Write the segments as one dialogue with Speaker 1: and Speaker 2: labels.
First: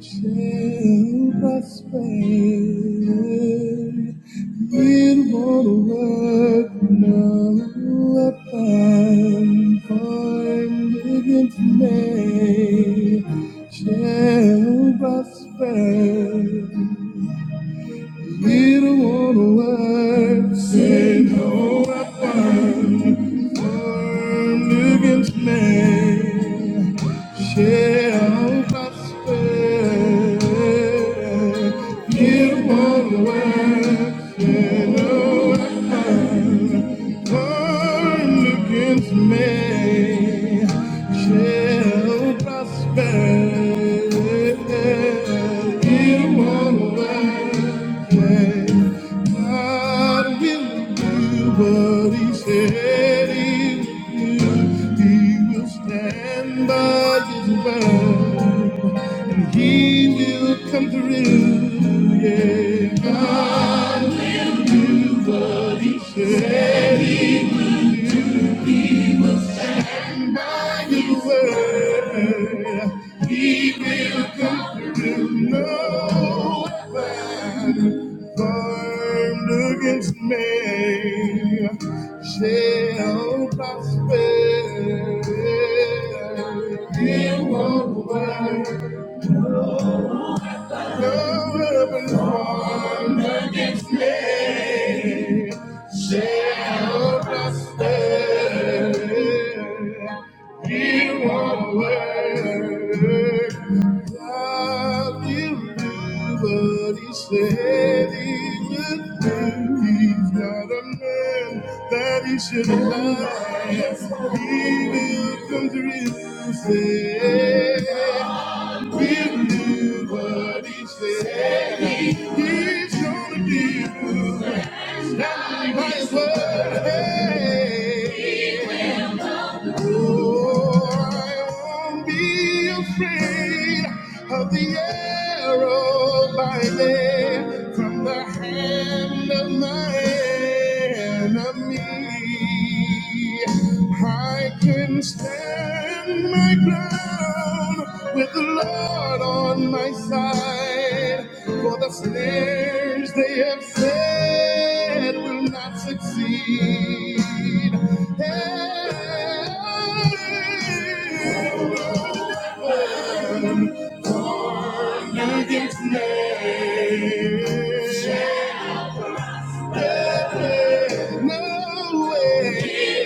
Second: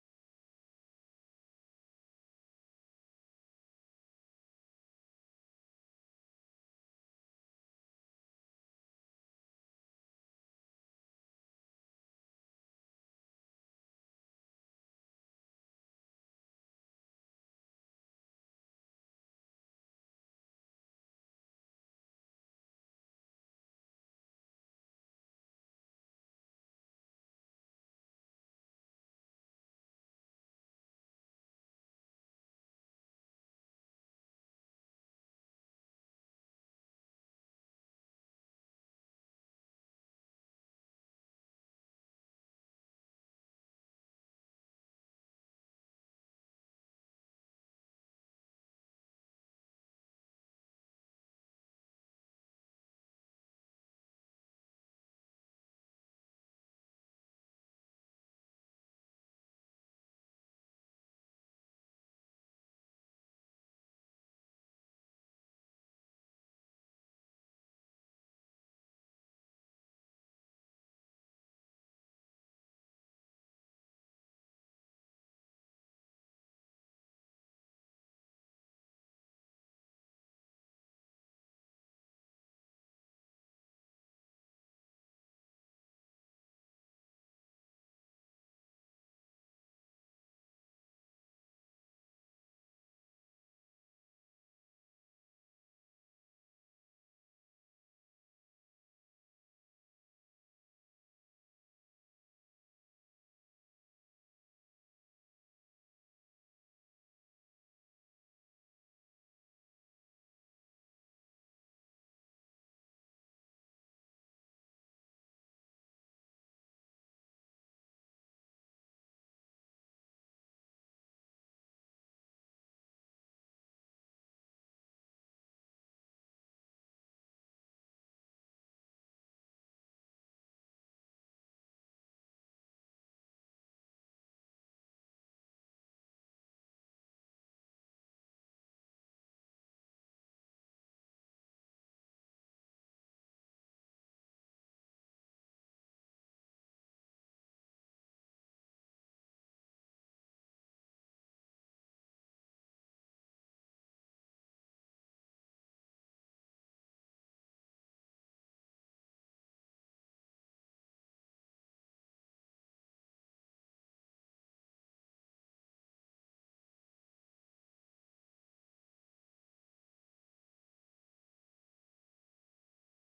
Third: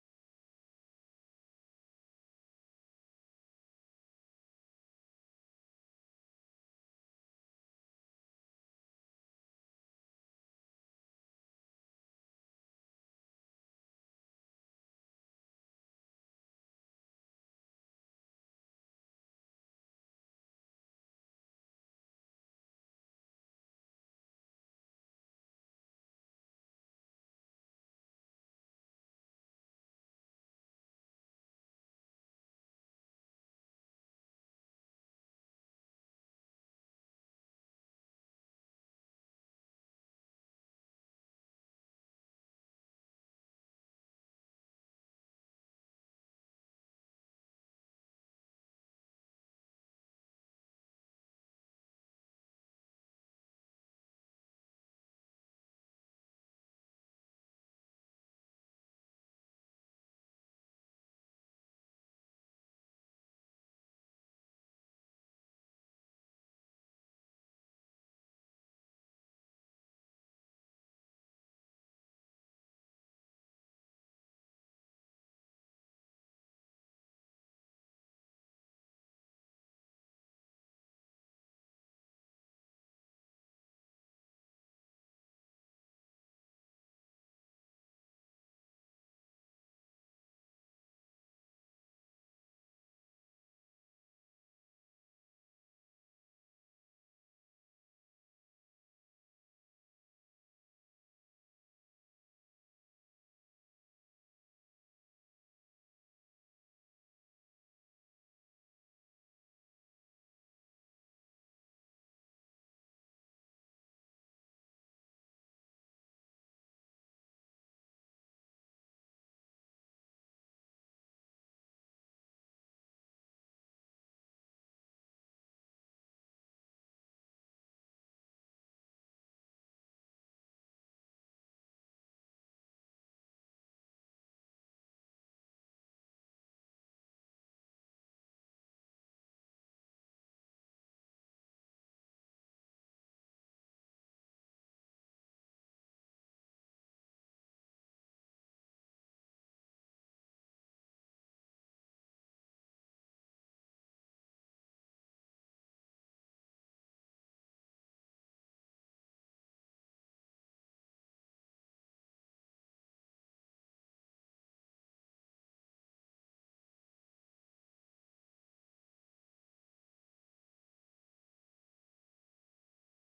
Speaker 1: Shall prosper with what work no weapon formed against me shall prosper. With what work say no weapon. Armed against me shall prosper. Give one word, and no Turn against me shall prosper. In one way, God will do what He said He would do. He will stand by His word, and He will come through. Yeah, God He said. He and by His word. He will come through no weapon formed against me shall prosper. It won't work. No weapon formed against me shall prosper. You won't work. God, you do what you say said he would do. He's not a man that he should lie. He will come through. Said will do what he said. He's gonna do. Standing by his word. Hey. Oh, I won't be afraid of the arrow by day from the hand of my enemy. I can stand. In my ground with the Lord on my side. For the snares they have set will not succeed. And against me shall prevail. no way.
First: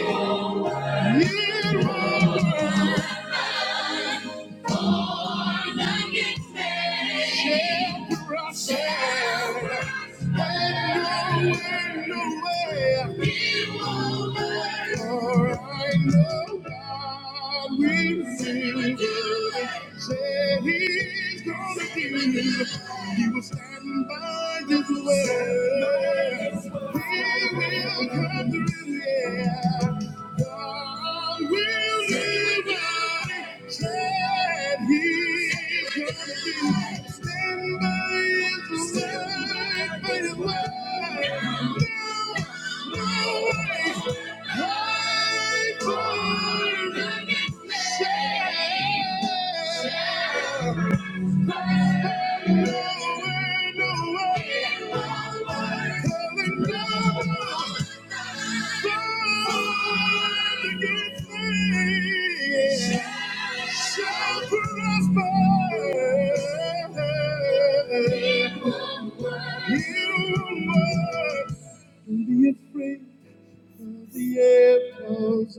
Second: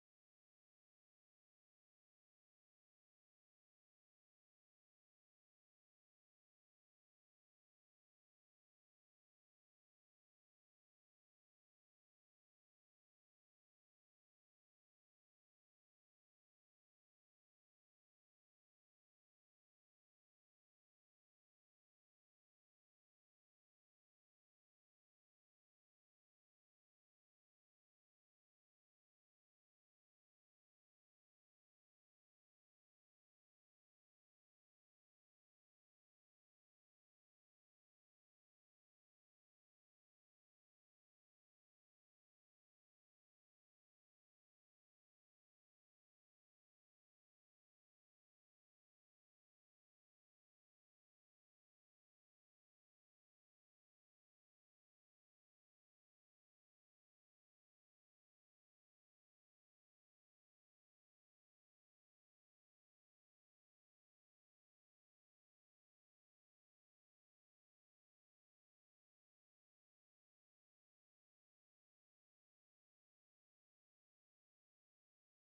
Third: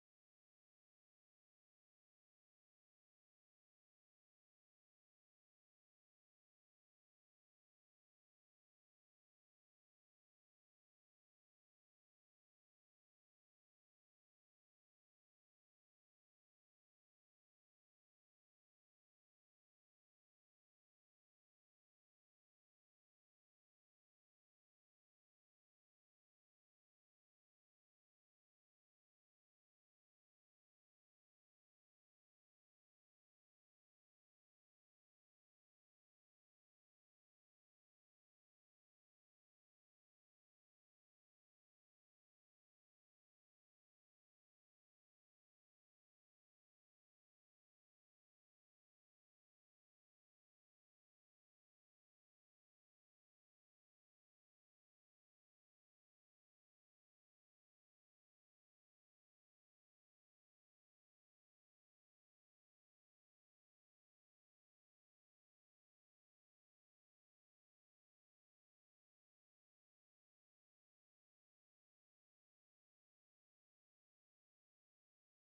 Speaker 1: It won't work. He will stand by his word. He will come through. Yeah. God will never let he's go. Stand by his word, by his word. No, no way. Hide for the shame. No way, no way. Coming down.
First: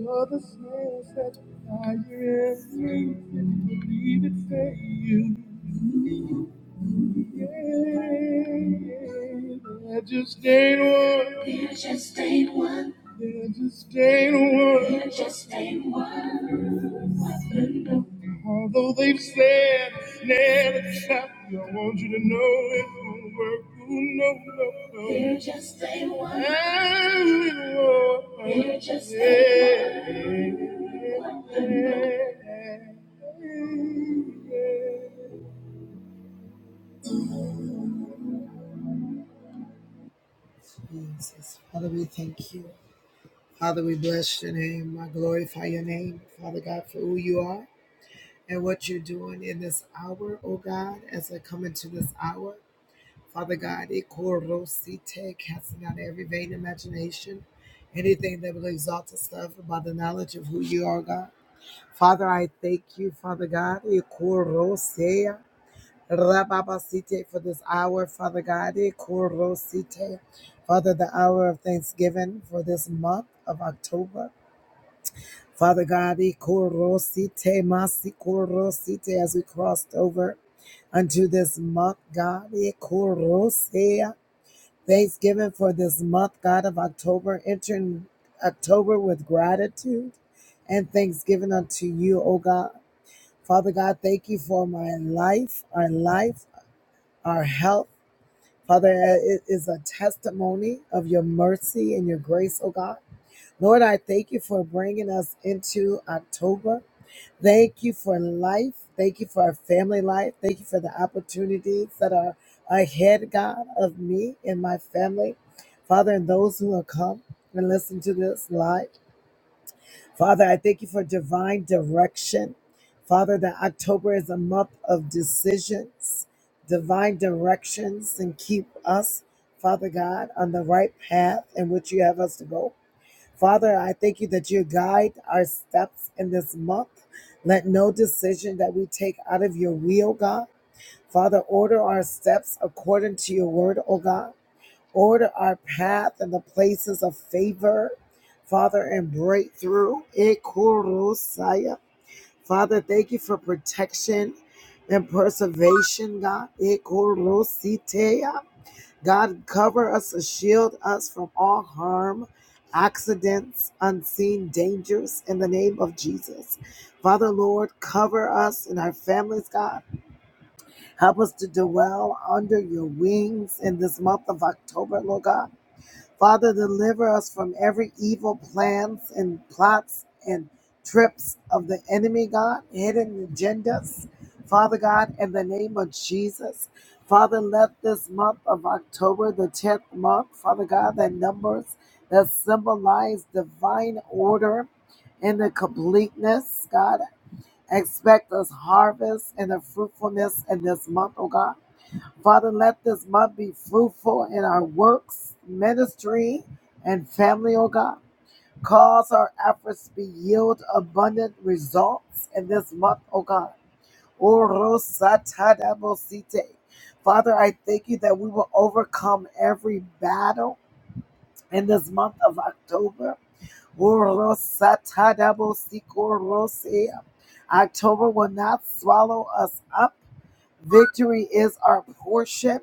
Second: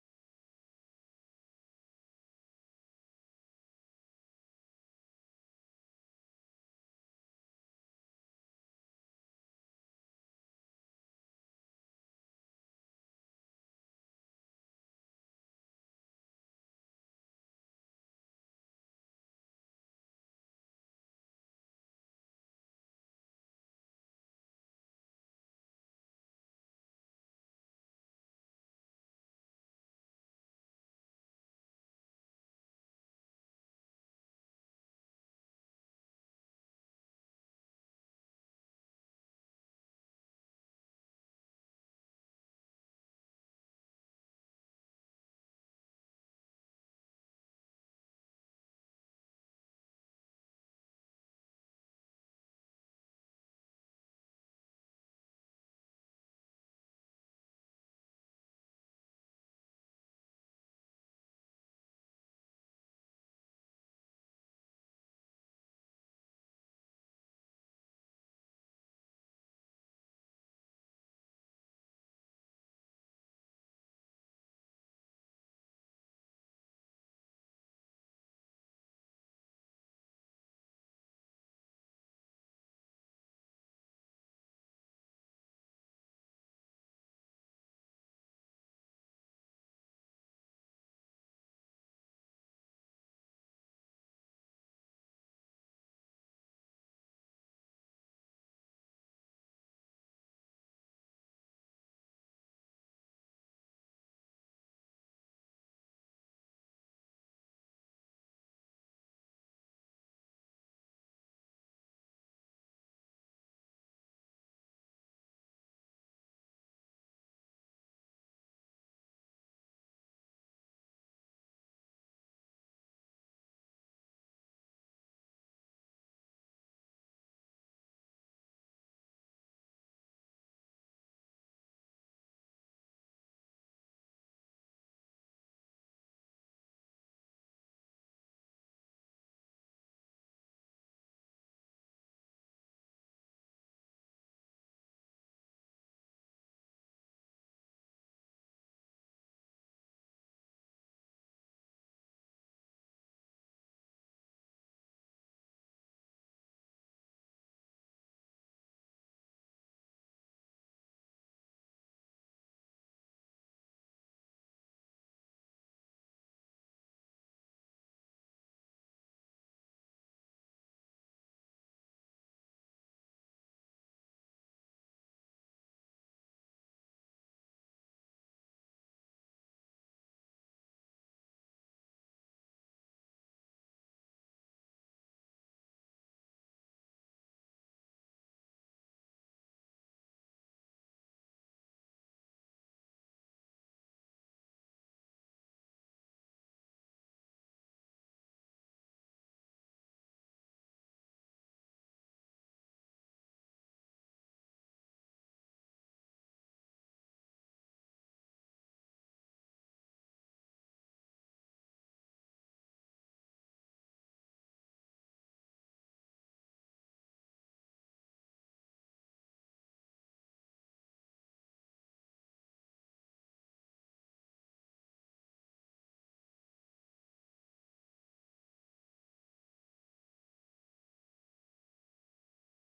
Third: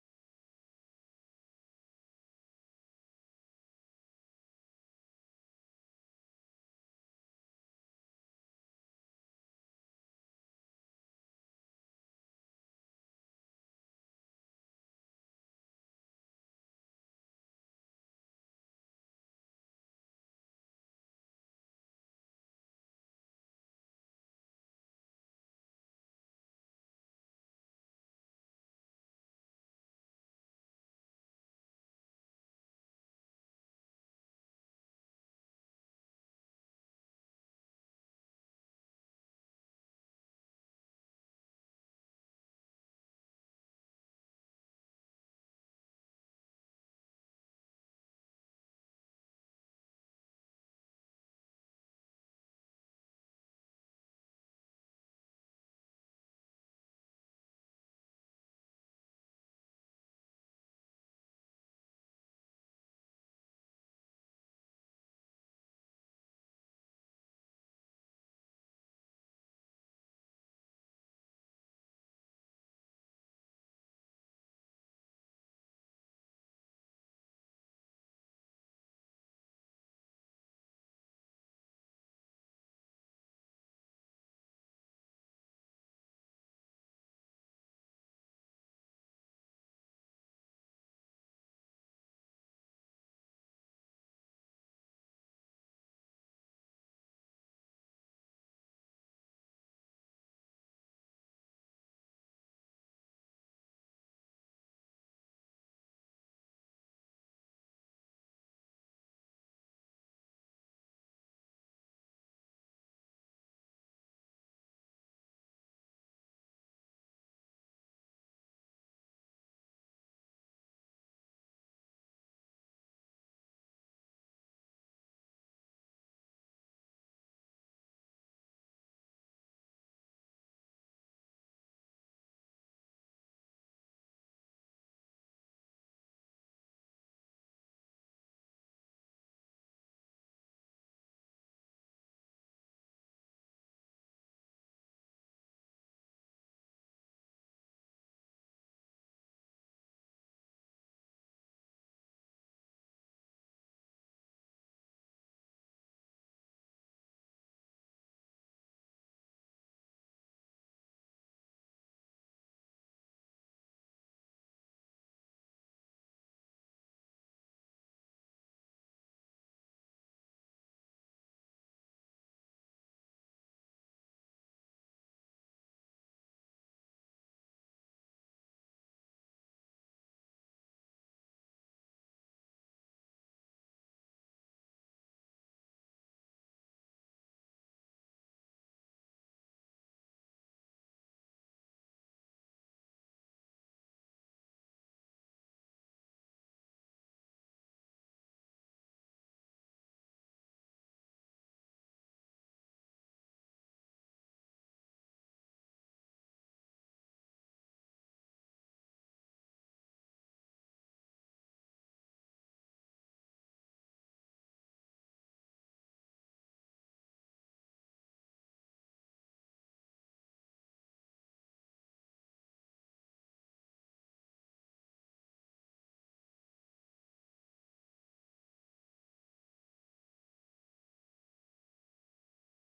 Speaker 1: Of the snails that fly your embrace, if you believe it, say you. There just ain't one. There just ain't one. There just ain't one. There just ain't one. Although they've said it's never stop, I want you to know it won't work. Ooh, no, no, no. There just ain't one. There just ain't one. There just ain't one. Yeah. Jesus. Father, we thank you. Father, we bless your name. I glorify your name, Father God, for who you are and what you're doing in this hour, oh God, as I come into this hour. Father God, ikorosite, casting out every vain imagination, anything that will exalt itself about the knowledge of who you are, God. Father, I thank you, Father God. ikorosea. Rababasite for this hour, Father God, eh, Korosite, Father, the hour of Thanksgiving for this month of October. Father God, eh, Korosite, Masi Korosite, as we crossed over unto this month, God, eh, Korosea, Thanksgiving for this month, God of October, entering October with gratitude and thanksgiving unto you, O God. Father God, thank you for my life, our life, our health. Father, it is a testimony of your mercy and your grace, oh God. Lord, I thank you for bringing us into October. Thank you for life. Thank you for our family life. Thank you for the opportunities that are ahead, God, of me and my family. Father, and those who will come and listen to this live. Father, I thank you for divine direction. Father, that October is a month of decisions, divine directions, and keep us, Father God, on the right path in which you have us to go. Father, I thank you that you guide our steps in this month. Let no decision that we take out of your will, God. Father, order our steps according to your word, O God. Order our path in the places of favor, Father, and breakthrough. Ekorosaya. Father, thank you for protection and preservation, God. Ekorositea. God, cover us and shield us from all harm, accidents, unseen dangers in the name of Jesus. Father, Lord, cover us and our families, God. Help us to dwell under your wings in this month of October, Lord God. Father, deliver us from every evil plans and plots and trips of the enemy, God, hidden agendas. Father God, in the name of Jesus, Father, let this month of October, the 10th month, Father God, that numbers that symbolize divine order and the completeness, God, expect us harvest and the fruitfulness in this month, oh God. Father, let this month be fruitful in our works, ministry, and family, oh God. Cause our efforts to yield abundant results in this month, oh God. Orosatadabosite. Father, I thank you that we will overcome every battle in this month of October. Orosatadabosikorosia. October will not swallow us up Victory is our portion.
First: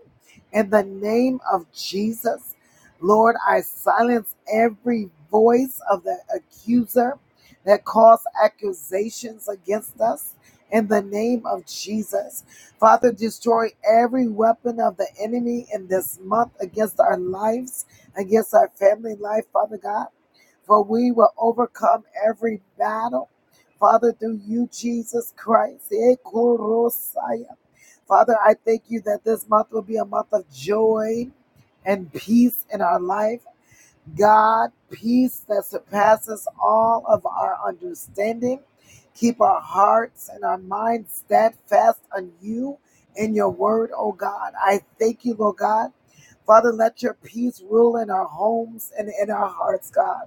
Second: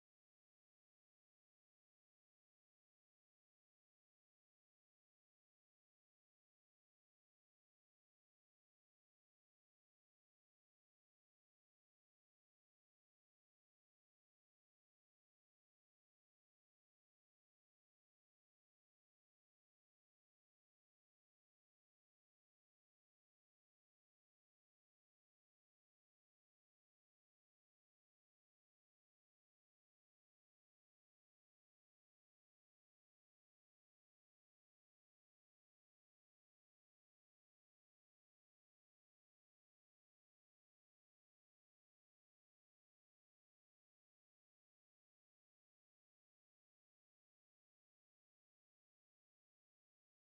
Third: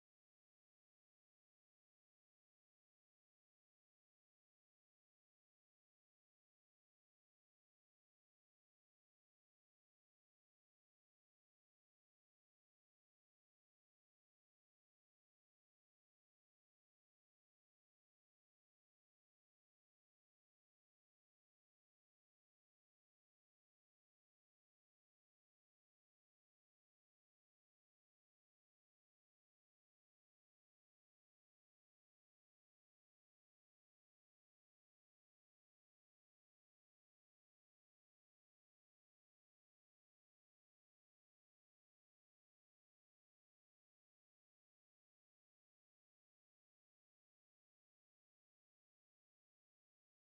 Speaker 1: In the name of Jesus, Lord, I silence every voice of the accuser that calls accusations against us. In the name of Jesus, Father, destroy every weapon of the enemy in this month against our lives, against our family life, Father God. For we will overcome every battle, Father, through you, Jesus Christ. Eh, Father, I thank you that this month will be a month of joy and peace in our life. God, peace that surpasses all of our understanding. Keep our hearts and our minds steadfast on you and your word, oh God. I thank you, Lord God. Father, let your peace rule in our homes and in our hearts, God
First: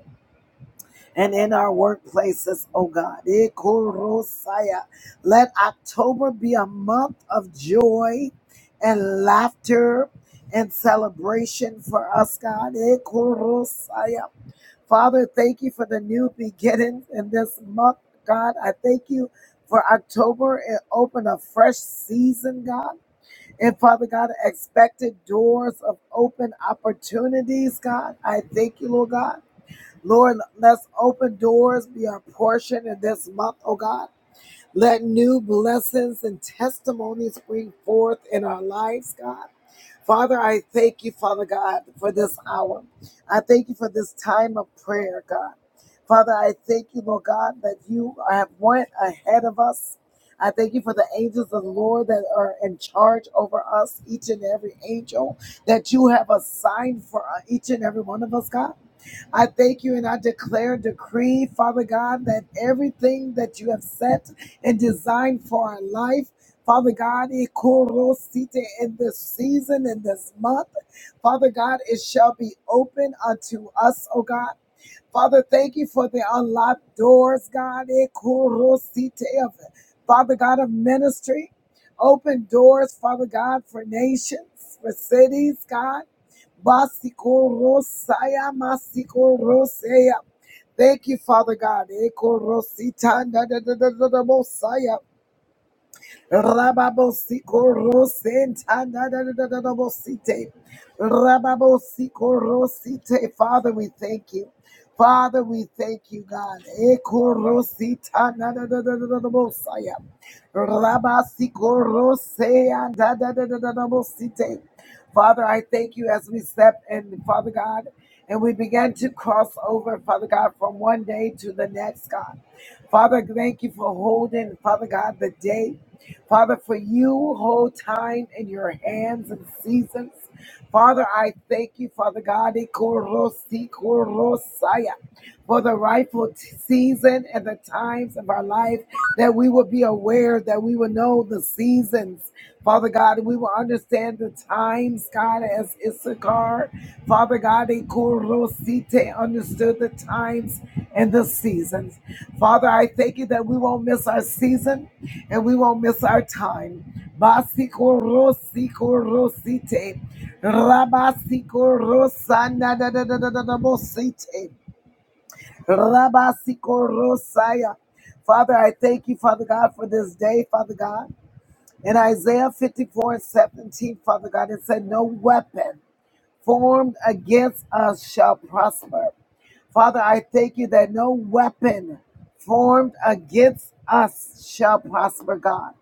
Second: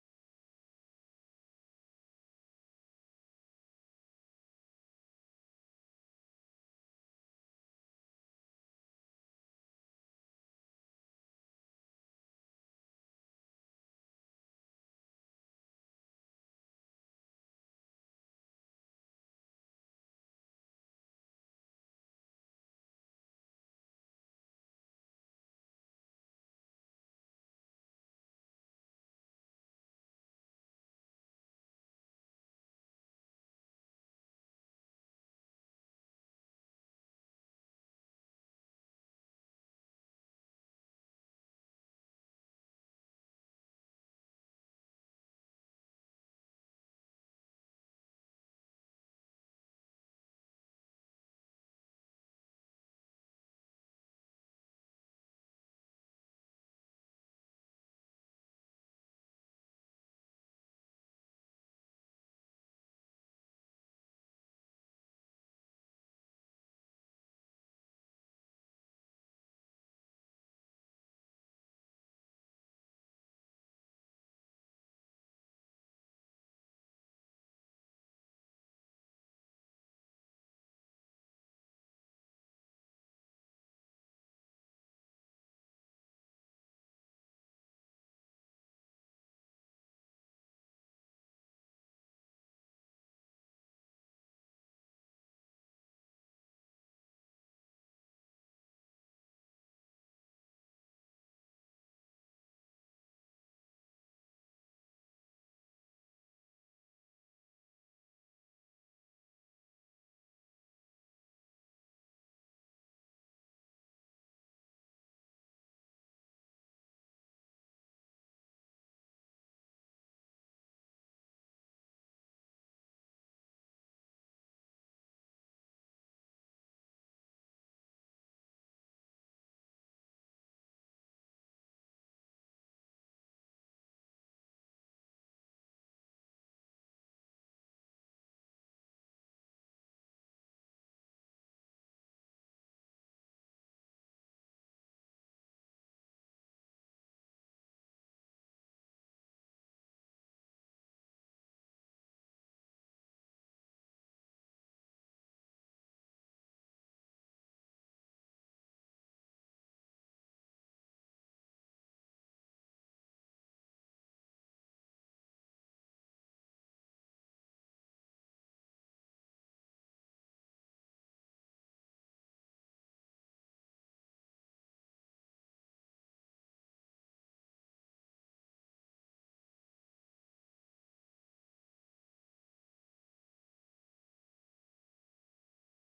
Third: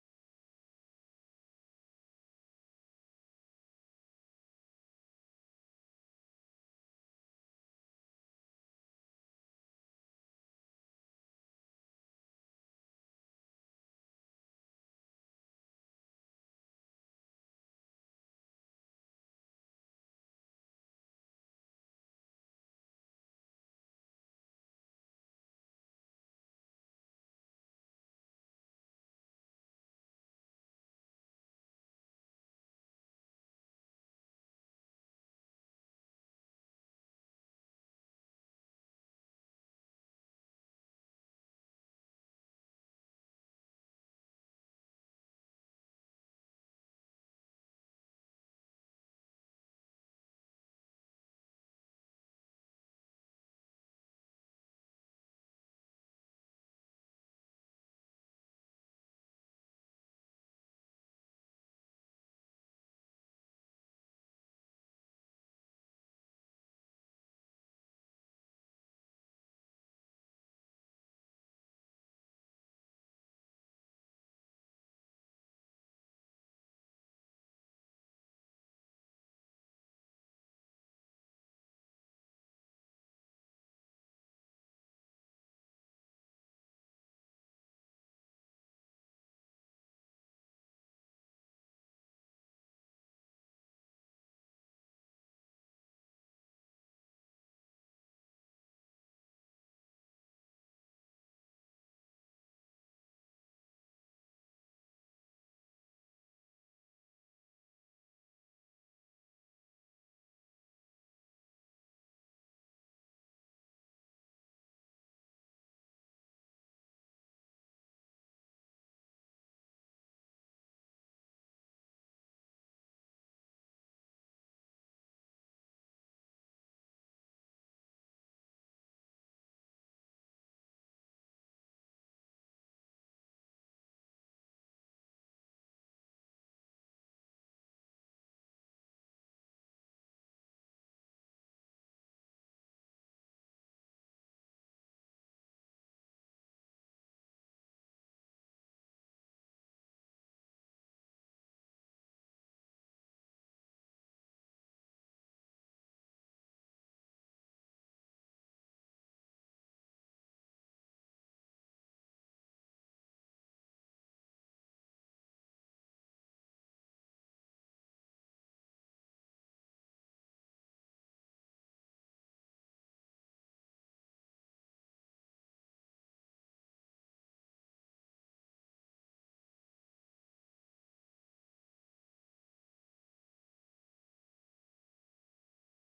Speaker 1: and in our workplaces, oh God. Ikorosaya. Let October be a month of joy and laughter and celebration for us, God. Ikorosaya. Father, thank you for the new beginnings in this month, God. I thank you for October and open a fresh season, God. And Father God, expected doors of open opportunities, God. I thank you, Lord God. Lord, let's open doors be our portion in this month, oh God. Let new blessings and testimonies spring forth in our lives, God. Father, I thank you, Father God, for this hour. I thank you for this time of prayer, God. Father, I thank you, Lord God, that you have went ahead of us. I thank you for the angels of the Lord that are in charge over us, each and every angel that you have assigned for uh, each and every one of us, God. I thank you and I declare and decree, Father God, that everything that you have set and designed for our life Father God, Ikorosite, in this season, in this month, Father God, it shall be open unto us, oh God. Father, thank you for the unlocked doors, God. Ikorosite, of- Father God of ministry, open doors, Father God, for nations, for cities, God. Basikorosaya, masikorosaya. Thank you, Father God. Ikorosita, da, da, da, da, da, da, Mosiah. Rababosiko Rosenta da da da da da da bosite. Rababosiko Rosite. Father, we thank you. Father, we thank you, God. Eko Rosita na da da da da da da bosaya. Rabasiko Rosea da da da da da da bosite. Father, I thank you as we step in, Father God, and we began to cross over, Father God, from one day to the next, God. Father, thank you for holding, Father God, the day. Father, for you hold time in your hands and seasons. Father, I thank you, Father God, ikorosi korosaya, for the rightful t- season and the times of our life that we would be aware, that we would know the seasons, Father God, and we will understand the times, God, as Issachar, Father God, Ikurosite understood the times and the seasons. Father, I thank you that we won't miss our season and we won't miss our time. Basikorosikorosite, rabasikorosana da da da da da da bosite. Rabasikoroosaya. Father, I thank you, Father God, for this day, Father God. In Isaiah 54 and 17, Father God, it said, No weapon formed against us shall prosper. Father, I thank you that no weapon formed against us shall prosper, God.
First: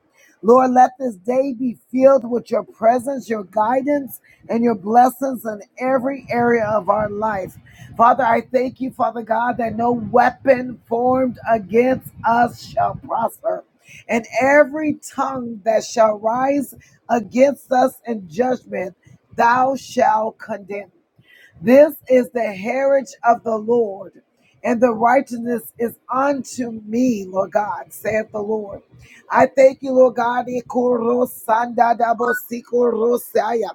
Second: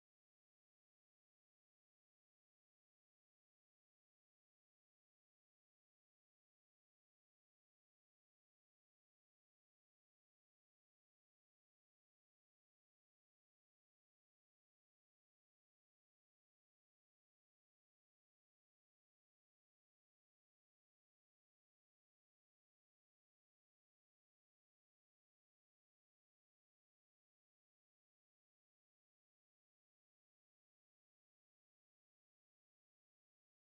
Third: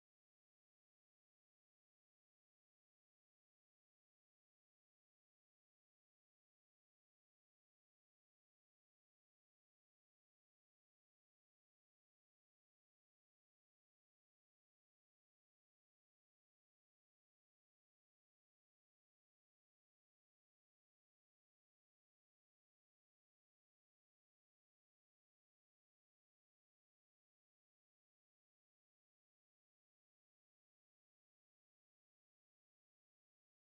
Speaker 1: Lord, let this day be filled with your presence, your guidance, and your blessings in every area of our life. Father, I thank you, Father God, that no weapon formed against us shall prosper. And every tongue that shall rise against us in judgment, thou shalt condemn. This is the heritage of the Lord, and the righteousness is unto me, Lord God, saith the Lord. I thank you, Lord God. Ikorosandadabosikoroseaya,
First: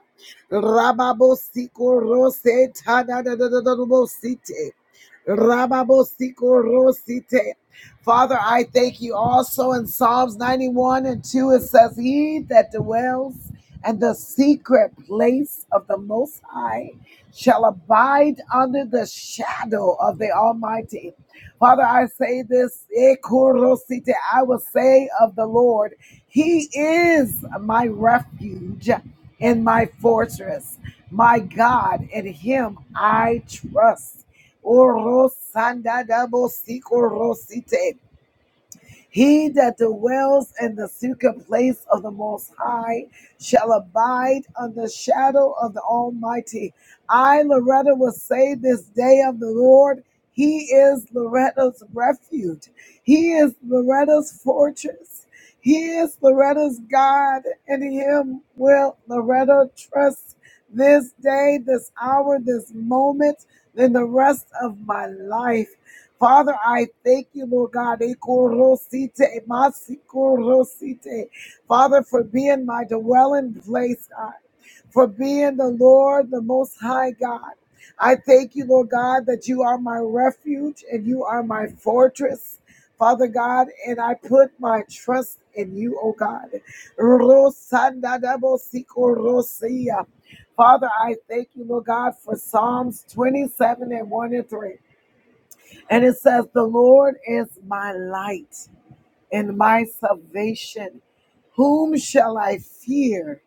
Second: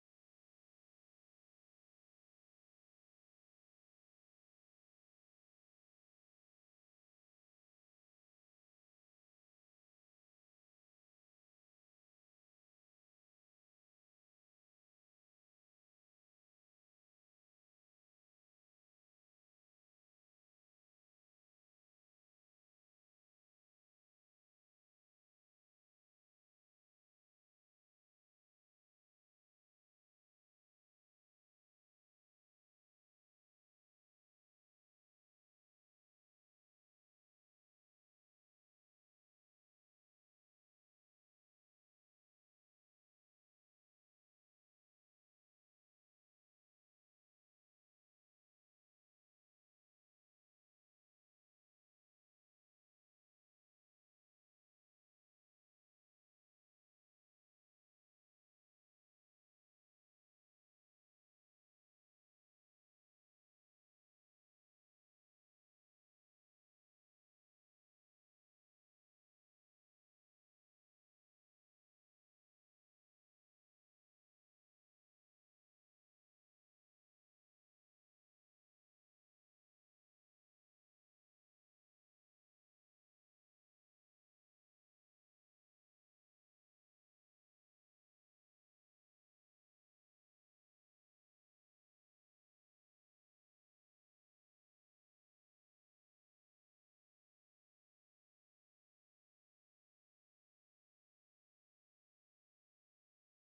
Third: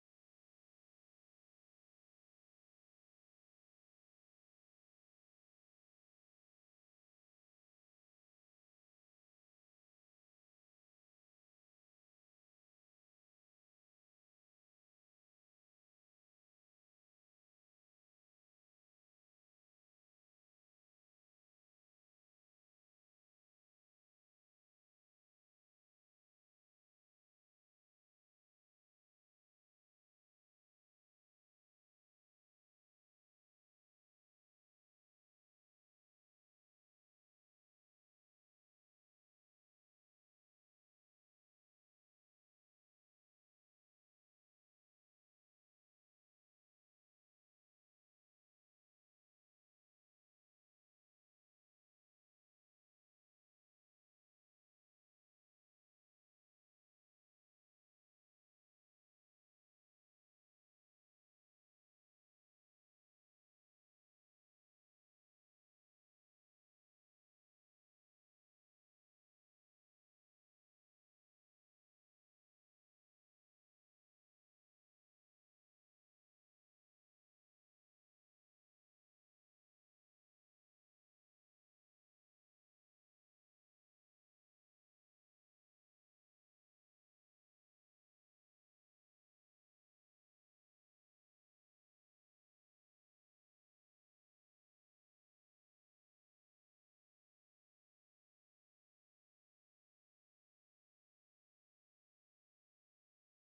Speaker 1: rababosikorosetadatadadadabosite, rababosikoroseite. Father, I thank you also in Psalms 91 and 2, it says, He that dwells in the secret place of the Most High shall abide under the shadow of the Almighty. Father, I say this, Ekorosite, I will say of the Lord, He is my refuge and my fortress, my God, in Him I trust. Orosandadabosikorosite. He that dwells in the secret place of the Most High shall abide under the shadow of the Almighty. I, Loretta, will say this day of the Lord. He is Loretta's refuge. He is Loretta's fortress. He is Loretta's God, and in him will Loretta trust this day, this hour, this moment, and the rest of my life. Father, I thank you, Lord God. Ekorosite, masikorosite. Father, for being my dwelling place, God, for being the Lord, the Most High God. I thank you, Lord God, that you are my refuge and you are my fortress, Father God, and I put my trust in you, oh God. Rosandadabosikorosia. Father, I thank you, Lord God, for Psalms 27 and 1 and 3. And it says, The Lord is my light and my salvation. Whom shall I fear?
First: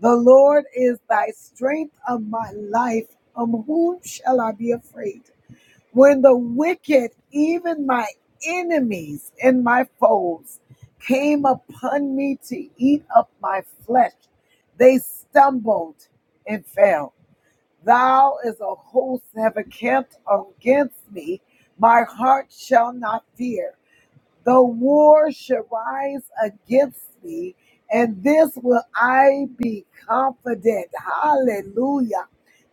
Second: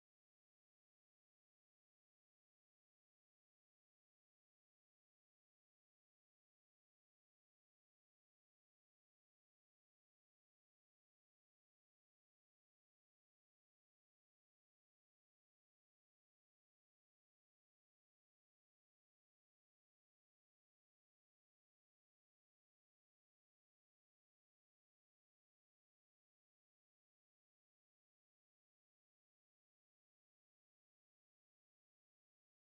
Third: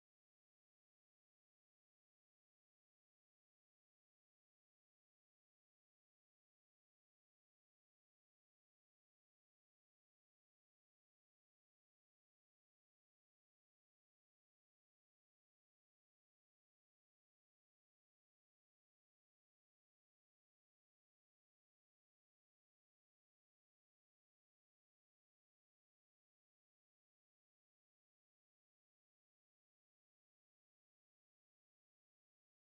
Speaker 1: The Lord is thy strength of my life. Of whom shall I be afraid? When the wicked, even my enemies and my foes, came upon me to eat up my flesh, they stumbled and fell. Thou is a host have encamped against me. My heart shall not fear the war shall rise against me, and this will I be confident. Hallelujah.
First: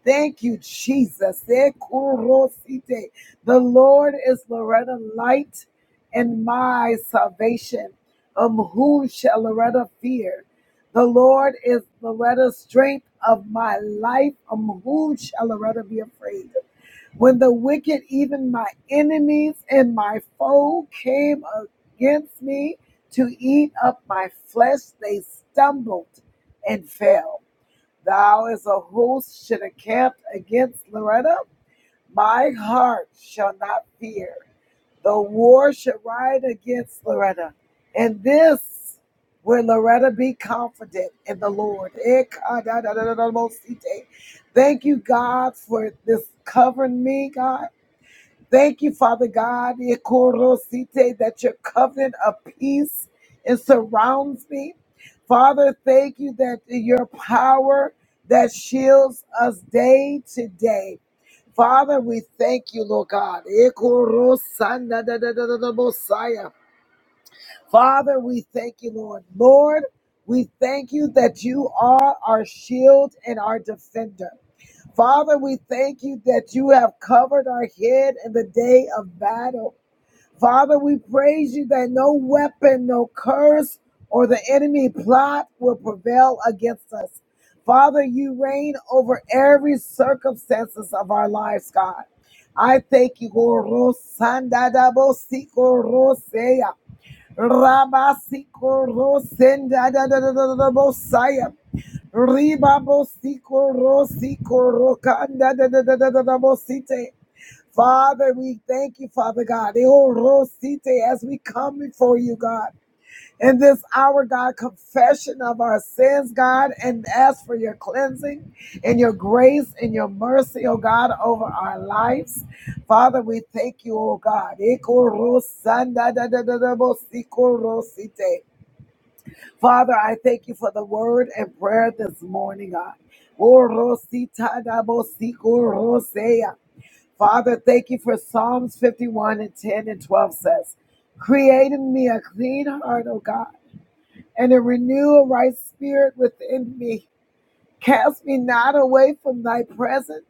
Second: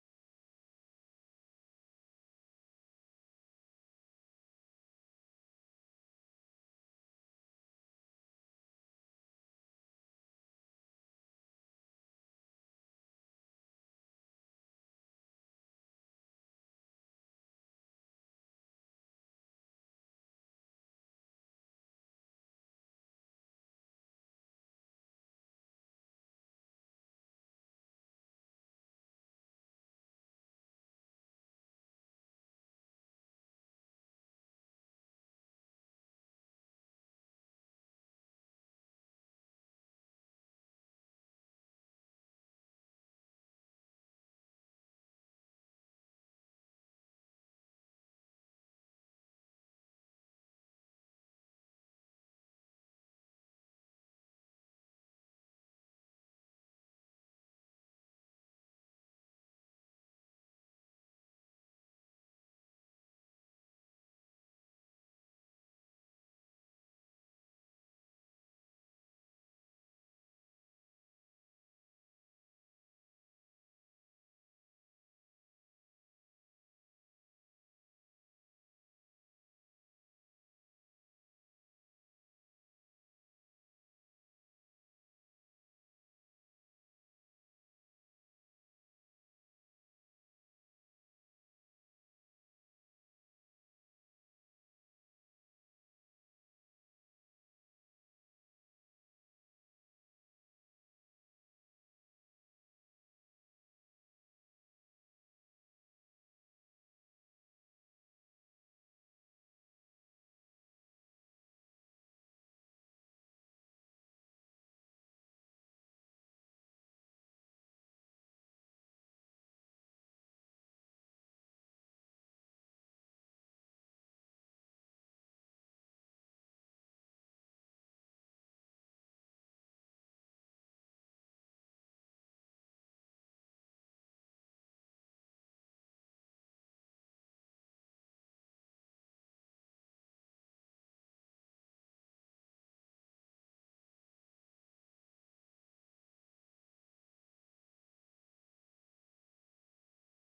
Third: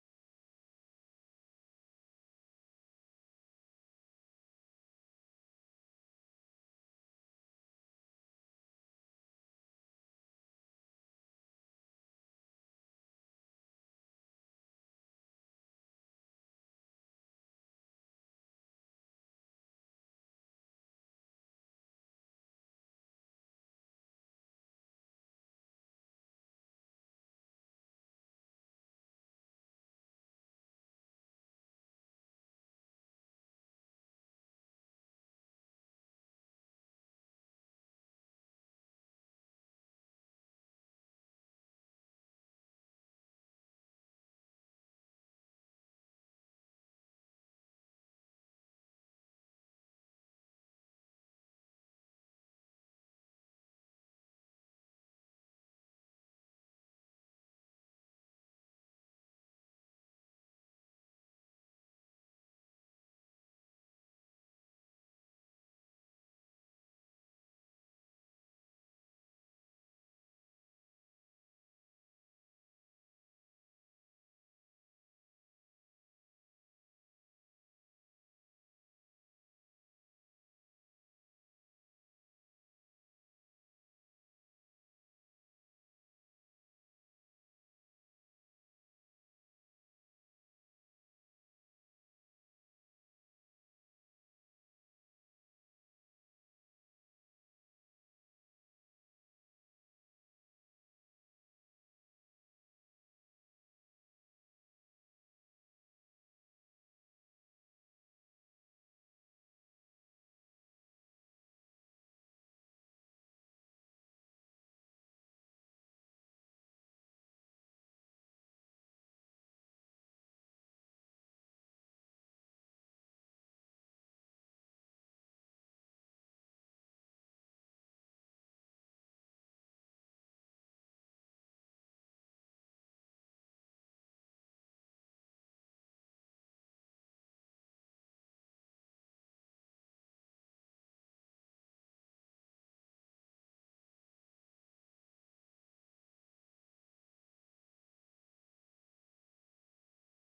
Speaker 1: Thank you, Jesus. Ekurosite. The Lord is Loretta light and my salvation. Of whom shall Loretta fear? The Lord is Loretta's strength of my life. Of whom shall Loretta be afraid? When the wicked, even my enemies and my foe, came against me to eat up my flesh, they stumbled and fell. Thou as a host should encamp against Loretta. My heart shall not fear. The war should ride against Loretta. And this will Loretta be confident in the Lord. Thank you, God, for this covering me, God. Thank you, Father God, Ikorosite, that your covenant of peace it surrounds me. Father, thank you that your power that shields us day to day. Father, we thank you, Lord God. Ikorosanadadadadadabosaya. Father, we thank you, Lord. Lord, we thank you that you are our shield and our defender. Father, we thank you that you have covered our head in the day of battle. Father, we praise you that no weapon, no curse, or the enemy plot will prevail against us. Father, you reign over every circumstances of our lives, God. I thank you, Lord. Rosandadabosikorosea, Rabasikorosenadadadadadabosaya, Father, we thank you, Father God. Eh, oh, Rosite, As we come before you, God, in this hour, God, confession of our sins, God, and ask for your cleansing and your grace and your mercy, oh God, over our lives. Father, we thank you, oh God. Eh, Rosanda da da da da bo si Rosite. Father, I thank you for the word and prayer this morning, God. Oh, Rosita da bo si Rosea. Father, thank you for Psalms 51 and 10 and 12 says, Create in me a clean heart, O God, and a renew a right spirit within me. Cast me not away from thy presence,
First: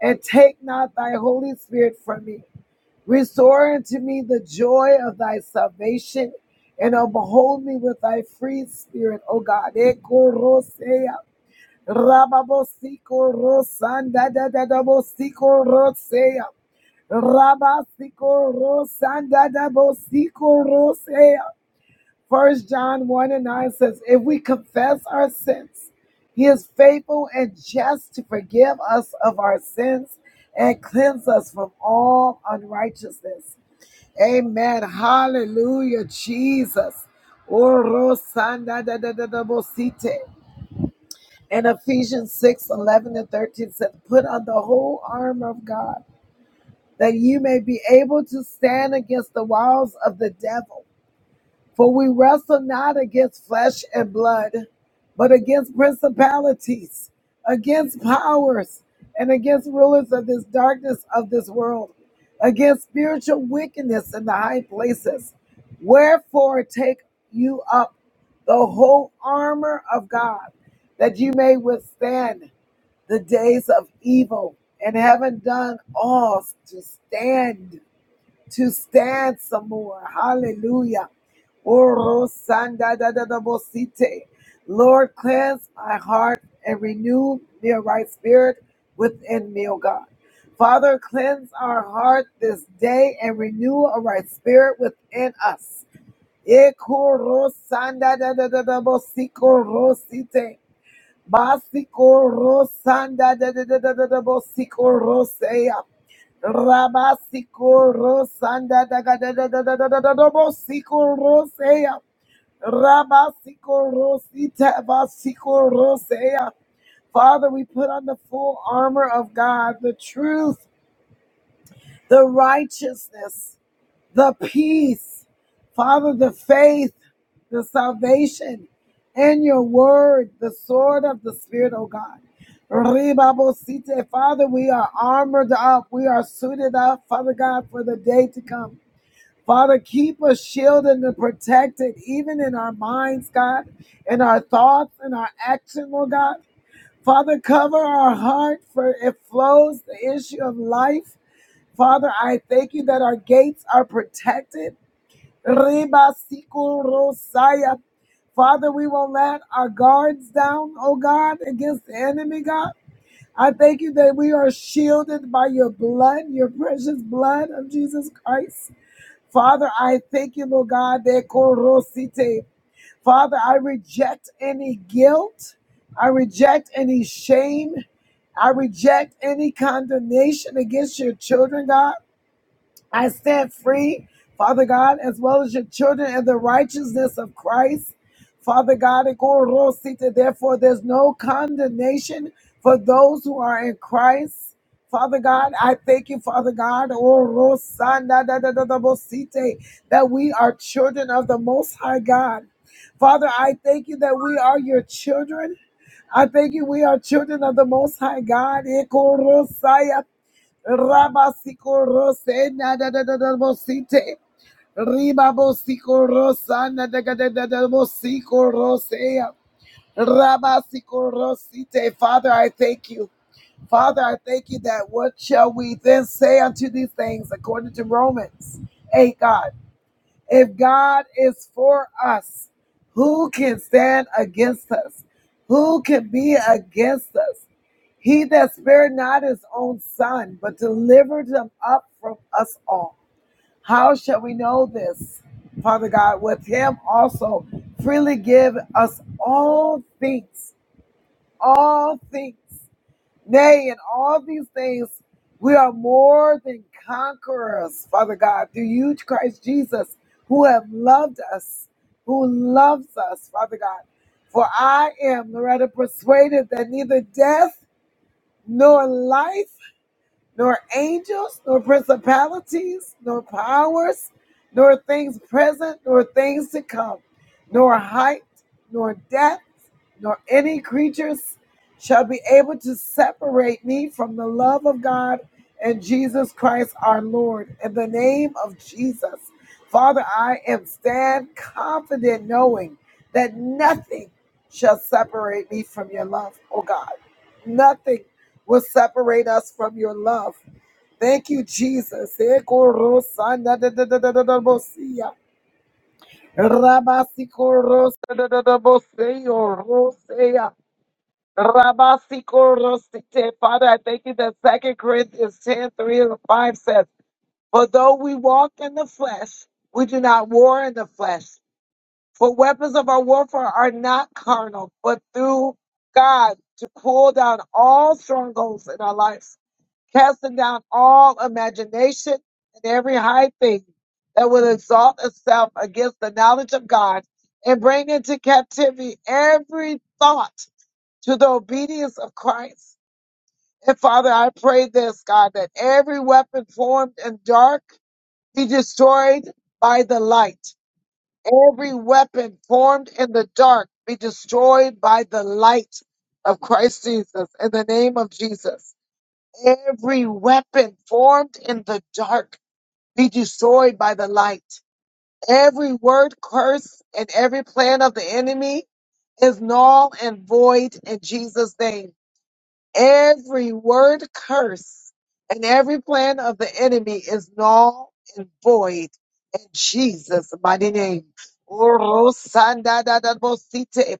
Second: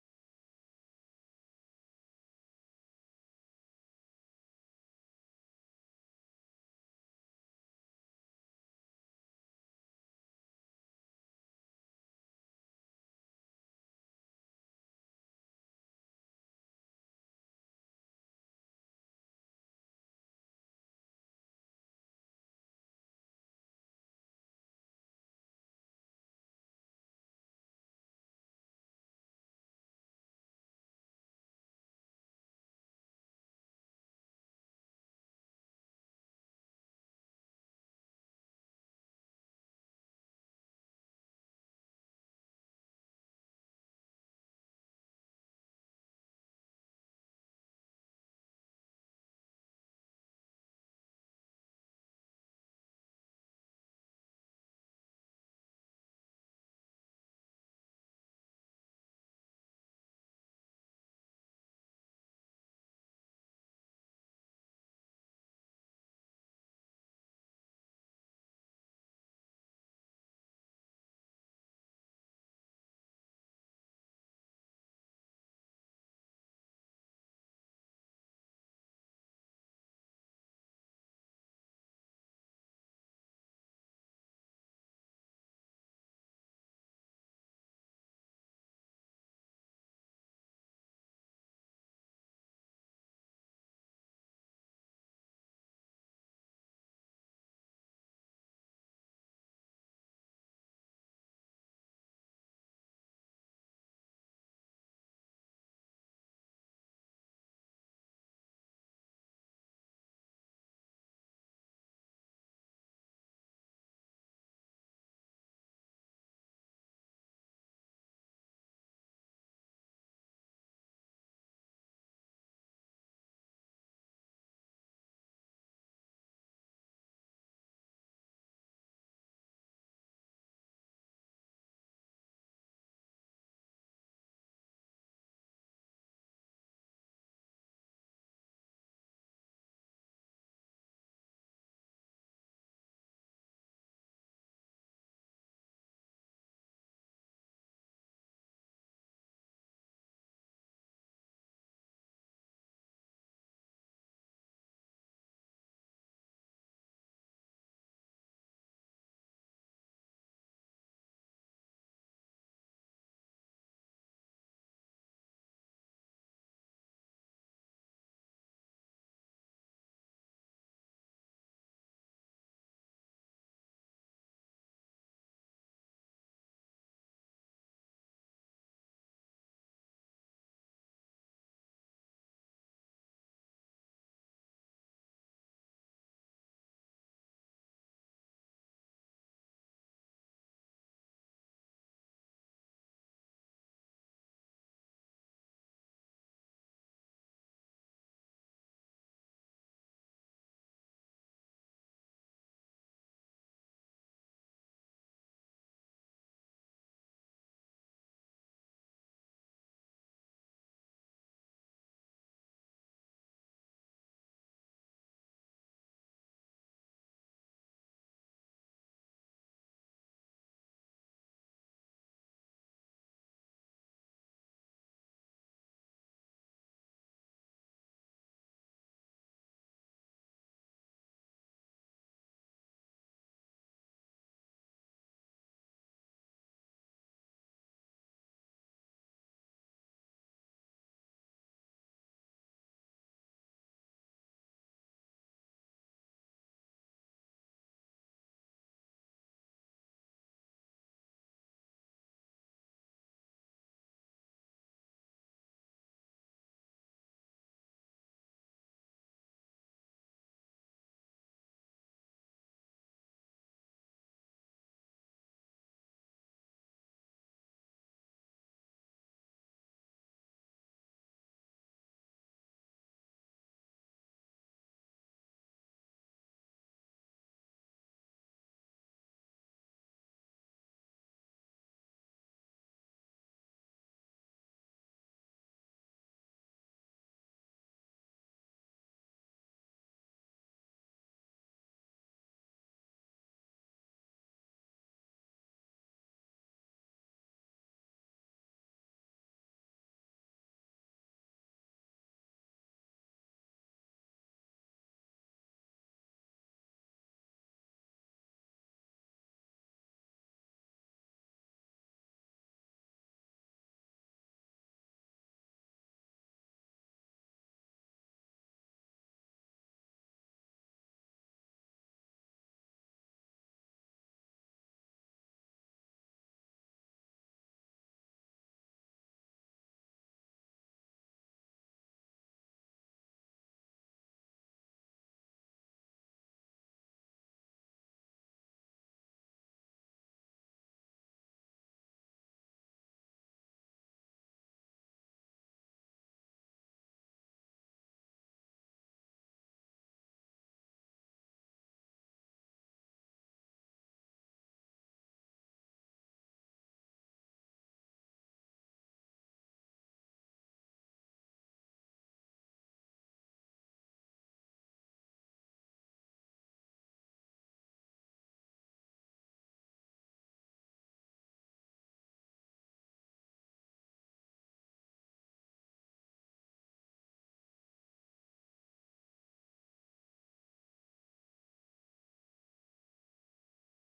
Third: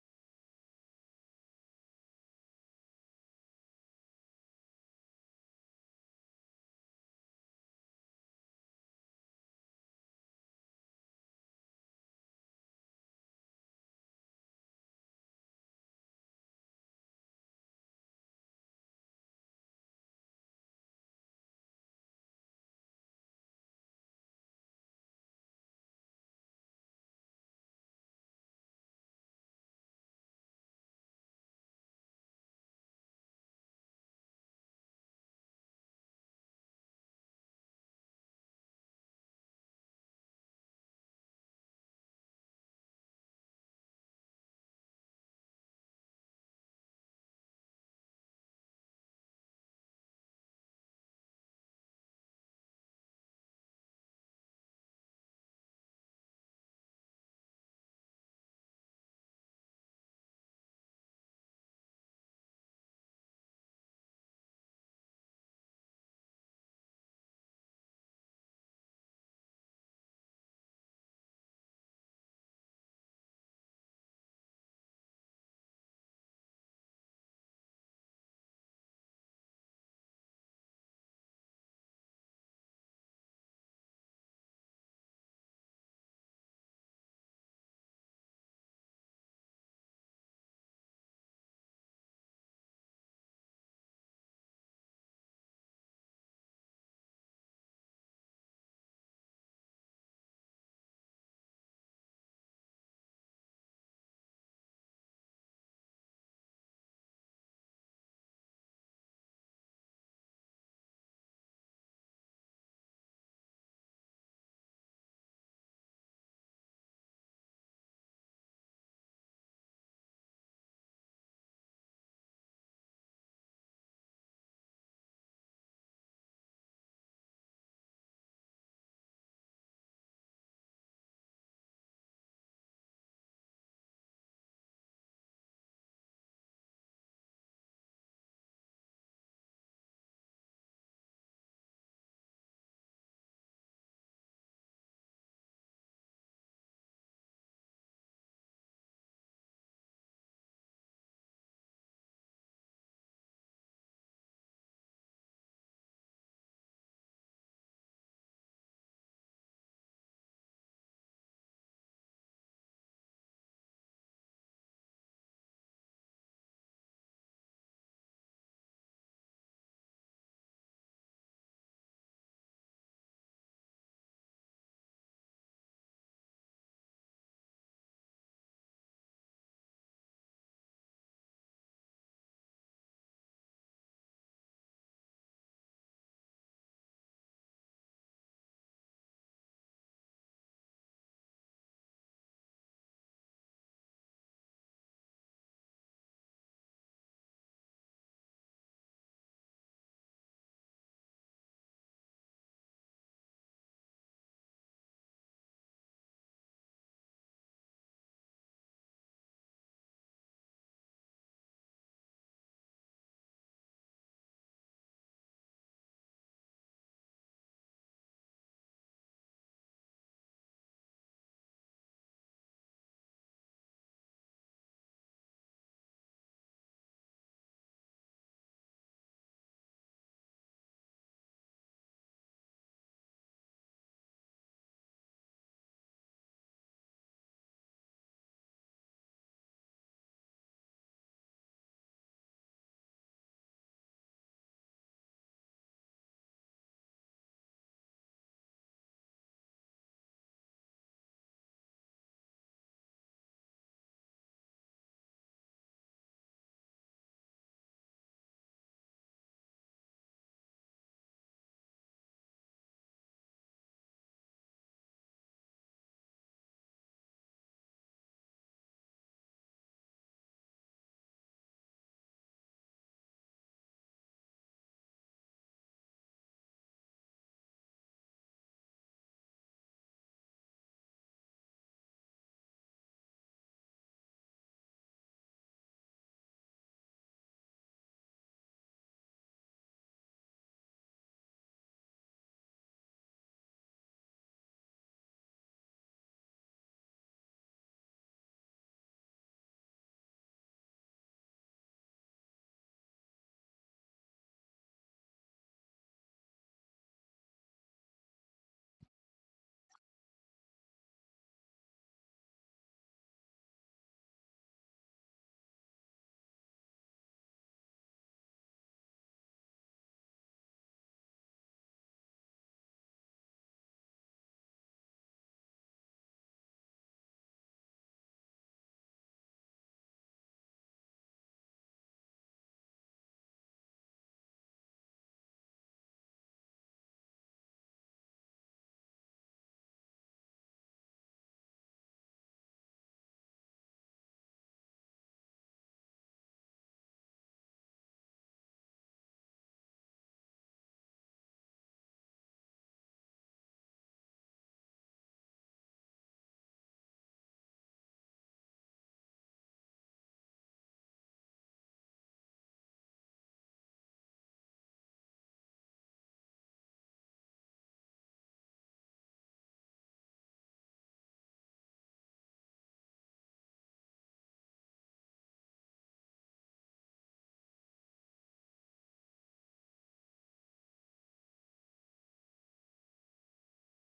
Speaker 1: and take not thy Holy Spirit from me. Restore unto me the joy of thy salvation, and uphold me with thy free spirit, O God. Ekorosea, rababosiko rosanda dadadabosiko rosea. Rabasiko Rosanda Dabosiko Rosea. First John 1 and 9 says, If we confess our sins, he is faithful and just to forgive us of our sins and cleanse us from all unrighteousness. Amen. Hallelujah, Jesus. Oro sanda da da da da bo And Ephesians 6 11 and 13 said, Put on the whole armor of God that you may be able to stand against the walls of the devil. For we wrestle not against flesh and blood, but against principalities, against powers, and against rulers of this darkness of this world, against spiritual wickedness in the high places. Wherefore, take you up the whole armor of God, that you may withstand the days of evil and having done all to stand, to stand some more. Hallelujah. Lord, cleanse my heart and renew me a right spirit within me, O God. Father, cleanse our heart this day and renew a right spirit within us. Ekoro da da da da bosiko rosite. Basiko Rosanda de de de de de de Bosiko Rosea. Rabasiko Rosanda da ga da da da da da da da da Bosiko Rosea. Rabasiko Rosita Basiko Rosea. Father, we put on the full armor of God, the truth, the righteousness the peace, Father, the faith, the salvation, and your word, the sword of the Spirit, oh God. Ribabosite, Father, we are armored up. We are suited up, Father God, for the day to come. Father, keep us shielded and protected, even in our minds, God, in our thoughts and our action, Lord God. Father, cover our heart, for it flows the issue of life. Father, I thank you that our gates are protected. Reba rosaya. Father, we won't let our guards down, oh God, against the enemy, God. I thank you that we are shielded by your blood, your precious blood of Jesus Christ. Father, I thank you, Lord God, de korosite. Father, I reject any guilt. I reject any shame. I reject any condemnation against your children, God. I stand free, Father God, as well as your children in the righteousness of Christ. Father God, therefore there's no condemnation for those who are in Christ. Father God, I thank you, Father God, oh, that we are children of the Most High God. Father, I thank you that we are your children. I thank you, we are children of the Most High God. Rabasiko Rose Nadadadabosite Ribabosiko Rosa Nadadadabosiko Rosea Rabasiko Rosite Father I thank you Father I thank you that what shall we then say unto these things according to Romans 8 God if God is for us, who can stand against us? Who can be against us? He that spared not his own son, but delivered him up from us all. How shall we know this? Father God, with him also freely give us all things, all things. Nay, in all these things, we are more than conquerors, Father God, through you, Christ Jesus, who have loved us, who loves us, Father God. For I am, Loretta, persuaded that neither death nor life nor angels, nor principalities, nor powers, nor things present, nor things to come, nor height, nor depth, nor any creatures shall be able to separate me from the love of God and Jesus Christ our Lord. In the name of Jesus, Father, I am stand confident knowing that nothing shall separate me from your love, oh God. Nothing will separate us from your love. Thank you, Jesus. Ekorosandadadadadadabosia. Rabasikorosandadadaboseyoroseya. Rabasikorosite. Father, I thank you that Second Corinthians ten three and 5 says, For though we walk in the flesh, we do not war in the flesh. For weapons of our warfare are not carnal, but through God to pull down all strongholds in our lives casting down all imagination and every high thing that would exalt itself against the knowledge of God, and bring into captivity every thought to the obedience of Christ. And Father, I pray this, God, that every weapon formed in dark be destroyed by the light. Every weapon formed in the dark be destroyed by the light of Christ Jesus. In the name of Jesus. Every weapon formed in the dark be destroyed by the light. Every word curse and every plan of the enemy is null and void in Jesus' name. Every word curse and every plan of the enemy is null and void in Jesus' mighty name. Orosandadadabosite.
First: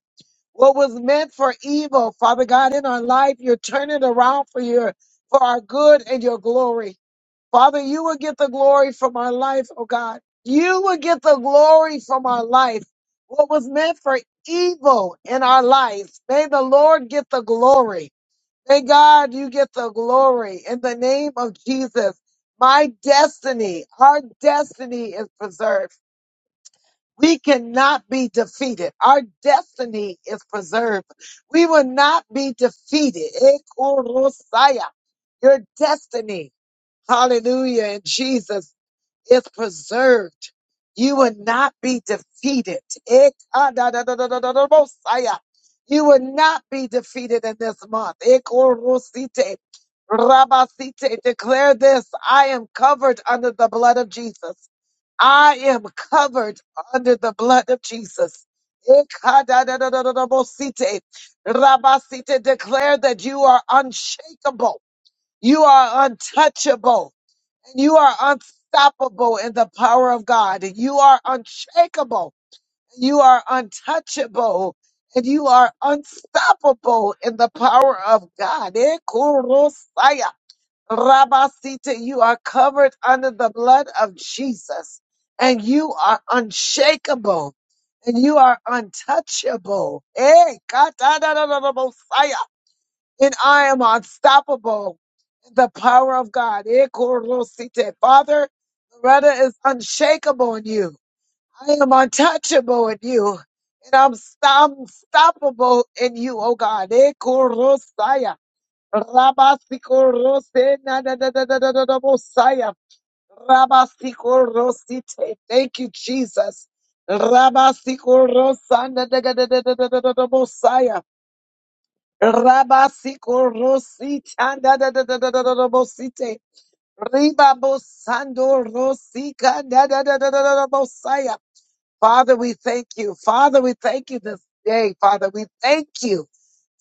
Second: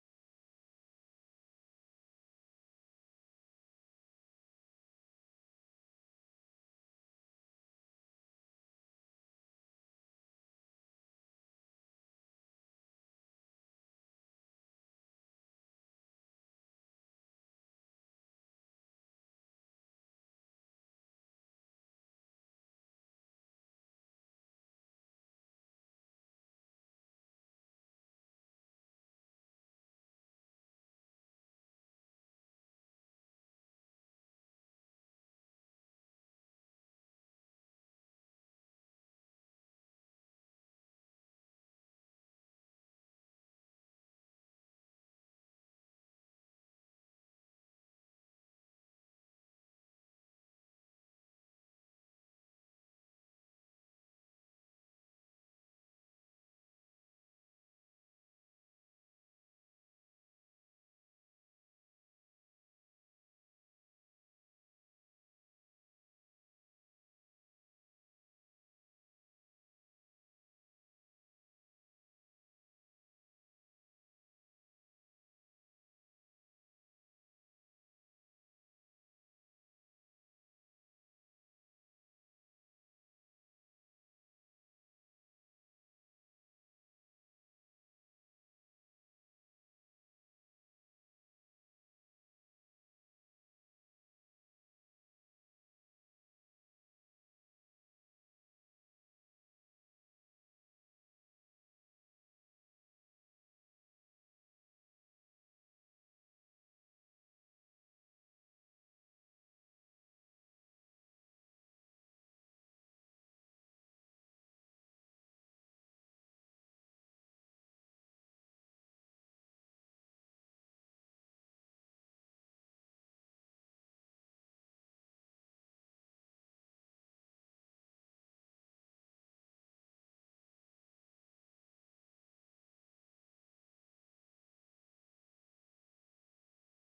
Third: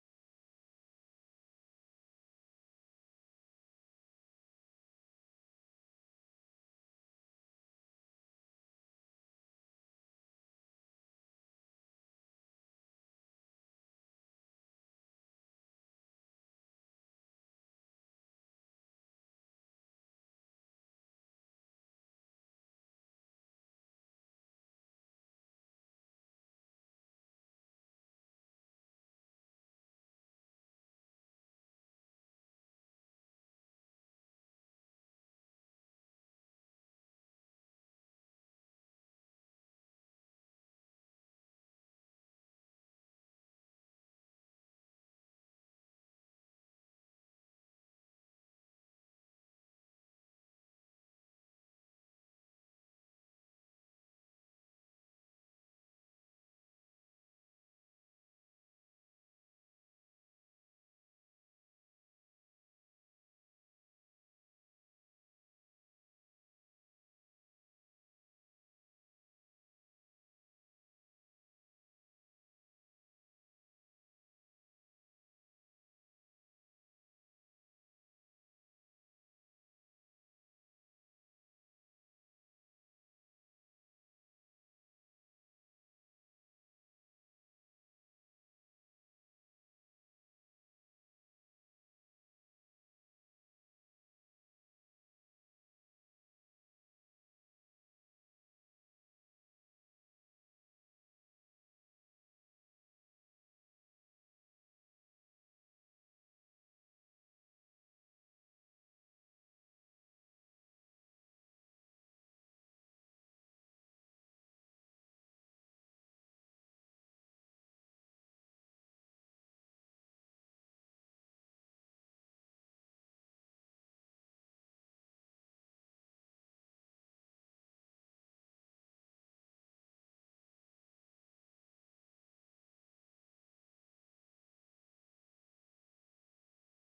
Speaker 1: What was meant for evil, Father God, in our life, you're turning around for your for our good and your glory. Father, you will get the glory from our life, oh God. You will get the glory from our life. What was meant for evil in our life, may the Lord get the glory. May God, you get the glory in the name of Jesus. My destiny, our destiny is preserved. We cannot be defeated. Our destiny is preserved. We will not be defeated. Ekorosaya, Your destiny, hallelujah, in Jesus' is preserved. You will not be defeated. Ekadadadadadadabosaya. You will not be defeated in this month. Ekorosite, rabasite. Declare this I am covered under the blood of Jesus. I am covered under the blood of Jesus. Ekadadadadadabosite, rabasite. Declare that you are unshakable. You are untouchable. You are unstoppable in the power of God. You are unshakable. You are untouchable. And you are unstoppable in the power of God. Eh, kurosaya, rabasite. You are covered under the blood of Jesus. And you are unshakable. And you are untouchable. Eh, katadadadadabosaya and I am unstoppable in the power of God. Ekorosite. Father, Loretta is unshakable in you. I am untouchable in you. And I'm st- unstoppable in you, oh God. Ekorosaya. Rabasikorose na da da da da da da da bosaya. Rabasikorosite. Thank you, Jesus. Rabasikorosana da da da da da da da da da Rabasiko Rosita da da da da da da da da Bosite. Riba Bosando Rosika da da da da da da da Bosaya. Father, we thank you. Father, we thank you this day. Father, we thank you.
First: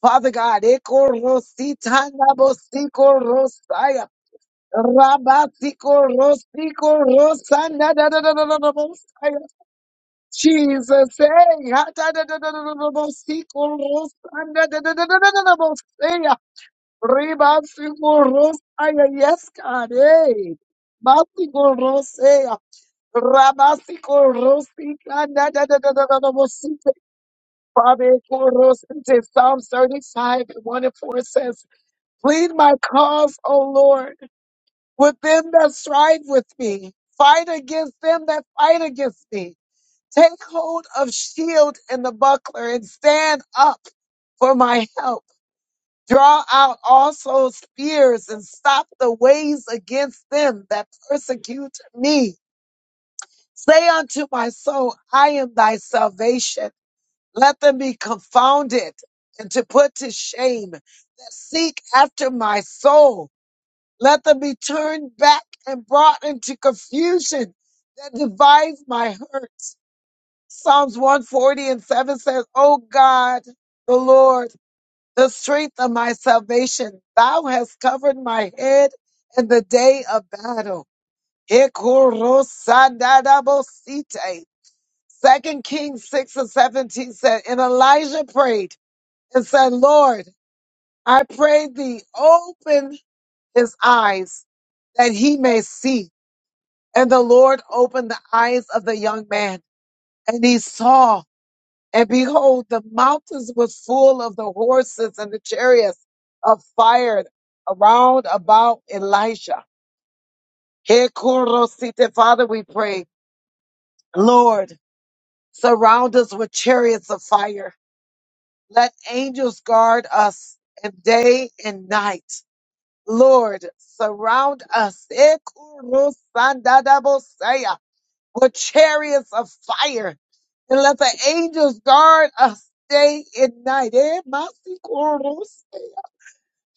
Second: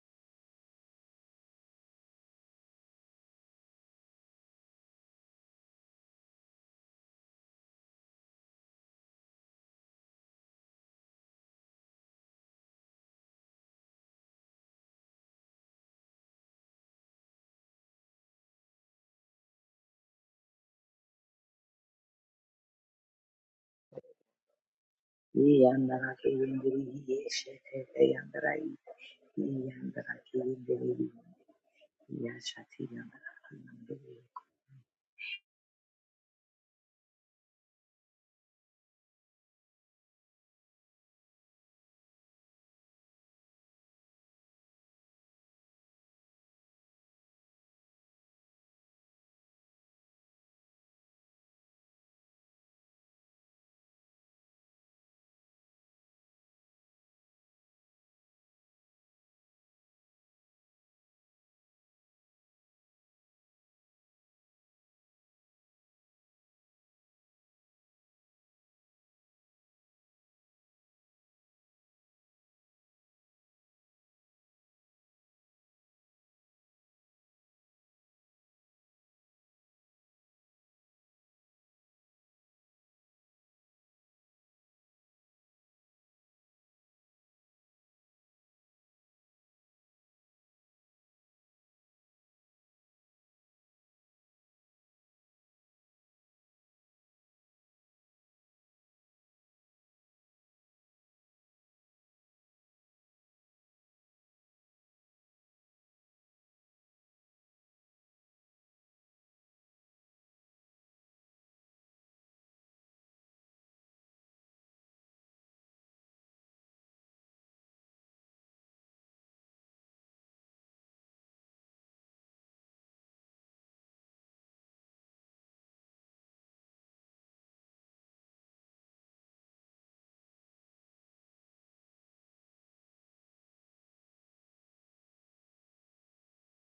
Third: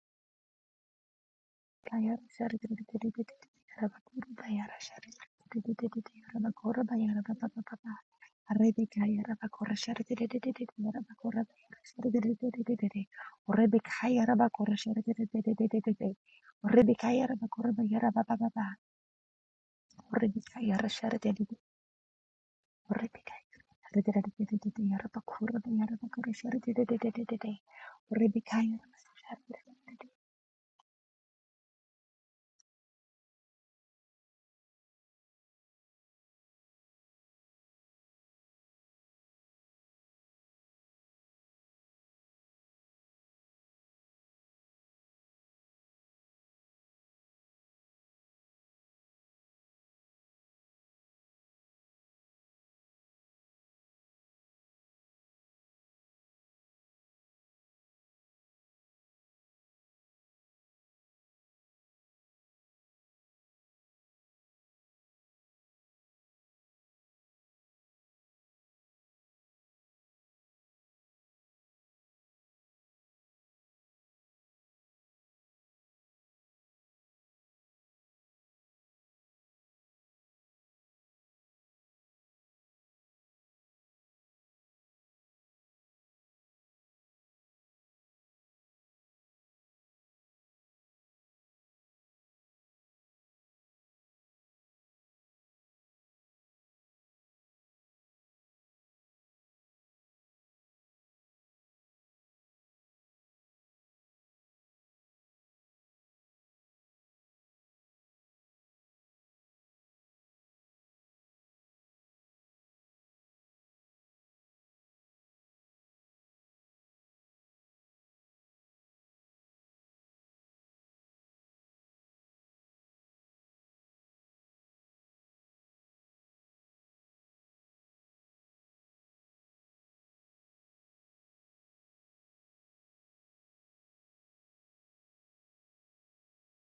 Speaker 1: Father God, Eko Rosita
Speaker 2: Bayara
Speaker 1: na
Speaker 2: shari giri giri
Speaker 1: Bosiko
Speaker 2: giri yara
Speaker 1: Rosaya.
Speaker 2: bakuru bayara shari giri giri
Speaker 1: Rabasiko
Speaker 2: giri yara bakora
Speaker 1: Rosiko
Speaker 2: bayara ba ba ba ba ba
Speaker 1: Rosana da da da da da da
Speaker 2: Rebeka yara
Speaker 1: Bosaya.
Speaker 2: bakora shari giri giri giri yara
Speaker 1: Jesus,
Speaker 2: bakora
Speaker 1: hey,
Speaker 2: bayara
Speaker 1: ha
Speaker 2: shari
Speaker 1: da da
Speaker 2: giri
Speaker 1: da da da
Speaker 2: giri
Speaker 1: da
Speaker 2: giri
Speaker 1: da
Speaker 2: giri
Speaker 1: Bosiko
Speaker 2: Rebeka yara
Speaker 1: Rosana
Speaker 2: bakora
Speaker 1: da da da
Speaker 2: shari
Speaker 1: da da
Speaker 2: giri
Speaker 1: da
Speaker 2: giri
Speaker 1: da
Speaker 2: giri giri
Speaker 1: Bosaya.
Speaker 2: Rebeka yara bakora bayara ba ba ba
Speaker 1: Ribasikorosaya,
Speaker 2: ba
Speaker 1: Yes, God. Hey.
Speaker 2: Rebeka yara shari giri giri
Speaker 1: Masikorosaya.
Speaker 2: Rebeka shari giri giri giri yara
Speaker 1: Rabasikorosikanda, da,
Speaker 2: bakora
Speaker 1: da, da, da,
Speaker 2: bayara
Speaker 1: da,
Speaker 3: Yandara
Speaker 1: da,
Speaker 2: bakora
Speaker 1: da,
Speaker 2: shari
Speaker 3: kiyindiri
Speaker 2: giri
Speaker 1: bosite.
Speaker 2: giri giri giri
Speaker 3: yeşetete
Speaker 1: Father,
Speaker 3: yandara
Speaker 2: Rebeka
Speaker 3: yandara
Speaker 2: yara
Speaker 1: korosite.
Speaker 2: shari
Speaker 1: Psalms
Speaker 2: giri giri
Speaker 1: 35 and 1 and
Speaker 3: kiyindiri
Speaker 1: 4 says, Plead my
Speaker 3: yaşatı
Speaker 1: cause, O Lord, with them that strive with me. Fight against them that fight against me. Take hold of shield and the buckler and stand up for my help. Draw out also spears and stop the ways against them that persecute me. Say unto my soul, I am thy salvation. Let them be confounded and to put to shame that seek after my soul. Let them be turned back and brought into confusion that devise my hurts. Psalms 140 and 7 says, O God, the Lord the strength of my salvation. Thou hast covered my head in the day of battle. Ikorosandarabosite. Second Kings 6 and 17 said, And Elijah prayed and said, Lord, I pray thee open his eyes that he may see. And the Lord opened the eyes of the young man and he saw. And behold, the mountains were full of the horses and the chariots of fire around about Elisha. Here, Korosite, Father, we pray, Lord, surround us with chariots of fire. Let angels guard us and day and night. Lord, surround us. Here, Korosandadabosea. with chariots of fire. And let the angels guard us day and night. Eh, masikoros.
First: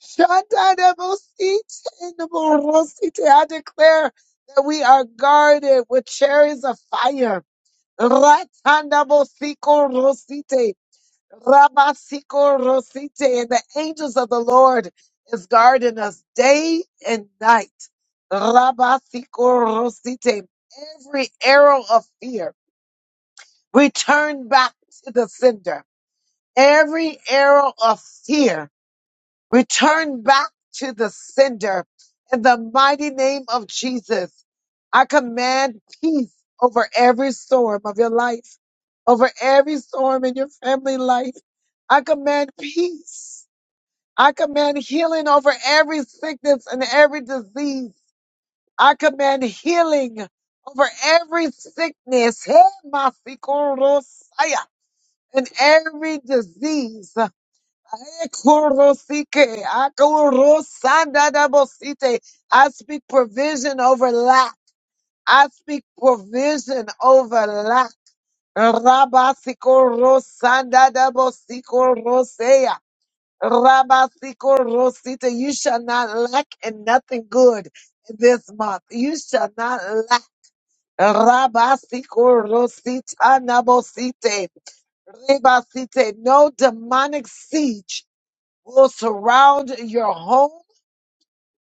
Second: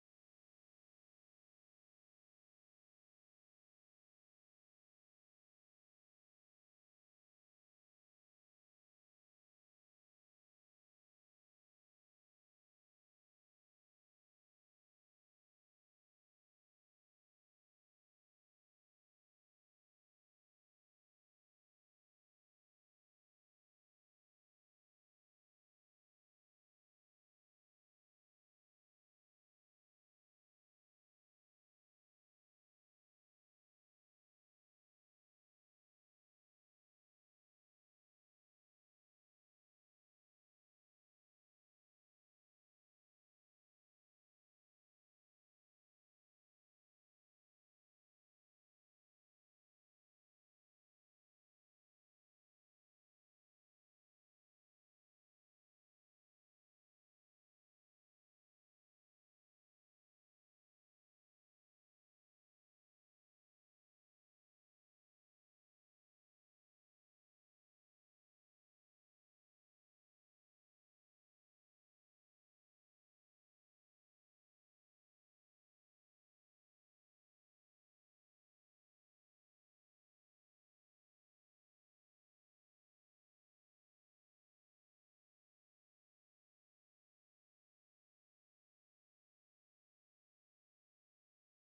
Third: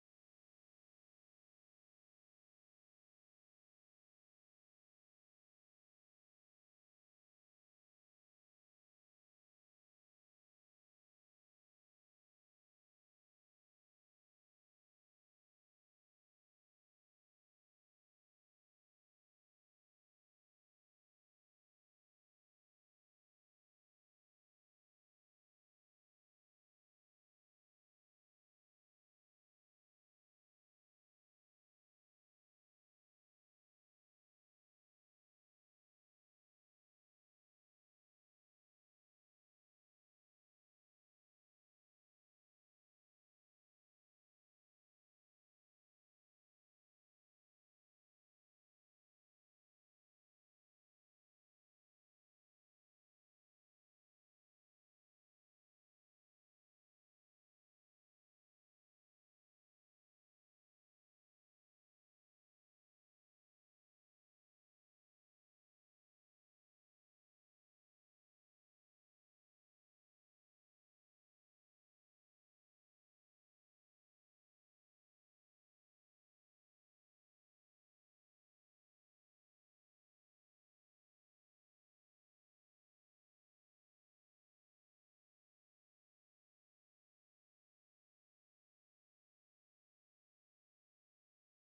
Speaker 1: Shantanabosite, naborosite. I declare that we are guarded with chariots of fire. Ratanabosikosite, rabasikorosite. And the angels of the Lord is guarding us day and night. Rabasikorosite. Every arrow of fear. Return back to the sender. Every arrow of fear, return back to the sender. In the mighty name of Jesus, I command peace over every storm of your life, over every storm in your family life. I command peace. I command healing over every sickness and every disease. I command healing over every sickness. Hey, my and every disease. Ekorosike, akorosanadabosite. I speak provision over lack. I speak provision over lack. Rabasiko Rosanda Dabosiko Rosea. Rabasiko Rosita. You shall not lack in nothing good this month. You shall not lack. Rabasiko Rosita Nabosite. Rebasite, No demonic siege will surround your home,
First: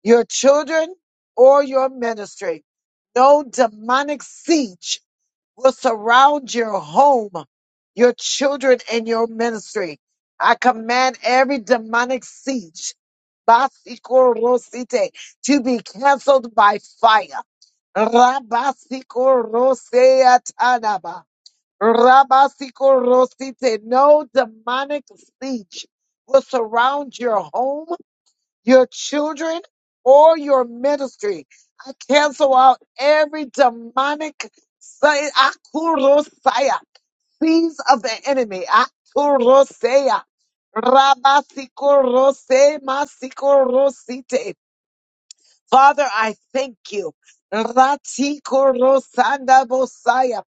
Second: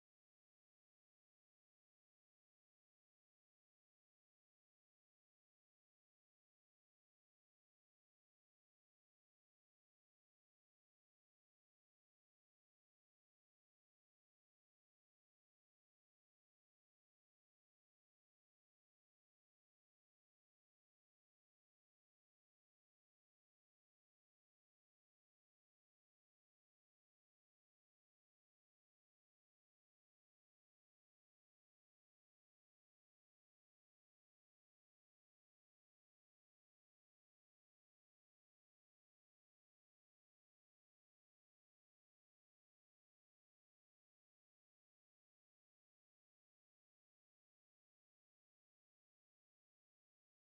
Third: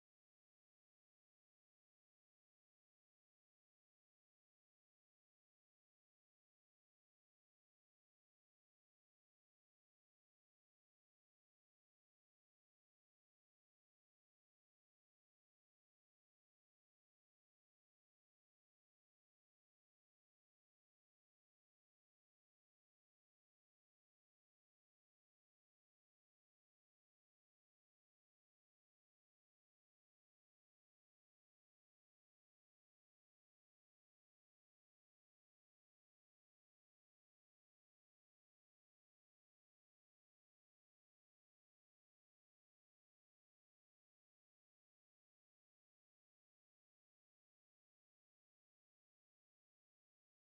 Speaker 1: your children, or your ministry. No demonic siege will surround your home, your children, and your ministry. I command every demonic siege Basikorosite, to be canceled by fire. Rabasikorosea Rabasiko Rosite, no demonic siege will surround your home, your children, or your ministry. I cancel out every demonic si- akurosaya, seeds of the enemy. Akurosaya. Rabasiko Rose Masiko Rosite. Father, I thank you. Ratiko Rosanda Bosaya.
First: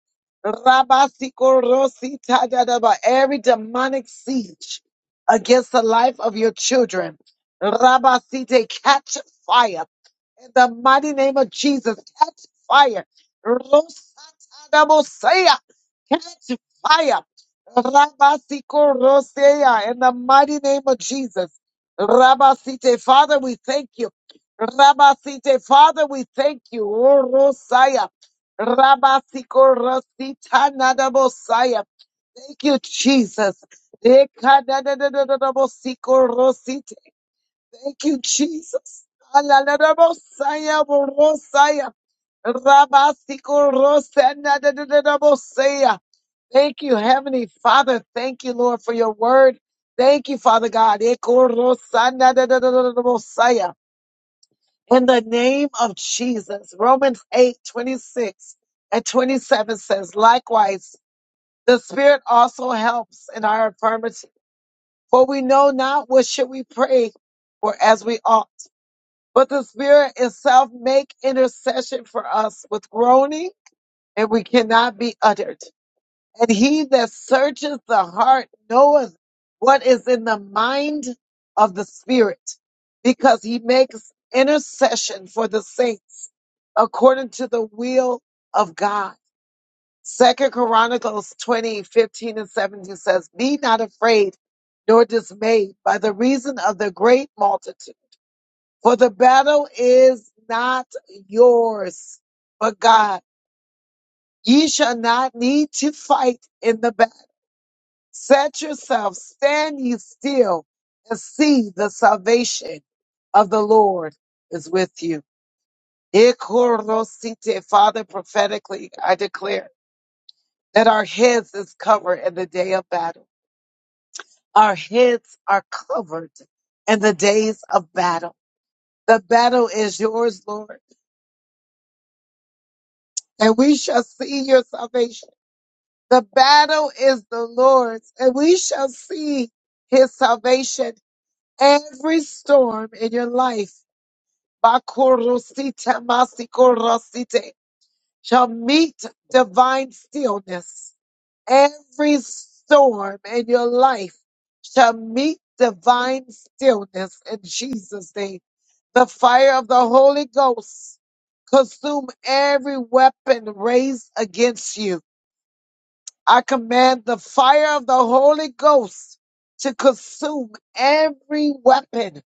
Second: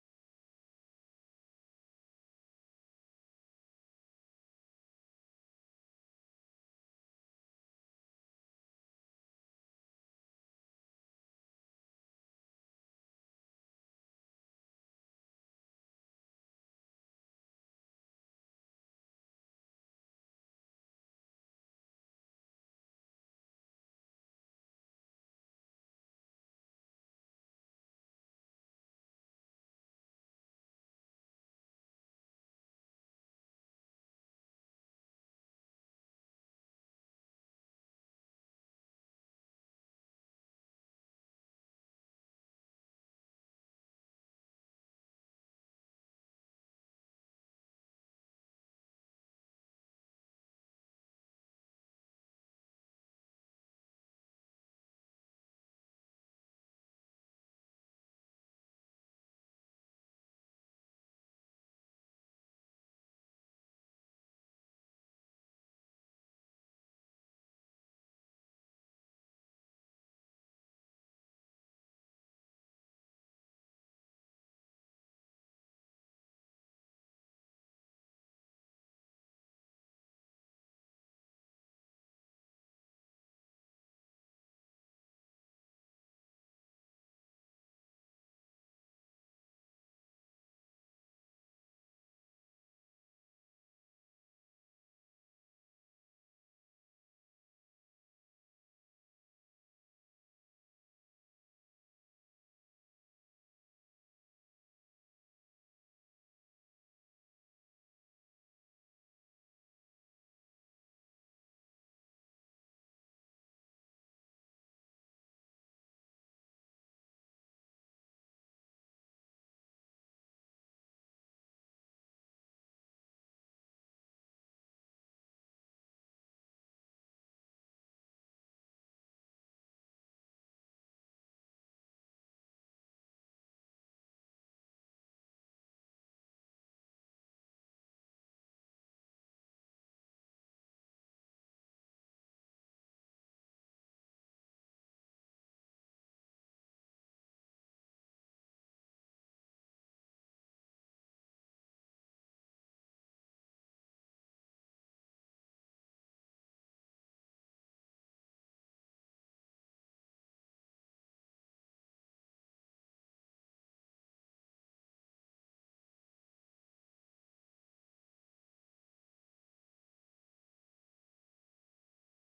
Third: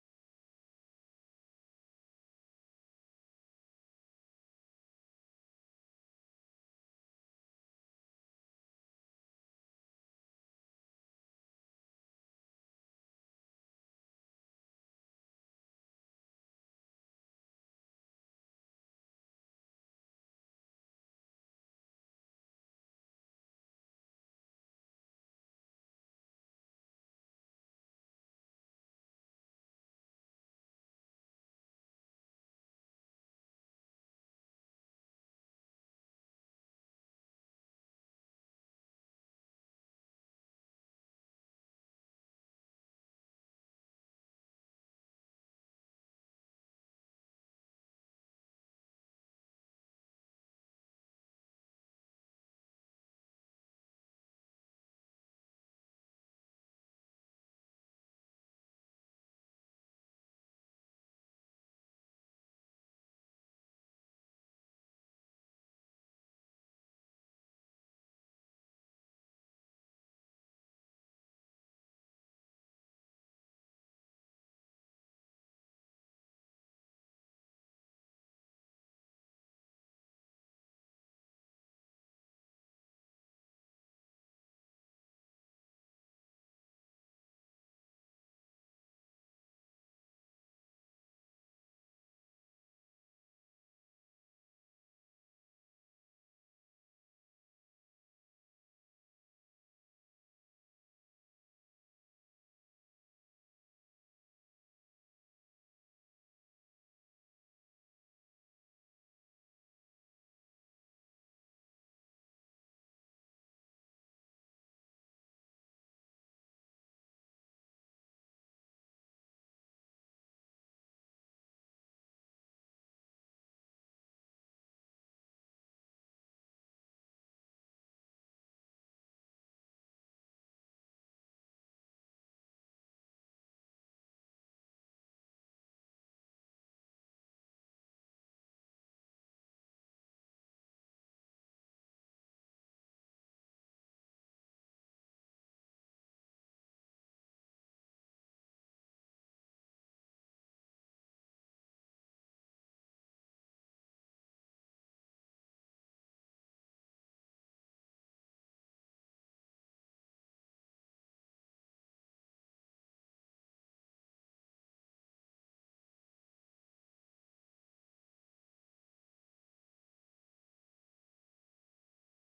Speaker 1: Rabasiko Rosita Dadaba. Every demonic siege against the life of your children. Rabasite, catch fire. In the mighty name of Jesus, catch fire. Rosatadabosea, Catch fire. Rabasiko Rosea, in the mighty name of Jesus. Rabasite, Father, we thank you. Rabasite, Father, we thank you. O Rosaya. Rabasiko Rosita Nadabosaya. Thank you, Jesus. Ekadadadadadadabosiko Rosite. Thank you, Jesus. Aladadabosaya, Borosaya. Rabasiko Rosanadadadadabosaya. Thank you, Heavenly Father. Thank you, Lord, for your word. Thank you, Father God. Eko Rosanadadadadabosaya. In the name of Jesus, Romans 8:26 and 27 says, Likewise, the Spirit also helps in our infirmity, for we know not what should we pray for as we ought. But the Spirit itself make intercession for us with groaning, and we cannot be uttered. And he that searcheth the heart knoweth what is in the mind of the Spirit, because he makes intercession for the saints according to the will of God. Second Chronicles 20 15 and 17 says, Be not afraid nor dismayed by the reason of the great multitude, for the battle is not yours, but God. Ye shall not need to fight in the battle Set yourself, stand ye still, and see the salvation of the Lord is with you. Ikorosite. Father, prophetically, I declare that our heads is covered in the day of battle. Our heads are covered in the days of battle. The battle is yours, Lord, and we shall see your salvation. The battle is the Lord's, and we shall see his salvation. Every storm in your life Bakurusite masikurusite shall meet divine stillness. Every storm in your life shall meet divine stillness in Jesus' name. The fire of the Holy Ghost consume every weapon raised against you. I command the fire of the Holy Ghost to consume every weapon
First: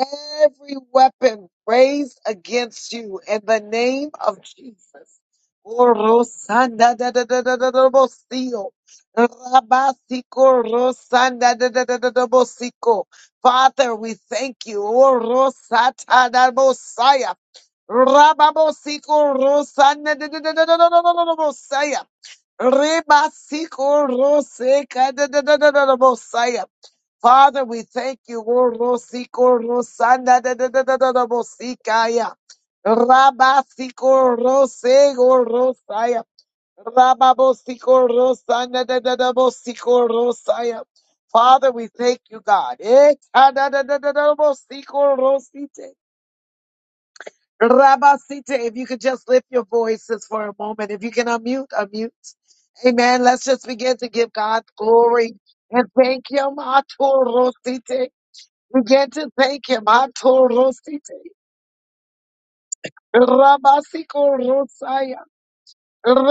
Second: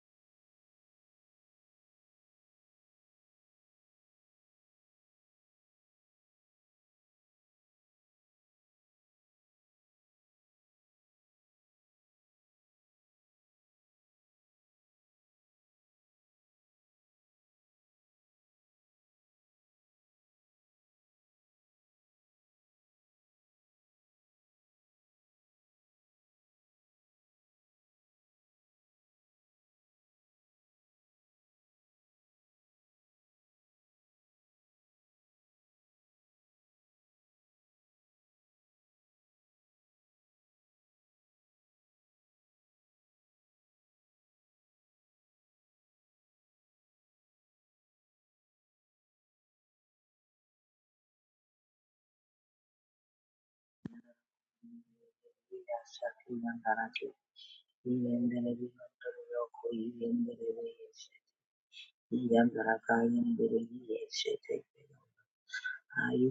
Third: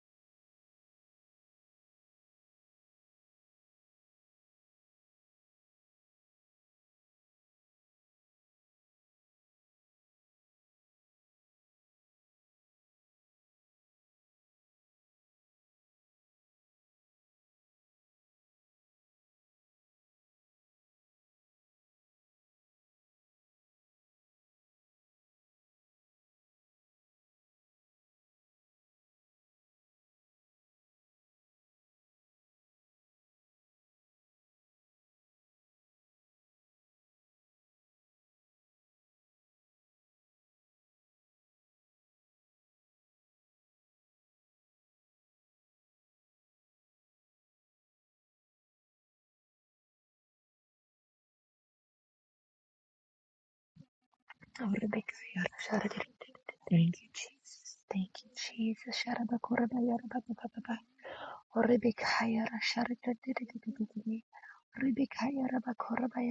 Speaker 1: every weapon raised against you in the name of Jesus. Orosanda da da da da da da bosio. Rabasiko rosanda da da da da da bosiko. Father, we thank you. Orosata da bosaya. Rababosiko rosanda da da da da da da da da da bosaya. Rebasiko roseka da da da da da da bosaya. Father, we thank you. O Rosiko Rosanda da da da da da da Bosikaya. Rabasiko Rosego Rosaya. Rababosiko Rosanda da da da Bosiko Rosaya. Father, we thank you, God. Eh, ah, da da da da da Bosiko Rosite. Rabasite, if you could just lift your voices for a moment. If you can unmute, unmute. Amen. Let's just begin to give God
Speaker 2: Oh, Rebecca,
Speaker 1: glory
Speaker 2: yada,
Speaker 1: and
Speaker 3: yaşatı
Speaker 1: thank Him.
Speaker 3: yandara
Speaker 2: Thank you,
Speaker 3: ki
Speaker 2: Jesus.
Speaker 1: Atorosite.
Speaker 2: Thank you,
Speaker 3: yendere bir
Speaker 1: We
Speaker 2: Jesus.
Speaker 1: get
Speaker 3: yandere
Speaker 1: to
Speaker 3: yok o
Speaker 1: thank him.
Speaker 3: yendere
Speaker 1: Atorosite.
Speaker 2: Oh, Rebecca,
Speaker 3: bir yandara kiyindiri yeşete
Speaker 1: Rabasiko
Speaker 2: Rebecca,
Speaker 3: ayı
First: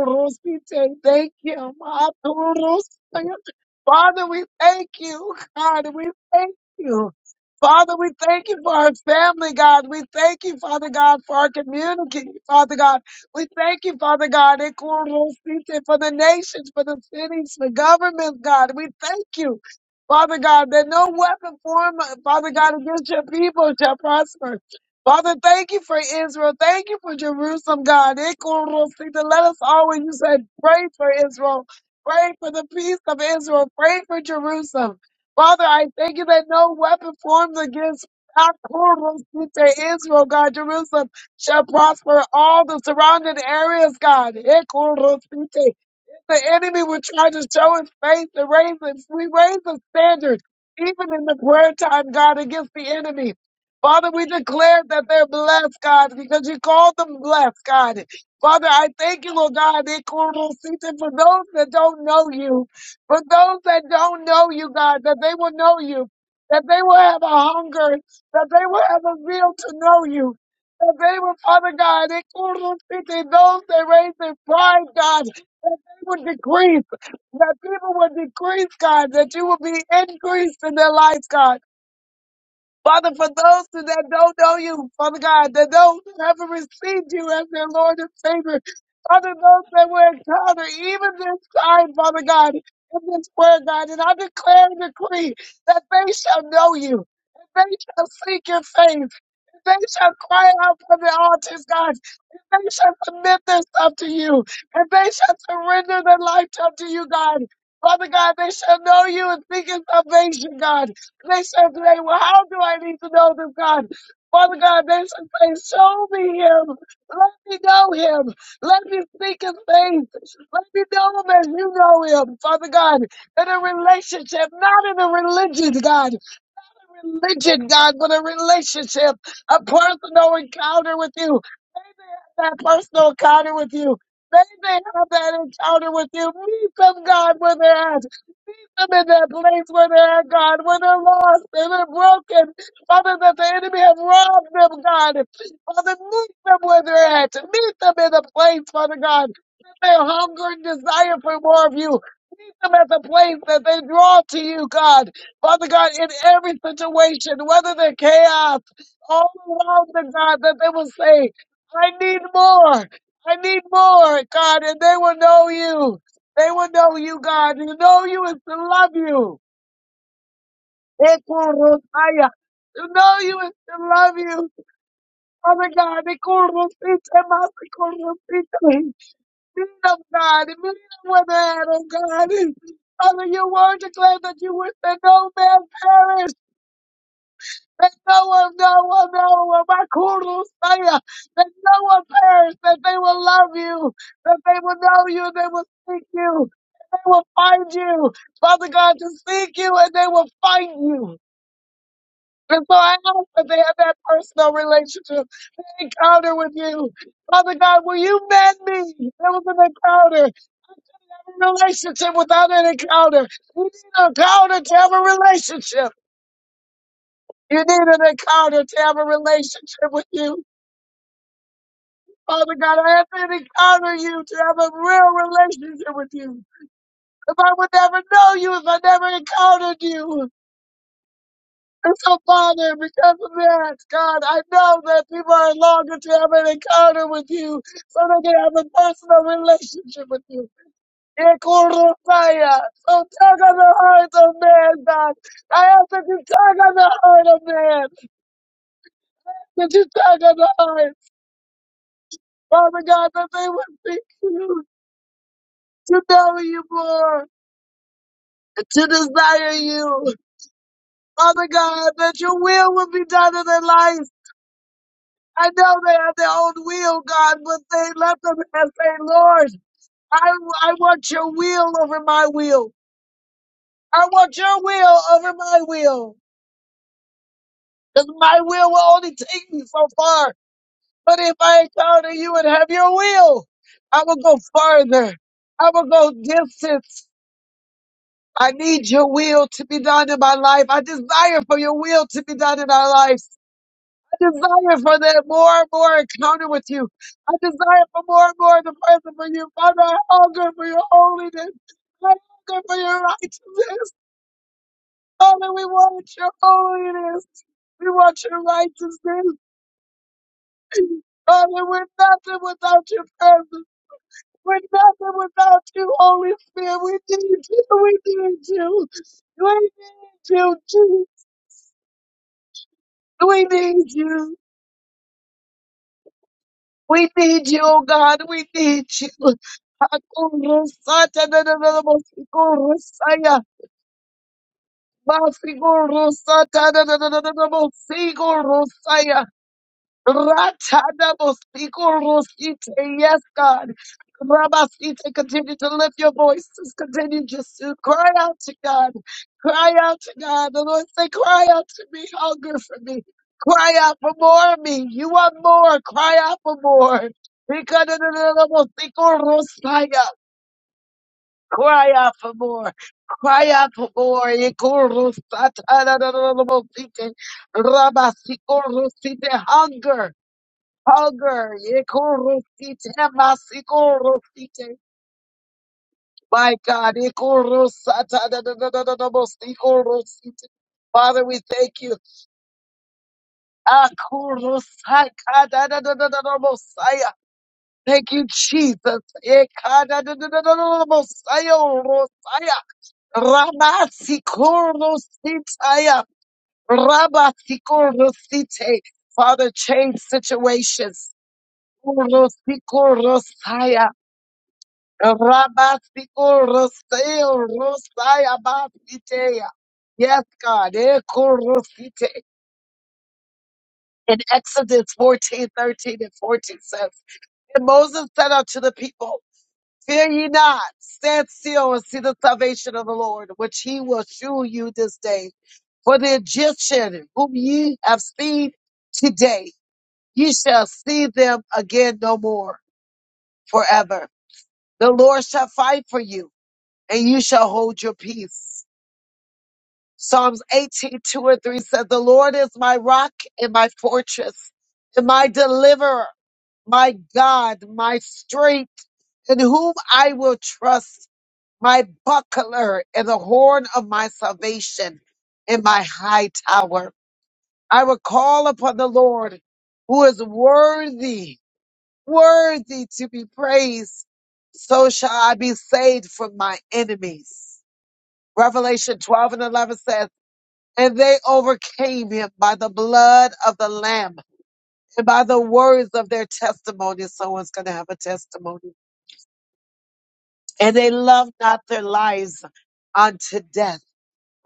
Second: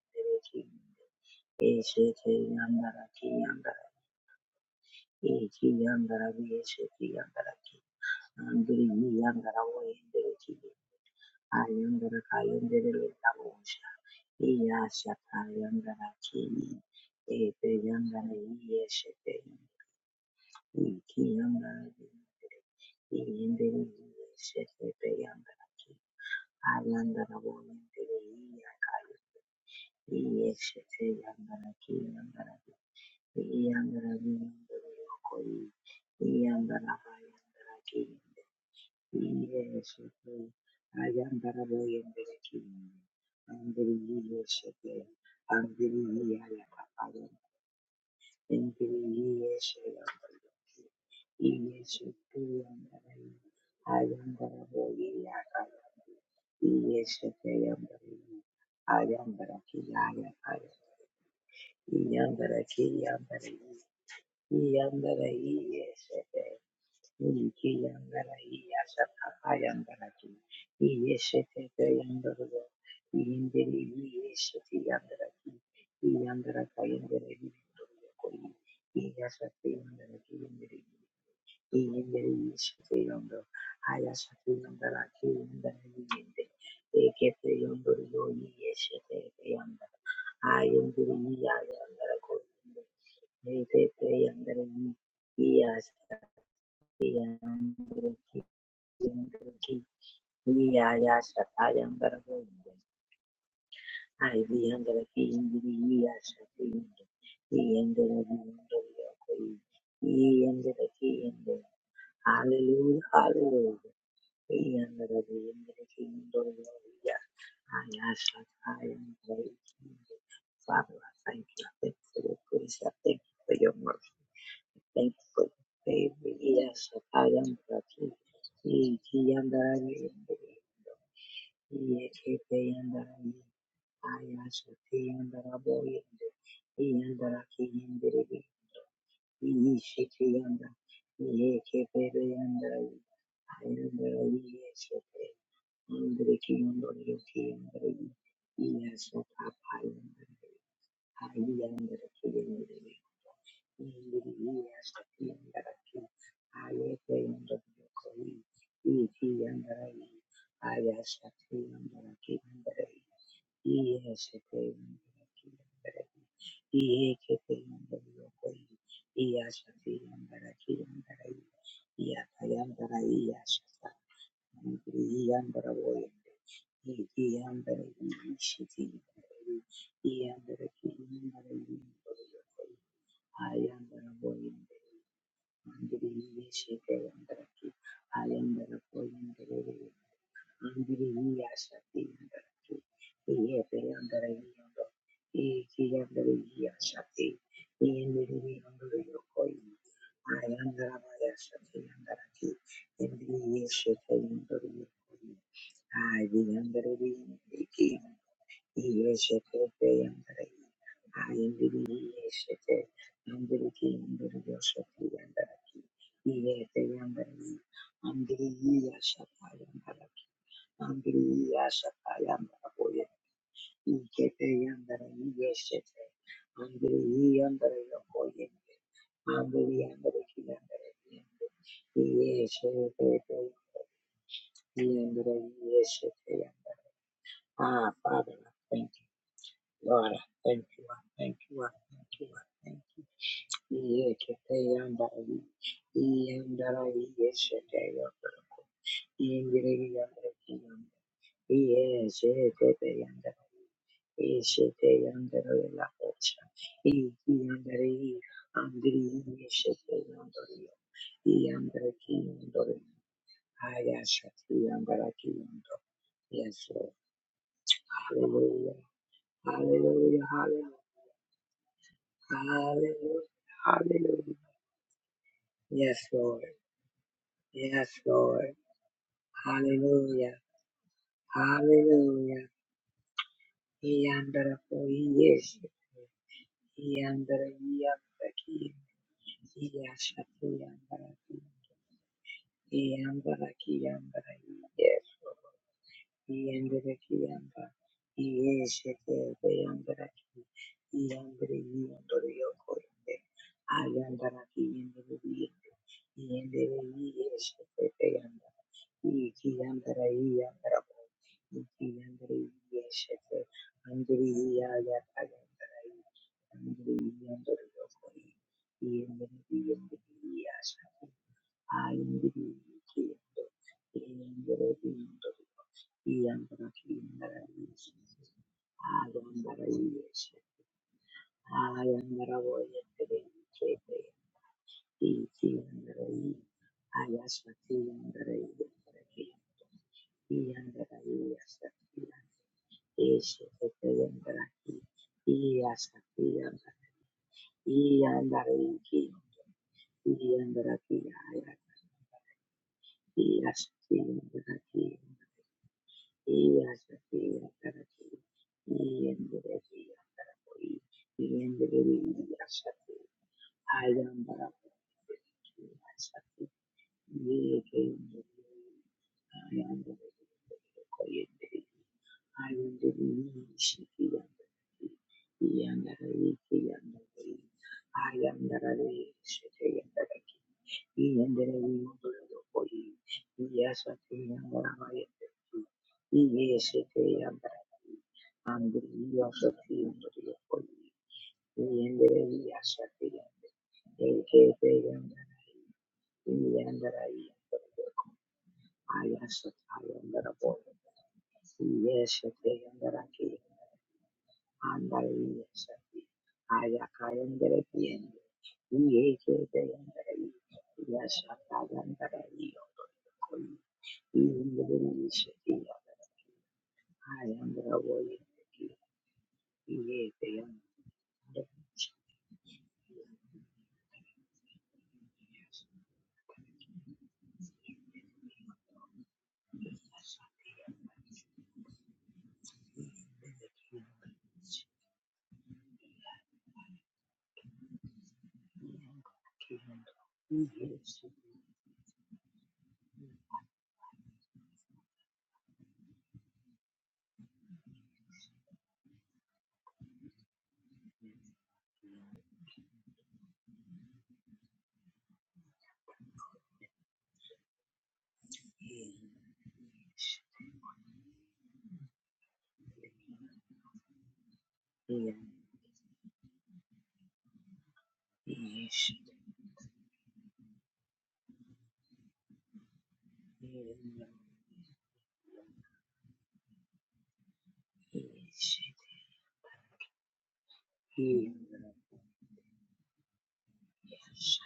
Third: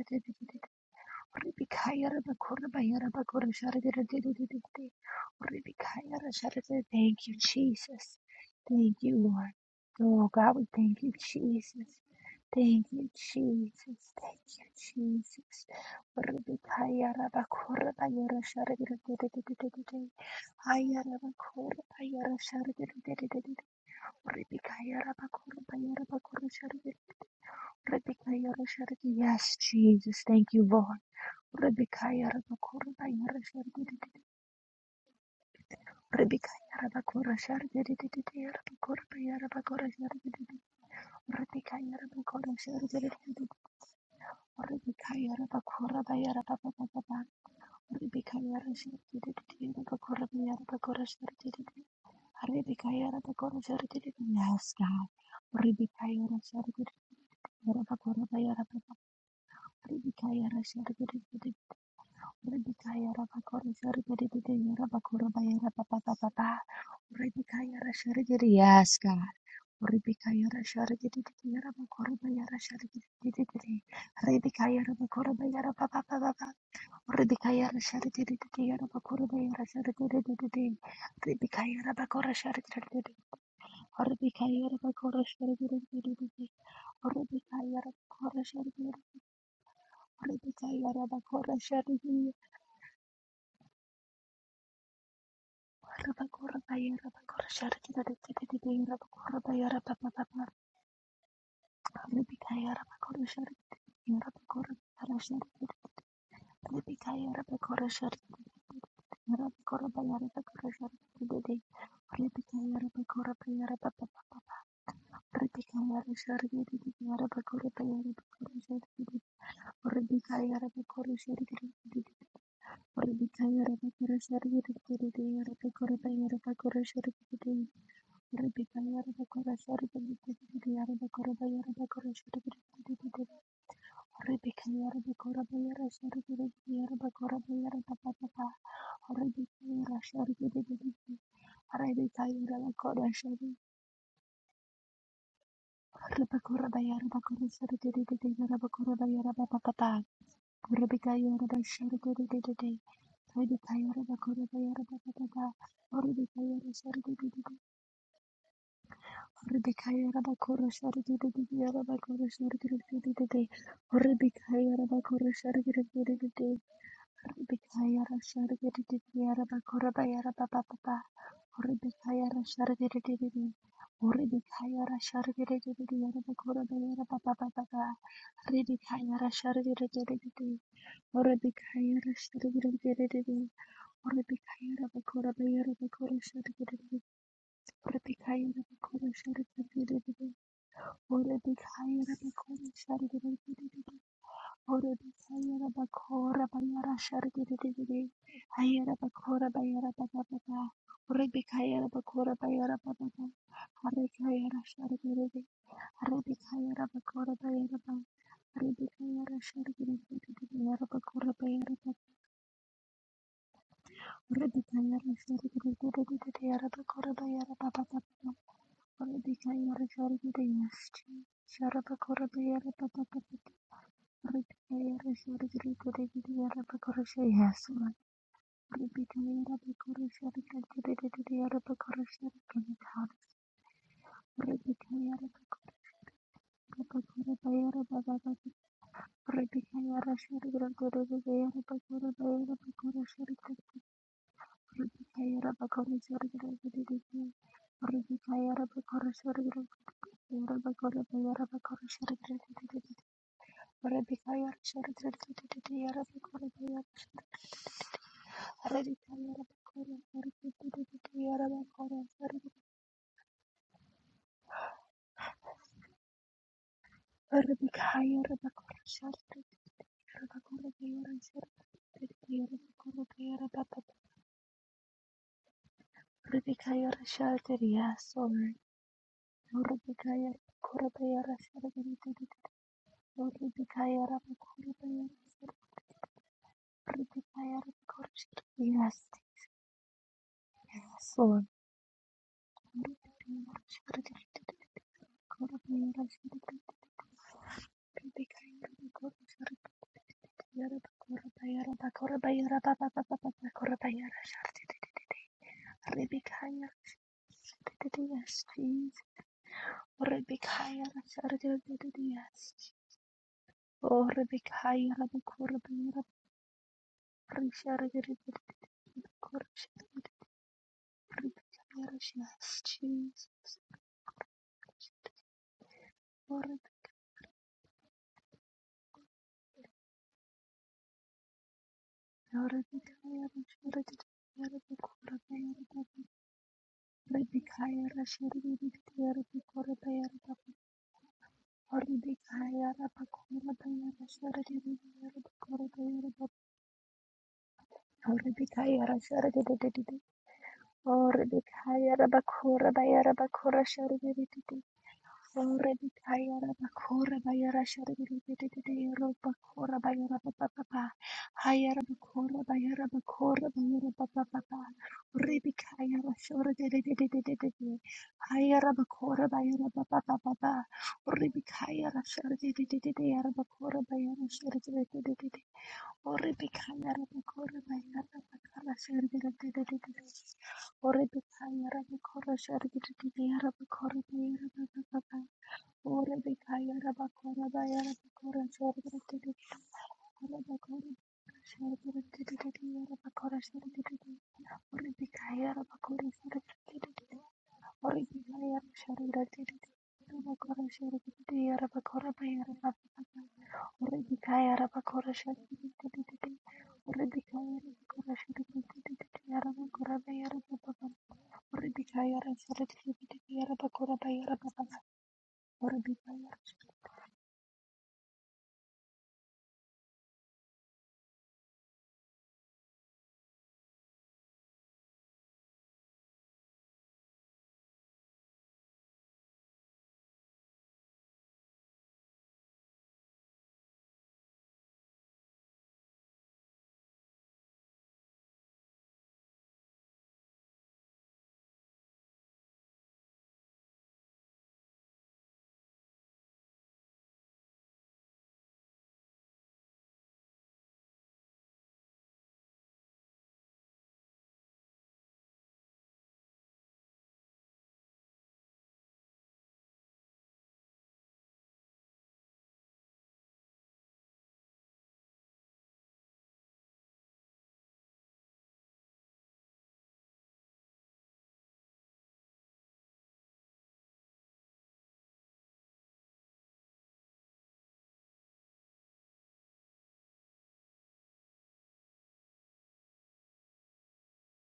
Speaker 3: yandere
Speaker 1: Thank you.
Speaker 2: Rebikaya
Speaker 3: yeşete
Speaker 2: Rabakurabaya
Speaker 3: yandara ki
Speaker 1: Maturosite.
Speaker 2: Rabakur
Speaker 3: yandara
Speaker 1: Father, we thank
Speaker 2: Sharadididididididid.
Speaker 1: you.
Speaker 3: iki
Speaker 1: God, we
Speaker 2: Rebikaya
Speaker 3: yandara bir
Speaker 1: thank
Speaker 2: Rasharad.
Speaker 3: yeşete
Speaker 1: you.
Speaker 2: Thank you,
Speaker 3: yandara ki
Speaker 1: Father, we
Speaker 2: Jesus.
Speaker 1: thank you for our
Speaker 2: Thank
Speaker 3: yandiri
Speaker 2: you,
Speaker 1: family,
Speaker 2: Lord.
Speaker 3: yandara o
Speaker 1: God. We
Speaker 2: Oh,
Speaker 3: yendere
Speaker 1: thank
Speaker 3: ki
Speaker 2: God,
Speaker 1: you,
Speaker 2: we
Speaker 1: Father
Speaker 2: thank you,
Speaker 1: God, for our
Speaker 3: ayı
Speaker 2: Jesus.
Speaker 3: yandara
Speaker 1: community, Father
Speaker 2: Thank
Speaker 1: God.
Speaker 2: you,
Speaker 3: kiyindiri
Speaker 1: We thank you,
Speaker 2: Jesus.
Speaker 1: Father
Speaker 2: Thank
Speaker 1: God,
Speaker 2: you, Jesus.
Speaker 1: Ikorosite, for
Speaker 3: Iyashakayandara
Speaker 1: the
Speaker 3: kini
Speaker 1: nations, for the
Speaker 2: Rebikaya
Speaker 1: cities, for
Speaker 3: ebe
Speaker 2: Rabakurabaya
Speaker 3: yandara
Speaker 1: governments, God. We thank
Speaker 3: yiyeshekeye
Speaker 1: you,
Speaker 2: Rasharadididididididid.
Speaker 1: Father God, that
Speaker 2: Aya
Speaker 1: no
Speaker 3: iki
Speaker 1: weapon
Speaker 3: yandara
Speaker 1: form,
Speaker 2: Rabakurabaya
Speaker 1: Father God, against your
Speaker 2: Rasharadidididididid.
Speaker 1: people
Speaker 3: iyendere
Speaker 1: shall prosper.
Speaker 2: Rebikaya
Speaker 3: yiyeshekeye
Speaker 1: Father,
Speaker 3: yandara
Speaker 1: thank you
Speaker 2: Rabakurabaya
Speaker 1: for
Speaker 2: Rabakur
Speaker 1: Israel. Thank
Speaker 2: Sharadid.
Speaker 1: you for
Speaker 3: ayandara
Speaker 1: Jerusalem,
Speaker 3: boyendere
Speaker 1: God.
Speaker 2: Rebikaya Rasharadid.
Speaker 3: yiyakaya
Speaker 1: Ikorosita. Let us
Speaker 2: Yes,
Speaker 1: always, you
Speaker 2: Jesus.
Speaker 1: said,
Speaker 2: Thank you,
Speaker 1: pray
Speaker 2: Lord.
Speaker 1: for
Speaker 3: iyeshekeye
Speaker 1: Israel.
Speaker 3: yandara
Speaker 2: Rebecca
Speaker 3: kini
Speaker 1: Pray for
Speaker 3: yandara
Speaker 1: the
Speaker 2: Yarabakura
Speaker 1: peace of
Speaker 2: Yarashar
Speaker 1: Israel.
Speaker 2: did
Speaker 1: Pray
Speaker 3: iyandara
Speaker 1: for
Speaker 2: it.
Speaker 3: yiyendere
Speaker 1: Jerusalem.
Speaker 3: yokoyi
Speaker 1: Father, I thank you that
Speaker 2: Rebecca
Speaker 1: no
Speaker 3: iyandara
Speaker 1: weapon
Speaker 2: Yarabakura
Speaker 1: formed
Speaker 2: Shar
Speaker 3: yandara
Speaker 2: did it.
Speaker 1: against
Speaker 3: kini
Speaker 2: Yarabakura Yarabakura
Speaker 1: Ikorosita,
Speaker 2: Shar
Speaker 1: Israel,
Speaker 2: did
Speaker 3: iyeshekeye
Speaker 1: God,
Speaker 2: it.
Speaker 1: Jerusalem,
Speaker 3: ayandara
Speaker 1: shall
Speaker 2: Rebecca
Speaker 3: boyendere
Speaker 1: prosper
Speaker 2: Yarabakura
Speaker 1: all the
Speaker 2: Shar did
Speaker 1: surrounding
Speaker 2: it.
Speaker 1: areas, God.
Speaker 3: yiyeshekeye
Speaker 2: Rebecca
Speaker 1: Ikorosita.
Speaker 3: andiri
Speaker 2: Yarabakura
Speaker 1: If the
Speaker 3: yiyaya
Speaker 1: enemy would
Speaker 2: Yarabakura
Speaker 1: try to show his face
Speaker 2: Rebecca
Speaker 1: and raise
Speaker 3: endiri
Speaker 2: Yarashar
Speaker 1: it,
Speaker 2: did
Speaker 1: we
Speaker 2: it.
Speaker 1: raise the
Speaker 3: yiyeshekeye
Speaker 2: Yarabakura
Speaker 1: standard,
Speaker 2: Yarabakura
Speaker 1: even in
Speaker 2: Shar
Speaker 1: the
Speaker 3: I am
Speaker 2: did it.
Speaker 1: prayer time, God, against the
Speaker 2: Rebecca
Speaker 1: enemy.
Speaker 2: Yarabakura Shar did
Speaker 1: Father,
Speaker 2: it.
Speaker 1: we
Speaker 2: Yes,
Speaker 1: declare that
Speaker 2: God.
Speaker 1: they're blessed,
Speaker 2: Rebecca
Speaker 1: God, because you
Speaker 2: Yarashar did it.
Speaker 1: called them blessed, God.
Speaker 2: Yarabakura
Speaker 1: Father, I
Speaker 2: Yarabakura
Speaker 1: thank you, Lord God, they
Speaker 2: Rebecca
Speaker 1: call those
Speaker 2: Yarashar
Speaker 1: season
Speaker 2: did
Speaker 1: for
Speaker 2: it.
Speaker 1: those that don't know you,
Speaker 2: Radikaya
Speaker 1: for those
Speaker 2: Rabakoro
Speaker 1: that
Speaker 2: Sharigari
Speaker 1: don't know you, God, that
Speaker 2: Rabakoro
Speaker 1: they will
Speaker 2: Bayara
Speaker 1: know
Speaker 2: Papa
Speaker 1: you,
Speaker 2: Papa
Speaker 1: that they will have a
Speaker 2: Radikaya
Speaker 1: hunger, that
Speaker 2: Rasharigari
Speaker 1: they will have a zeal to know you.
Speaker 2: Radikaya
Speaker 1: That they
Speaker 2: Rasharigari
Speaker 1: will, Father God,
Speaker 2: Rabakoro
Speaker 1: they call
Speaker 2: Bayara
Speaker 1: those season, those
Speaker 2: Sharigari
Speaker 1: that raise their
Speaker 2: Radikaya
Speaker 1: pride, God,
Speaker 2: Rabakoro Bayara
Speaker 1: that
Speaker 2: Papa
Speaker 1: they would
Speaker 2: Papa
Speaker 1: decrease, that
Speaker 2: Radikaya
Speaker 1: people would
Speaker 2: Rasharigari
Speaker 1: decrease, God,
Speaker 2: Rabakoro
Speaker 1: that you will
Speaker 2: Bayara
Speaker 1: be increased in
Speaker 2: Sharigari
Speaker 1: their lives, God.
Speaker 2: Radikaya Rabakoro Sharigari
Speaker 1: Father, for those who that don't know
Speaker 2: Radikaya
Speaker 1: you, Father
Speaker 2: Rabakoro
Speaker 1: God, that
Speaker 3: Yes,
Speaker 2: Sharigari
Speaker 1: don't ever received you as
Speaker 3: Zekete
Speaker 1: their
Speaker 2: Radikaya
Speaker 1: Lord
Speaker 3: yonduru
Speaker 1: and
Speaker 2: Rabakoro
Speaker 3: yoyi
Speaker 1: Savior,
Speaker 2: Sharigari
Speaker 3: yeshete
Speaker 1: Father, those that
Speaker 3: yandara.
Speaker 1: will encounter
Speaker 2: Radikaya
Speaker 1: even
Speaker 3: Ayunduru
Speaker 1: this
Speaker 2: Rabakoro
Speaker 1: time,
Speaker 3: yiyayandara
Speaker 1: Father
Speaker 2: Sharigari
Speaker 1: God, in this word, God, and
Speaker 3: kutete
Speaker 1: I
Speaker 3: yandara
Speaker 1: declare and
Speaker 3: yi.
Speaker 1: decree
Speaker 3: Yiyashata yandara ni. Iya
Speaker 1: that
Speaker 2: Rebecca,
Speaker 1: they
Speaker 3: shati
Speaker 1: shall know you, and they shall
Speaker 3: yanduru ki
Speaker 1: seek your face,
Speaker 3: yandara
Speaker 1: and
Speaker 3: ki.
Speaker 1: they shall cry out from the
Speaker 3: Yiyayashata
Speaker 1: altars, God,
Speaker 3: yandara yoyi.
Speaker 1: and they shall submit themselves to you,
Speaker 3: Ayvi
Speaker 1: and
Speaker 3: yandara
Speaker 1: they
Speaker 3: ki
Speaker 1: shall
Speaker 3: yindiri
Speaker 1: surrender their life
Speaker 3: yiyashata yi.
Speaker 1: unto you, God. Father
Speaker 3: Yiyandara
Speaker 1: God, they
Speaker 3: yiyandara
Speaker 1: shall know you and
Speaker 3: yoyi.
Speaker 1: seek your salvation,
Speaker 3: Yiyandara
Speaker 1: God.
Speaker 3: ki
Speaker 1: They
Speaker 3: yindara.
Speaker 1: said today, well, how do I need
Speaker 3: Hallelujah,
Speaker 1: to know them,
Speaker 3: hallelujah.
Speaker 1: God? Father God, they
Speaker 3: Yiyandara
Speaker 1: said, they
Speaker 3: yiyandara ki
Speaker 1: show me
Speaker 3: yindara
Speaker 1: him.
Speaker 3: yoyi.
Speaker 1: Let me know him.
Speaker 3: Ayashata
Speaker 1: Let me speak
Speaker 3: yandara
Speaker 1: his
Speaker 3: yi.
Speaker 1: faith. Let me
Speaker 3: Father, I
Speaker 1: know him
Speaker 3: thank you.
Speaker 1: as you know him, Father
Speaker 3: for
Speaker 1: God,
Speaker 3: your God. Thank you
Speaker 1: in
Speaker 3: for
Speaker 1: a
Speaker 3: your mercy.
Speaker 1: relationship, not in a
Speaker 3: Thank you for your
Speaker 1: religion, God. Not
Speaker 3: favor. Yes,
Speaker 1: a
Speaker 3: I am
Speaker 1: Religion,
Speaker 3: God.
Speaker 1: God, but a
Speaker 2: Rebecca
Speaker 3: He,
Speaker 1: relationship,
Speaker 3: he,
Speaker 2: Yarabakora
Speaker 3: and I,
Speaker 1: a
Speaker 3: am.
Speaker 1: personal
Speaker 2: Sarabakora
Speaker 1: encounter with
Speaker 2: Yarabakora
Speaker 1: you.
Speaker 3: he, he,
Speaker 1: May they have
Speaker 3: he,
Speaker 1: That
Speaker 3: and I, am.
Speaker 1: personal
Speaker 2: Shirabakora
Speaker 1: encounter with you.
Speaker 3: I,
Speaker 1: They
Speaker 3: am
Speaker 2: Rebecca
Speaker 3: so,
Speaker 1: may have
Speaker 3: he, and
Speaker 1: that
Speaker 2: Yarabakora
Speaker 3: I,
Speaker 2: Bayara
Speaker 1: encounter
Speaker 3: boy,
Speaker 1: with you.
Speaker 2: Sarabakora
Speaker 1: Meet
Speaker 3: he,
Speaker 1: them,
Speaker 3: and I,
Speaker 2: Yarabakora
Speaker 1: God, where
Speaker 3: he,
Speaker 1: they're
Speaker 2: Bayara
Speaker 1: at.
Speaker 3: and I,
Speaker 2: Papa
Speaker 3: be.
Speaker 1: Meet them in that
Speaker 3: he,
Speaker 1: place
Speaker 2: Rebecca
Speaker 3: he,
Speaker 1: where
Speaker 3: she,
Speaker 1: they're
Speaker 3: he,
Speaker 1: at,
Speaker 2: Yarabakora
Speaker 3: and
Speaker 1: God, where they're
Speaker 3: he,
Speaker 1: lost and
Speaker 3: he,
Speaker 1: they're
Speaker 3: he, he,
Speaker 2: Rebecca
Speaker 1: broken.
Speaker 3: and I,
Speaker 2: Yarabakora
Speaker 1: Father, that
Speaker 2: Shari
Speaker 1: the
Speaker 3: I, and I,
Speaker 1: enemy have
Speaker 3: he,
Speaker 1: robbed them, God. Father,
Speaker 3: and I,
Speaker 1: meet
Speaker 3: he,
Speaker 1: them
Speaker 2: Rebakora
Speaker 1: where
Speaker 3: and I,
Speaker 2: Bayara
Speaker 1: they're
Speaker 3: he,
Speaker 1: at.
Speaker 2: Bakora
Speaker 3: and
Speaker 1: Meet
Speaker 3: I, he,
Speaker 1: them in the
Speaker 2: Sarabakora
Speaker 1: place,
Speaker 3: he,
Speaker 2: Yarabakora
Speaker 1: Father
Speaker 3: yes, I, I,
Speaker 1: God
Speaker 2: Bayara Papa
Speaker 1: their
Speaker 3: and
Speaker 1: hunger and
Speaker 2: Rebecca
Speaker 1: desire
Speaker 3: I, I,
Speaker 1: for
Speaker 3: and I, he,
Speaker 2: Yarabakora
Speaker 1: more
Speaker 3: and I, be. he, and I,
Speaker 1: of
Speaker 3: he, and I, I, and
Speaker 1: you. Meet them
Speaker 2: Sarabakora
Speaker 1: at the place that
Speaker 2: Rebecca
Speaker 1: they
Speaker 3: the
Speaker 1: draw to
Speaker 2: Yarabakora
Speaker 1: you,
Speaker 2: Bayara
Speaker 1: God.
Speaker 2: Papa
Speaker 1: Father God, in
Speaker 2: Rebecca
Speaker 1: every
Speaker 2: Yarabakora
Speaker 1: situation,
Speaker 2: Sarabakora
Speaker 1: whether they're chaos,
Speaker 3: he, and
Speaker 1: all
Speaker 3: he, and
Speaker 1: around
Speaker 3: I,
Speaker 2: Rebekaya
Speaker 1: them, God, that
Speaker 2: Rabakoro
Speaker 1: they will
Speaker 3: Yandere,
Speaker 1: say,
Speaker 2: Sharikidiki
Speaker 1: I need
Speaker 2: Rabakoro
Speaker 1: more. I
Speaker 2: Sharikidiki
Speaker 1: need more, God,
Speaker 2: Rebekaya
Speaker 1: and they will
Speaker 2: Rabakoro
Speaker 1: know
Speaker 2: Sharikidiki
Speaker 1: you. They will know you, God. To
Speaker 2: Rebekaya
Speaker 1: know you is to love
Speaker 2: Rasharikidiki
Speaker 1: you.
Speaker 2: Rabakoro Bayara Papa Papa Rebekaya
Speaker 1: Ekurusaya. To know you is
Speaker 2: Rasharikidiki
Speaker 1: to love you.
Speaker 2: Rebekaya
Speaker 1: Father
Speaker 2: Rasharikidiki
Speaker 1: God,
Speaker 2: Rabakoro Bayara Papa
Speaker 1: Ekurusita,
Speaker 2: Papa
Speaker 1: Masakurusita.
Speaker 2: Rebekaya
Speaker 1: Meet of God, and
Speaker 2: Rasharikidiki
Speaker 1: meet them where they're oh
Speaker 2: Rebekaya
Speaker 1: God. And
Speaker 2: Rasharikidiki
Speaker 1: Father, your word declared that you wish
Speaker 2: Rebekaya
Speaker 1: that
Speaker 2: Rabakoro
Speaker 1: no man
Speaker 2: Bayara Bakoro
Speaker 1: perish,
Speaker 2: Sharikidiki
Speaker 1: that no
Speaker 2: Rebekaya
Speaker 1: one, no
Speaker 2: Rabakoro
Speaker 1: one, no one, my
Speaker 2: Sharikidiki
Speaker 1: kurus, that no one
Speaker 2: Orebikayera
Speaker 1: perish,
Speaker 2: bakora
Speaker 1: that they will love you,
Speaker 2: sharigirigirigi.
Speaker 1: that they will know you, they will
Speaker 2: Orebikayera
Speaker 3: Andrei,
Speaker 1: seek
Speaker 2: bakora
Speaker 1: you,
Speaker 3: andrei, yes,
Speaker 2: bayara
Speaker 1: they will find
Speaker 2: sharigirigirigi.
Speaker 1: you. Father
Speaker 2: Hayera
Speaker 1: God, to
Speaker 2: bakora
Speaker 1: seek you
Speaker 2: bayara
Speaker 1: and they will
Speaker 2: bababa.
Speaker 1: find you.
Speaker 2: Orebikayera khora bayara
Speaker 1: Before I
Speaker 2: bababa.
Speaker 1: ask that they have that personal
Speaker 2: Harekayera
Speaker 1: relationship,
Speaker 2: sharigirigi.
Speaker 1: that encounter with
Speaker 2: Orebikayera
Speaker 1: you.
Speaker 2: bakora
Speaker 1: Father
Speaker 2: bayara
Speaker 1: God,
Speaker 2: ba.
Speaker 1: will you mend me? There
Speaker 2: Orebikayera
Speaker 1: was an encounter.
Speaker 2: sharigirigirigi.
Speaker 1: I
Speaker 2: Yara
Speaker 1: couldn't
Speaker 2: bakora
Speaker 1: have a
Speaker 2: bayara ba.
Speaker 1: relationship without an encounter. You
Speaker 3: andrei,
Speaker 1: need an encounter to have
Speaker 2: Orebikayera
Speaker 1: a relationship.
Speaker 2: sharigirigirigi. Yara bakora bayara
Speaker 1: You need
Speaker 2: bababa.
Speaker 1: an encounter to have a
Speaker 2: Orebikayera
Speaker 1: relationship with you.
Speaker 2: sharigirigi. Shara bakora
Speaker 1: Father
Speaker 2: bayara
Speaker 1: God, I have to
Speaker 2: bababa.
Speaker 1: encounter you to have a real
Speaker 2: Rikayera sharikri
Speaker 1: relationship with you.
Speaker 2: kurikiyara pakurusha
Speaker 1: If I would
Speaker 2: yasma.
Speaker 1: never
Speaker 3: andrei,
Speaker 1: know you, if I never
Speaker 3: Ah, Father,
Speaker 2: Rikayera
Speaker 3: I
Speaker 1: encountered you. I'm so bothered because of that, God. I know that people are longing to have an encounter with you so they can have a
Speaker 3: thank you,
Speaker 1: personal relationship
Speaker 3: Lord. I
Speaker 1: with you.
Speaker 3: thank you. I thank you.
Speaker 1: Ekorosaya. So tug on the heart of man, God. I ask that you tug on the heart of man.
Speaker 3: I
Speaker 1: That you tug on the heart. Father God, that they would seek
Speaker 3: Yes,
Speaker 1: you to know you more, and to
Speaker 2: Hereditary
Speaker 1: desire
Speaker 2: Rabakura,
Speaker 1: you.
Speaker 2: Hereditary
Speaker 1: Father God,
Speaker 2: Rabakura,
Speaker 1: that your will would be done in their life. I know they have their own
Speaker 3: Yes, Lord.
Speaker 1: will, God, but they
Speaker 2: Hereditary
Speaker 1: let them
Speaker 3: Hallelujah.
Speaker 1: and
Speaker 2: Rabakura,
Speaker 1: say,
Speaker 2: Shastri,
Speaker 1: Lord,
Speaker 3: Hallelujah.
Speaker 1: I,
Speaker 2: Rabakura,
Speaker 1: I
Speaker 3: Hallelujah.
Speaker 1: want
Speaker 2: Gayara,
Speaker 1: your will over my
Speaker 2: Hereditary
Speaker 1: will.
Speaker 2: Rabakura,
Speaker 3: Hallelujah.
Speaker 2: Gayara, Baba,
Speaker 1: I
Speaker 3: Hallelujah.
Speaker 1: want your will over my
Speaker 3: Yes,
Speaker 1: will.
Speaker 3: Lord.
Speaker 2: Hereditary Shastri,
Speaker 3: Yes,
Speaker 1: Because my
Speaker 3: Lord.
Speaker 2: Yasom,
Speaker 1: will will only take me so far.
Speaker 2: Hereditary
Speaker 3: Hallelujah.
Speaker 2: Rabakura,
Speaker 1: But
Speaker 2: Gayara,
Speaker 1: if I encounter
Speaker 2: Hereditary
Speaker 1: you
Speaker 3: Hallelujah.
Speaker 1: and have your will,
Speaker 2: Hereditary
Speaker 1: I
Speaker 3: He
Speaker 1: will go
Speaker 3: under
Speaker 2: Rabakura,
Speaker 1: farther.
Speaker 3: he
Speaker 2: Gayara,
Speaker 3: is.
Speaker 1: I will go
Speaker 3: He
Speaker 1: distance.
Speaker 3: under
Speaker 2: Hereditary
Speaker 3: he
Speaker 2: Rabakura,
Speaker 3: under
Speaker 1: I
Speaker 3: he
Speaker 2: Shastri, Yasom, Hereditary Rabakura,
Speaker 1: need
Speaker 2: Gayara,
Speaker 1: your
Speaker 2: Hereditary
Speaker 1: will to be
Speaker 3: under
Speaker 1: done in my life.
Speaker 2: Rabakura,
Speaker 1: I
Speaker 2: Gayara,
Speaker 1: desire for your will to be done in our
Speaker 3: he
Speaker 1: lives.
Speaker 3: under he
Speaker 1: I
Speaker 3: under
Speaker 1: desire for
Speaker 3: yes.
Speaker 1: that more and more encounter
Speaker 3: He
Speaker 1: with
Speaker 3: under
Speaker 1: you.
Speaker 3: he
Speaker 1: I
Speaker 3: under
Speaker 1: desire for more and more
Speaker 3: he
Speaker 1: of
Speaker 2: Hereditary
Speaker 1: the
Speaker 3: is it
Speaker 1: presence of you.
Speaker 2: Rabakura,
Speaker 3: the
Speaker 1: Father, I
Speaker 3: under
Speaker 1: hunger for
Speaker 2: Yara
Speaker 1: your
Speaker 3: he
Speaker 2: bakora
Speaker 3: under
Speaker 1: holiness.
Speaker 2: bayara
Speaker 3: he
Speaker 2: bakora
Speaker 1: I
Speaker 3: under
Speaker 2: bayara
Speaker 1: hunger
Speaker 2: ba
Speaker 1: for
Speaker 3: yoko.
Speaker 2: ba ba
Speaker 1: your
Speaker 2: ba ba bakora
Speaker 3: I
Speaker 1: righteousness.
Speaker 2: bayara
Speaker 3: under
Speaker 2: sharti di
Speaker 3: he
Speaker 2: di di
Speaker 3: under
Speaker 2: di
Speaker 3: he under
Speaker 1: Father, we want your
Speaker 2: rebikaya di
Speaker 3: he
Speaker 1: holiness.
Speaker 3: is
Speaker 2: di
Speaker 1: We
Speaker 2: di
Speaker 1: want
Speaker 3: it
Speaker 2: Yes,
Speaker 1: your
Speaker 2: please.
Speaker 3: I am
Speaker 1: righteousness.
Speaker 3: the I am the
Speaker 2: Rebekaya,
Speaker 3: one.
Speaker 1: Father, we're
Speaker 3: I am
Speaker 1: nothing
Speaker 2: yes.
Speaker 3: the
Speaker 1: without your
Speaker 3: essence.
Speaker 1: presence.
Speaker 3: I am
Speaker 2: Oh,
Speaker 3: the
Speaker 1: We're
Speaker 2: Rebekaya,
Speaker 3: endless
Speaker 1: nothing
Speaker 2: Rebekura,
Speaker 1: without you, Holy
Speaker 3: I
Speaker 1: Spirit. We need you. We need you.
Speaker 3: am
Speaker 1: We
Speaker 3: the infinite.
Speaker 1: need you, Jesus.
Speaker 3: I am
Speaker 2: Risha,
Speaker 3: the infinite. I am the
Speaker 2: yes,
Speaker 1: We
Speaker 2: Jesus.
Speaker 1: need you.
Speaker 3: infinite. I
Speaker 2: Oh,
Speaker 3: am the
Speaker 1: We need you, oh God. We need you.
Speaker 3: endless.
Speaker 1: Hakurusata da da da
Speaker 3: I
Speaker 1: da
Speaker 3: am the one. I am the
Speaker 2: Rebekaya,
Speaker 1: Mosikurusaya.
Speaker 2: Rebekura, Rebekaya,
Speaker 1: Basikurusata da da da da da
Speaker 3: essence.
Speaker 1: da Mosikurusaya.
Speaker 2: Rebekura,
Speaker 1: Ratadabospikorosite.
Speaker 2: Horibikaya
Speaker 1: Yes,
Speaker 2: rabakura
Speaker 1: God.
Speaker 2: dayara
Speaker 1: Rabasite,
Speaker 2: sharadididiyara
Speaker 1: continue
Speaker 3: I
Speaker 2: bakura
Speaker 1: to lift
Speaker 3: am
Speaker 2: dayara
Speaker 1: your
Speaker 3: the
Speaker 2: bak-
Speaker 3: one.
Speaker 1: voices. Continue just to cry out to
Speaker 2: Horibikaya
Speaker 1: God.
Speaker 2: ra
Speaker 3: iyandariki
Speaker 1: Cry
Speaker 2: sharadididididi.
Speaker 1: out to God. The Lord
Speaker 3: iyandaraki
Speaker 1: say, cry
Speaker 3: ayaki
Speaker 1: out to
Speaker 2: Horibikaya
Speaker 1: me. Hunger
Speaker 2: rabakura
Speaker 1: for me.
Speaker 2: dayara bakura
Speaker 1: Cry out
Speaker 3: yashiki
Speaker 1: for more of me. You want
Speaker 2: Corre
Speaker 1: more.
Speaker 2: di
Speaker 1: Cry out
Speaker 2: Tayara,
Speaker 1: for more.
Speaker 2: corre
Speaker 3: iyashiki
Speaker 2: Bayara,
Speaker 3: yandaraki
Speaker 2: Europa,
Speaker 3: iyendereki
Speaker 2: corre
Speaker 1: Rikadadadabospikorosaya.
Speaker 2: Bayara, Papa, Hayara,
Speaker 1: Cry out
Speaker 3: iyendereki
Speaker 1: for
Speaker 2: corre
Speaker 1: more.
Speaker 2: Bayara, corre
Speaker 1: Cry out for
Speaker 2: Bayara,
Speaker 1: more.
Speaker 2: Papa,
Speaker 3: ayambara
Speaker 2: Ribicayara, Sura,
Speaker 1: Ikorosatadadadadabosite.
Speaker 3: yeke
Speaker 2: Hayara, corre
Speaker 1: Rabastikorosite.
Speaker 2: Bayara,
Speaker 3: ayambara
Speaker 2: Papa,
Speaker 1: Hunger
Speaker 2: Papa,
Speaker 3: koye
Speaker 1: hunger.
Speaker 2: Ribicayara, Sura,
Speaker 1: Ekorosite
Speaker 3: ayanderi
Speaker 2: corre
Speaker 3: yishiki
Speaker 2: Bayara, Sura,
Speaker 1: namasekorosite.
Speaker 3: yandaraki
Speaker 1: My
Speaker 3: iyandariki
Speaker 1: God,
Speaker 2: Ribicayara, corre Bayara,
Speaker 1: ekorosata da- da- da-
Speaker 2: Papa,
Speaker 1: da-
Speaker 3: ayandarari
Speaker 1: da-
Speaker 2: Sura,
Speaker 1: da- mos-
Speaker 3: shiki yandaraki
Speaker 1: ekorosite.
Speaker 2: Corre
Speaker 1: Father, we thank
Speaker 2: Bikayara,
Speaker 1: you.
Speaker 3: iyendereki
Speaker 2: Corre Sura,
Speaker 3: koye
Speaker 2: Corre Bayara, Corre
Speaker 3: iyashiki
Speaker 2: Bayara,
Speaker 3: yandaraki
Speaker 2: Papa.
Speaker 1: Akorosaka da- da- da- da-
Speaker 2: Ora
Speaker 1: da- da-
Speaker 2: bekaya raba
Speaker 1: Mosiah.
Speaker 2: kora
Speaker 3: Iyeshekeyanda
Speaker 2: baya raba
Speaker 1: Thank you,
Speaker 2: kora shara bara
Speaker 1: Jesus.
Speaker 2: tiri
Speaker 1: Eka da-
Speaker 3: andriyosakiyanda
Speaker 1: da- da-
Speaker 2: ora
Speaker 1: da- da-
Speaker 2: ba
Speaker 1: da-
Speaker 2: kora
Speaker 1: Mosiah, oh,
Speaker 2: tiri
Speaker 1: Mosiah.
Speaker 2: tiri ora ba kora
Speaker 3: iyendereyasakiyanda
Speaker 2: tiri ora
Speaker 3: ekepeyanda
Speaker 2: bekaya raba
Speaker 1: Rabasikorositaya.
Speaker 2: kora shara tiri
Speaker 3: iyandarayanda
Speaker 2: ora bekaya raba
Speaker 1: Rabasikorosite. Father,
Speaker 2: tiri
Speaker 1: change
Speaker 2: ora ba kora
Speaker 3: ayasakayandaraboya
Speaker 1: situations.
Speaker 2: tiri ora ba baya raba
Speaker 3: iyeshekeyandarakiya
Speaker 1: Orosikorosaya.
Speaker 2: ora bekaya raba kora shara
Speaker 3: andariya
Speaker 2: tiri
Speaker 1: Rabasiko
Speaker 2: tiri ora
Speaker 1: Rosel
Speaker 2: bekaya raba
Speaker 3: ayakayandarakiya
Speaker 2: kora
Speaker 1: Rosaya
Speaker 2: shara tiri tiri
Speaker 1: Basitea.
Speaker 2: ora ba
Speaker 1: Yes,
Speaker 2: baya
Speaker 3: iyekepeyandarayi
Speaker 1: God.
Speaker 2: raba
Speaker 1: Eko
Speaker 2: ora bekaya
Speaker 1: Rosite.
Speaker 2: raba shara
Speaker 3: iyasakayandarayiyondo
Speaker 2: tiri tiri ora ba
Speaker 1: In
Speaker 2: baya raba
Speaker 1: Exodus fourteen
Speaker 3: iyendereyishakiya
Speaker 2: ora
Speaker 1: thirteen and
Speaker 2: bekaya
Speaker 1: 14 says, And Moses
Speaker 3: ayandaraboya
Speaker 1: said unto the people, Fear ye
Speaker 3: iyepeyandarakiya
Speaker 1: not, stand still and see the salvation of the Lord, which he will shew you this day. For the Egyptian whom ye have seen today, ye shall see them again no more forever. The Lord shall fight for you, and you shall hold your peace.
Speaker 3: Yes,
Speaker 1: Psalms 18, 2 or 3 said, The Lord is my rock and my fortress and my deliverer, my God, my strength, in whom I will trust, my buckler and the horn of my salvation and my high tower. I will call upon the Lord who is worthy, worthy to be praised. So shall I be saved from my enemies. Revelation 12 and 11 says, and they overcame him by the blood of the Lamb and by the words of their testimony. Someone's going to have a testimony. And they loved not their lives unto death.